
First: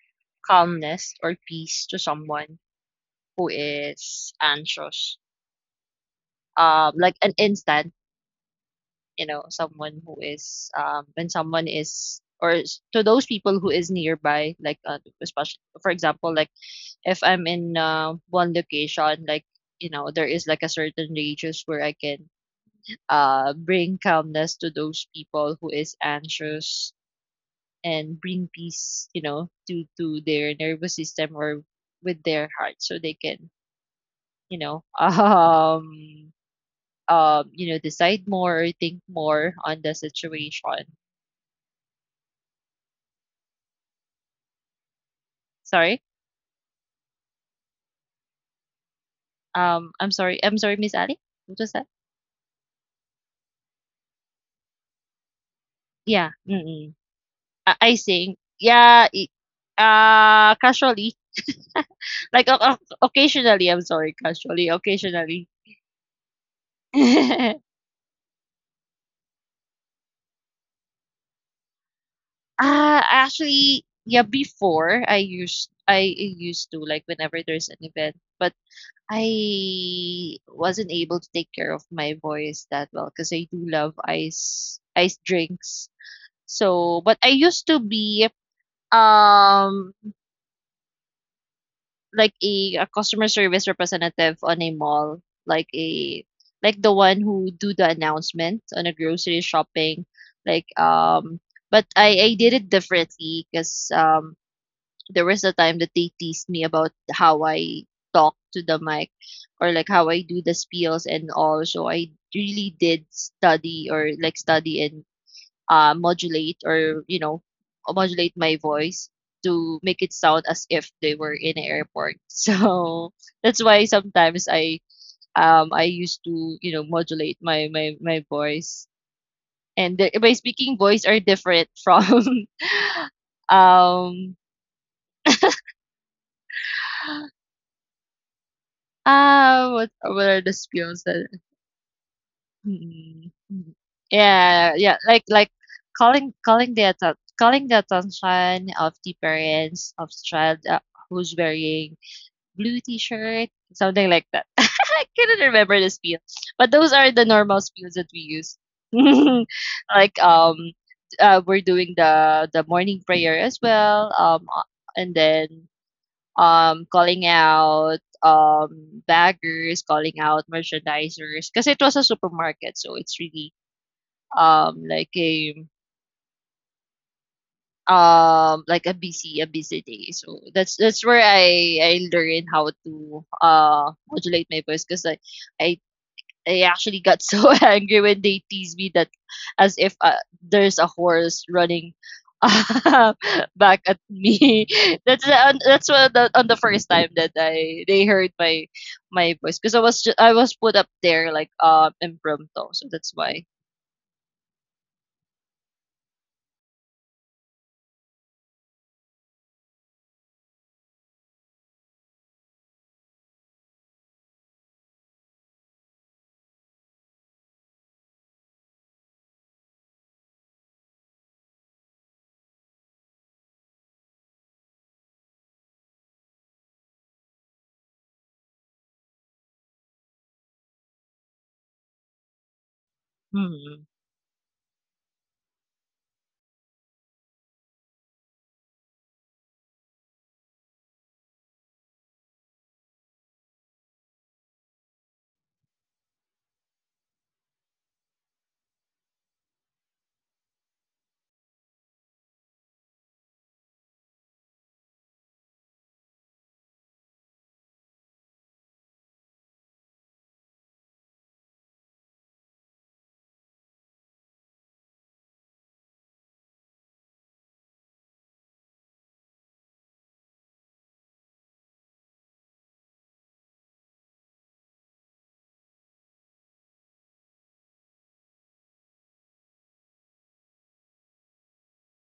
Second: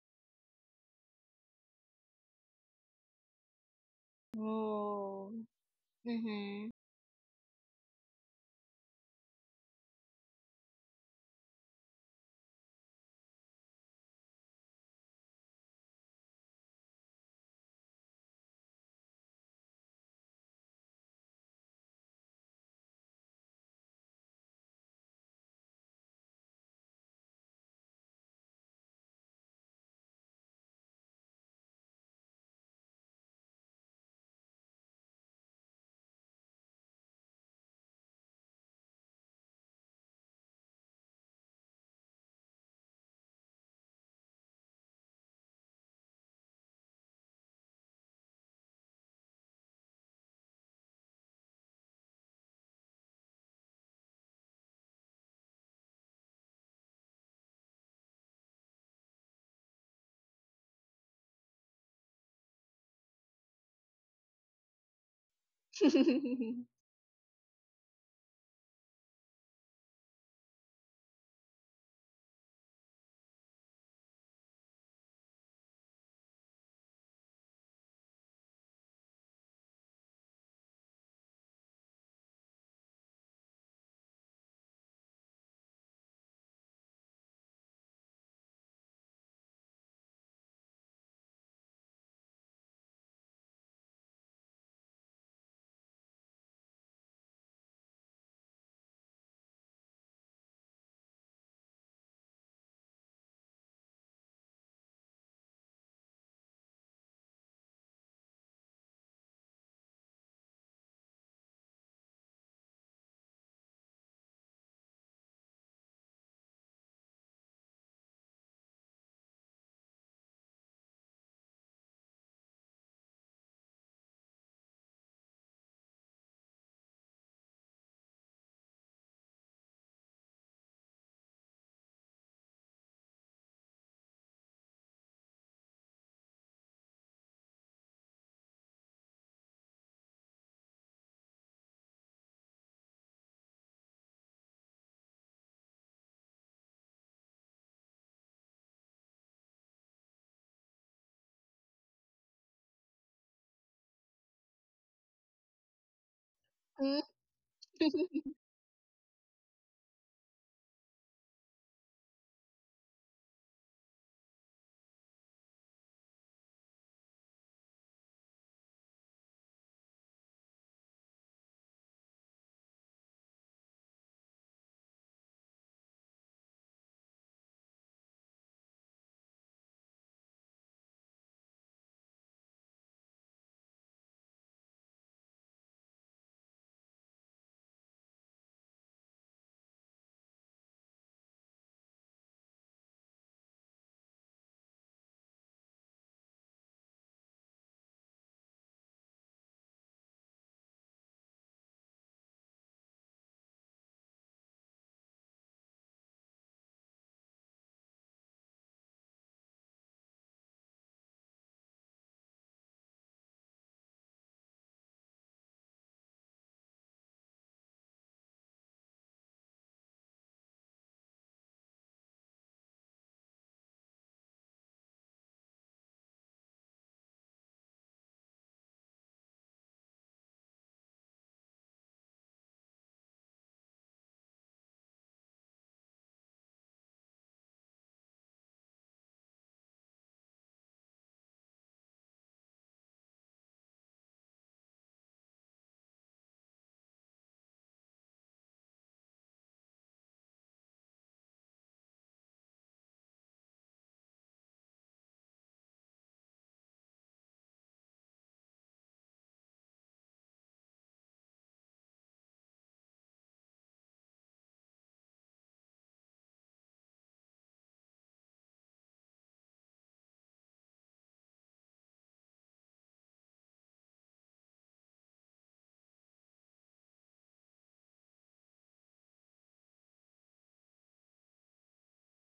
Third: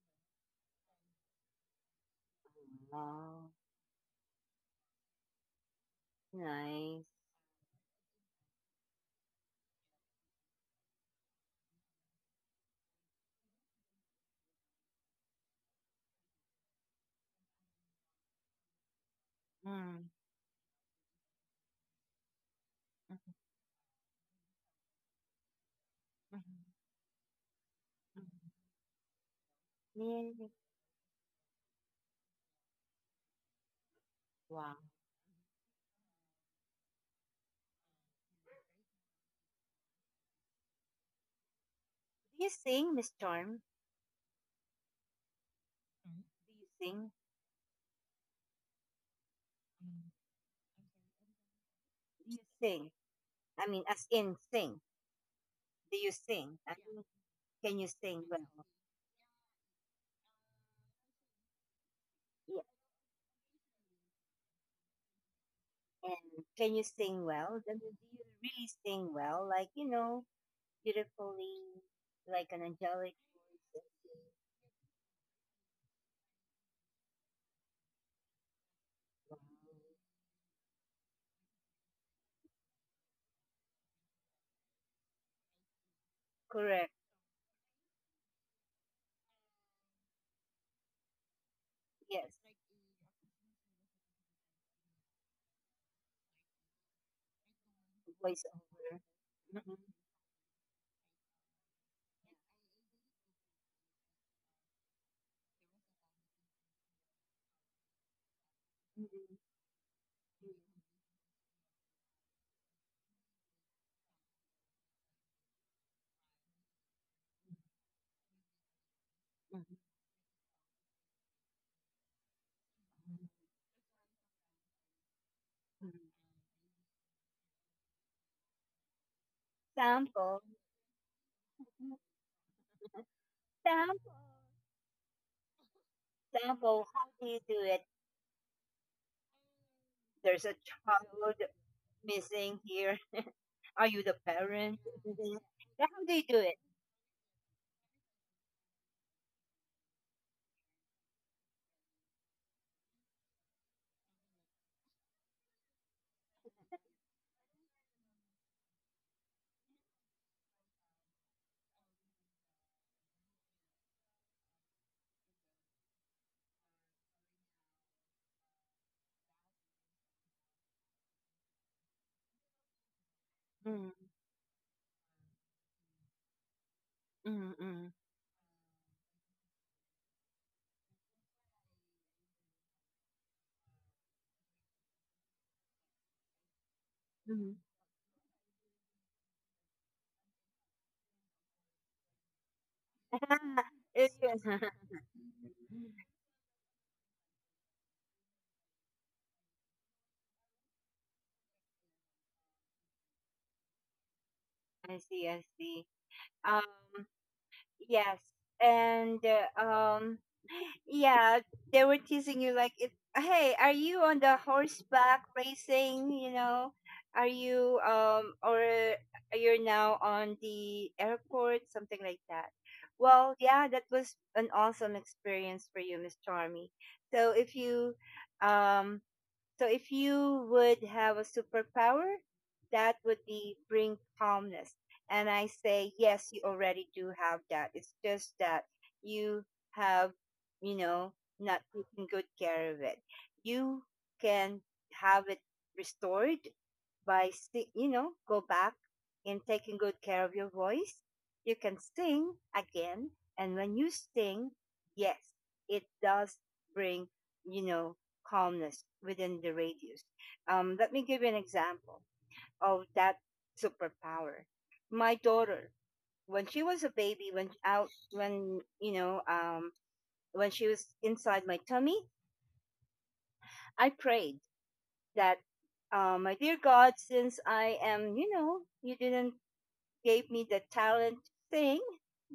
B: calmness or peace to someone who
A: Wow.
B: is anxious.
C: Oh. Mhm.
A: Nice.
B: Like an instant, you know, someone who is when someone is or to those people who is nearby, like especially for example, like if I'm in one location, like you know,
A: Mm.
B: there is like a certain radius where I can bring calmness to those people who is
A: Mm-hmm.
B: anxious and bring peace, you know, to
A: Music.
B: their nervous system or with their heart, so they can,
A: Wow.
B: you know, you know, decide more or think more on the situation.
A: Do you sing, Miss Charm? Mm.
B: Sorry,
A: Do you sing? Mm.
B: I'm sorry, I'm sorry, Miss Ali. What was that?
A: Do you sing? I mean, as in sing. Do you sing? I
B: Yeah,
A: mean,
B: mm-mm.
A: can you sing
B: I
A: well?
B: think, yeah, it, casually,
A: Yeah.
B: like occasionally. I'm sorry, casually, occasionally.
A: And can you sing well? I mean, do you really sing well? Like, you know, beautifully, like an angelic
B: Ah,
A: voice.
B: actually, yeah, before I used to like whenever there's an event, but I wasn't able to take care of my voice that well because I do love ice drinks.
A: Correct.
B: So, but I used to be um
A: Yes.
B: like a customer service representative on a mall, like a like the one who do the announcement
A: Voiceover.
B: on a grocery shopping, like But I did it differently because there was a time that they teased me about how I talk to the mic
A: Mm,
B: or like how I do the spiels and all. So I really did study or like study and modulate or you know modulate my voice
A: mm, mm,
B: to make it sound as if they were in an airport. So that's why sometimes I
A: mm.
B: used to you know modulate my voice, and
A: Sample.
B: my speaking voice are different from
A: Sample.
B: um
A: Sample. How do you do it?
B: Ah,
A: There's a
B: what are the
A: child
B: spills? That
A: missing here.
B: mm,
A: Are you the
B: mm.
A: parent?
B: Yeah,
A: Mhm.
B: yeah, like
A: How do you do it?
B: calling the attention of the parents of child who's wearing blue T-shirt, something like that. I couldn't remember the spiel,
C: Mm.
B: but those are the normal spiels that we use. Like we're doing the morning prayer as well. And then calling out baggers, calling out merchandisers, because it was a supermarket, so it's really
A: Mm,
B: um, like a
A: mm, mm,
B: like a busy day. So that's where I learned how to modulate my voice, because i I actually got so
A: mm.
B: angry when they teased me that as if there's a horse running back at
A: It's just-
B: me. That's what the, on the first time that I they heard my voice, because I was I was put up there like impromptu, so that's why.
A: I see, I see. Um, yes, and yeah, they were teasing you like, it, "Hey, are you on the horseback racing? You know, are you or you're now on the airport, something like that." Well, yeah, that was an awesome experience for you, Miss Charmy. So if you um so if you would have a superpower, that would be bring
B: Hmm.
A: calmness. And I say, yes, you already do have that. It's just that you have, you know, not taken good care of it. You can have it restored by, you know, go back and taking good care of your voice. You can sing again. And when you sing, yes, it does bring, you know, calmness within the radius. Let me give you an example of that superpower. My daughter, when she was a baby, when out, when you know, when she was inside my tummy, I prayed that my dear God, since I am, you know, you didn't gave me the talent to sing,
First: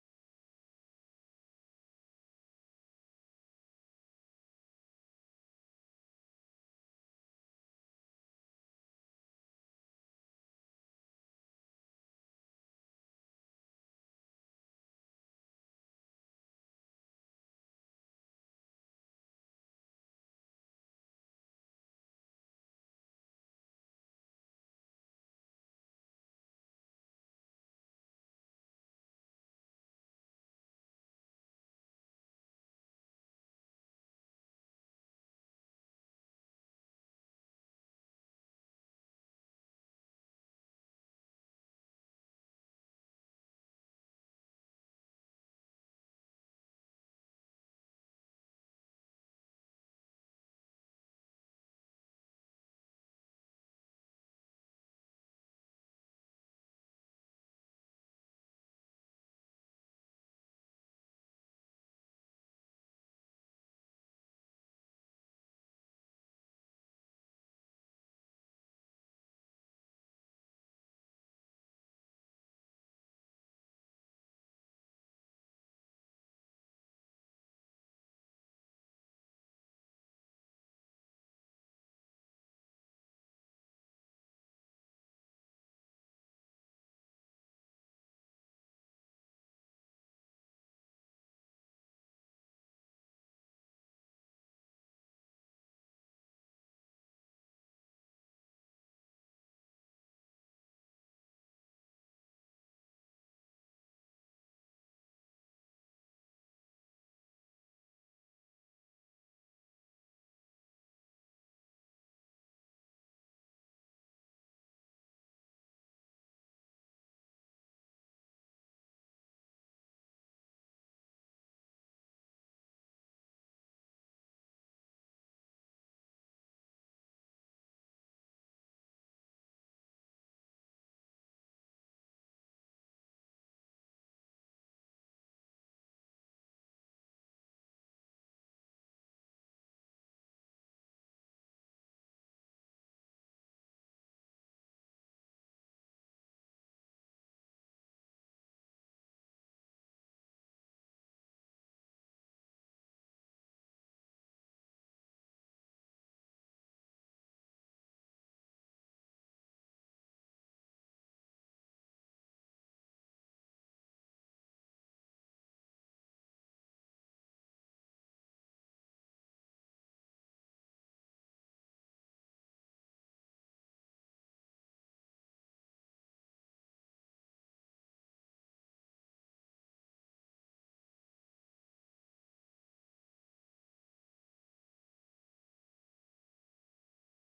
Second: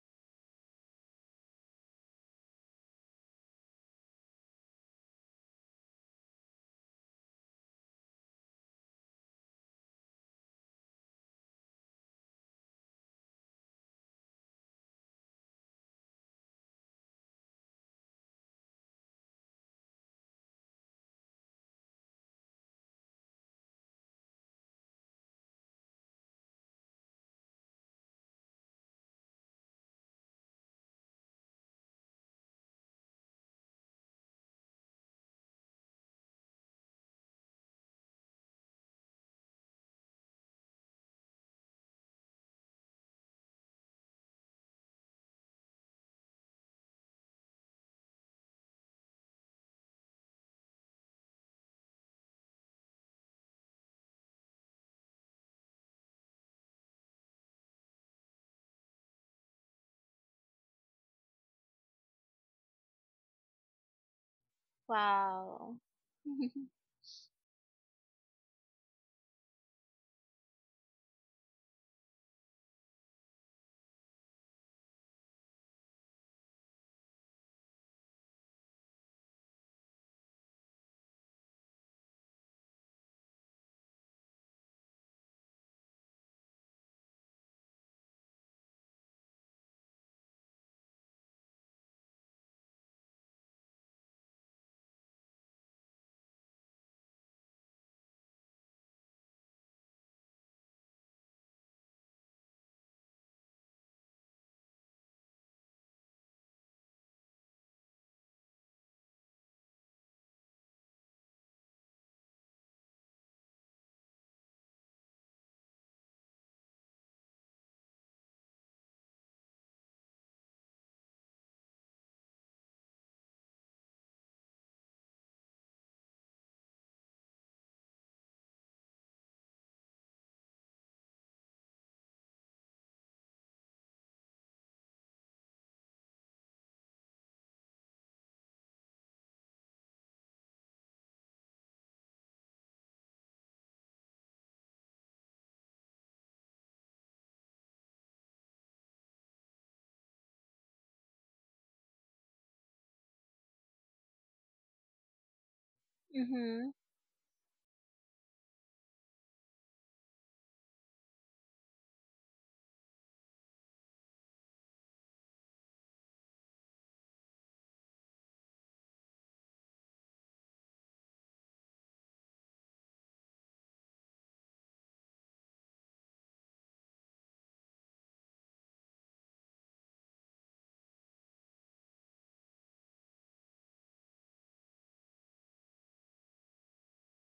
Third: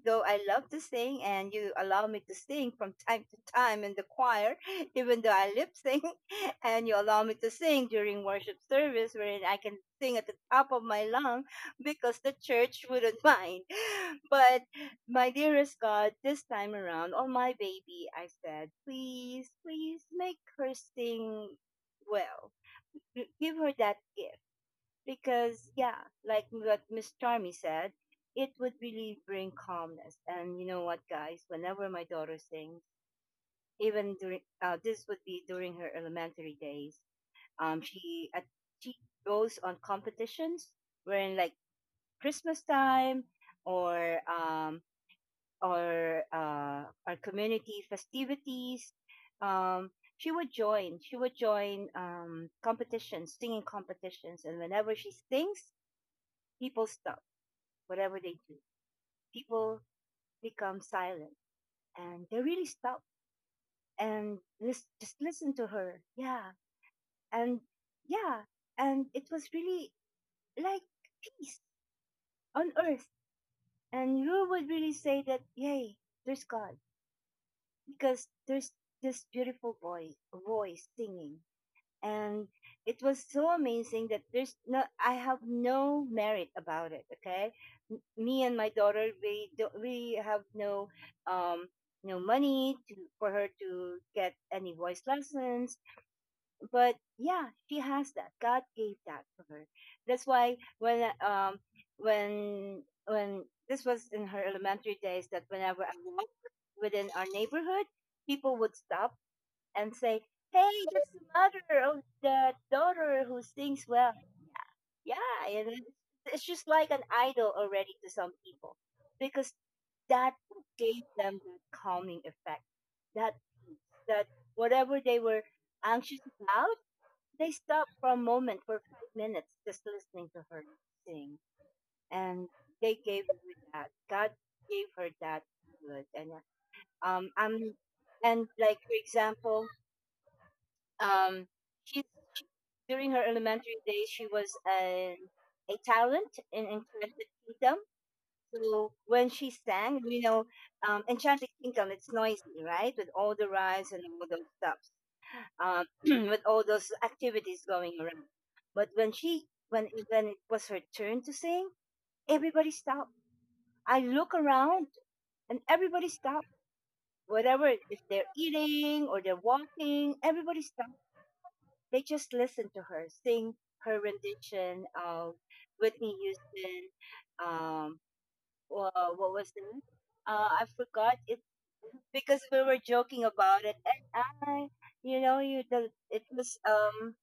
A: though I love to sing, and you allow me to sing from time to time in the choir, even though I lip sync, and you allow me to sing during worship service, wherein I can sing at the top of my lung because the church wouldn't mind. But my dearest God, this time around, on my baby, I said, please, please make her sing well. Give her that gift because, yeah, like what Miss Charmy said, it would really bring calmness. And you know what, guys, whenever my daughter sings, even during this would be during her elementary days. um she at, she goes on competitions, wherein like Christmas time or our community festivities. um she would join, she would join competitions, singing competitions, and whenever she sings, people stop whatever they do. People become silent and they really stop and just listen to
C: Wow.
A: her. Yeah. And yeah. And it was really like peace on earth. And you would really say that, yay, there's God, because there's this beautiful voice, voice singing, and it was so amazing that there's no I have no merit about it. Okay. Me and my daughter, we have no um no money to, for her to get any voice lessons. But yeah, she has that. God gave that to her. That's why when um when this was in her elementary days, that whenever I walked within our neighborhood, people would stop and say, "Hey, that's the mother of the daughter who sings well." Yeah, and it's just like an idol already to some people, because that gave them the calming effect. That that whatever they were anxious about, they stopped for a moment for 5 minutes just listening to her sing, and they gave her that. God gave her that good. And I'm and like for example, um, she's she, during her elementary days, she was a a talent in Enchanted Kingdom. So when she sang, you know, Enchanted Kingdom, it's noisy, right? With all the rides and all those stuff, with all
C: Mhm.
A: those activities going around. But when she, when it was her turn to sing, everybody stopped. I look around and everybody stopped. Whatever, if they're eating or they're walking, everybody stopped. They just listened to her sing her rendition of Whitney Houston. Um, what was it? I forgot it because we were joking about it, and I, you know, you the,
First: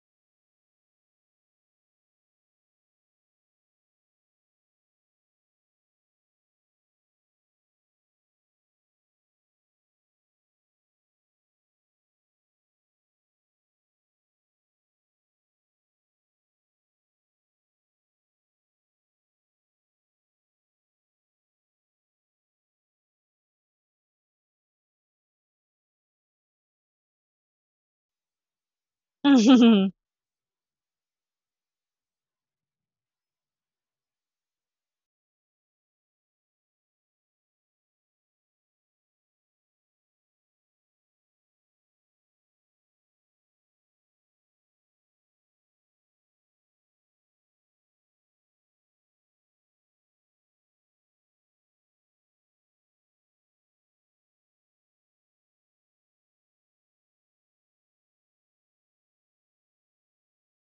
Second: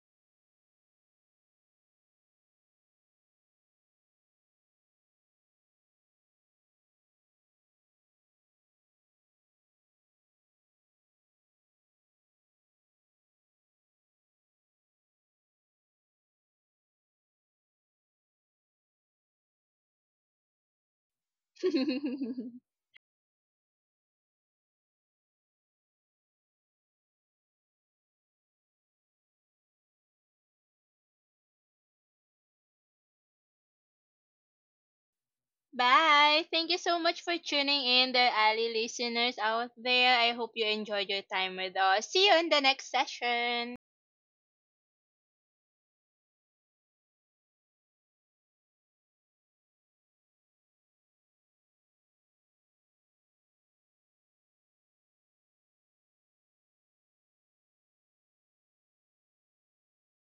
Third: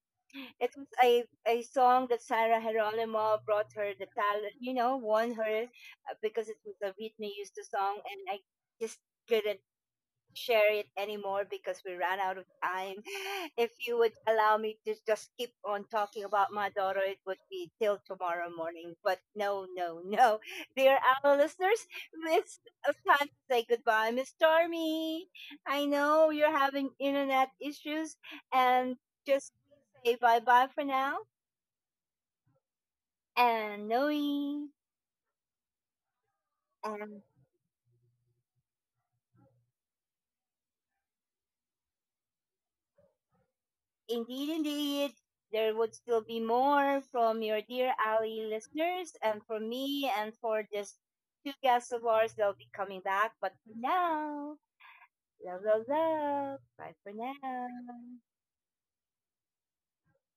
A: it was a song that Sarah Geronimo brought her the talent, you know, won her because it was a Whitney Houston song, and I just couldn't share it anymore because we ran out of time. If you would allow me to just keep on talking about my daughter, it would be till tomorrow morning. But no, no, no. Dear our listeners, it's time to say goodbye. Miss Stormy, I know you're having internet issues, and just say bye bye for now. And Noe
C: Bye. Thank you so
A: and
C: much for tuning in, the Ali listeners out there. I hope you enjoyed your time with us. See you in the next session.
A: indeed, indeed, there would still be more from your dear Ali listeners and from me and for just two guests of ours. They'll be coming back. But for now, love, love, love. Bye for now.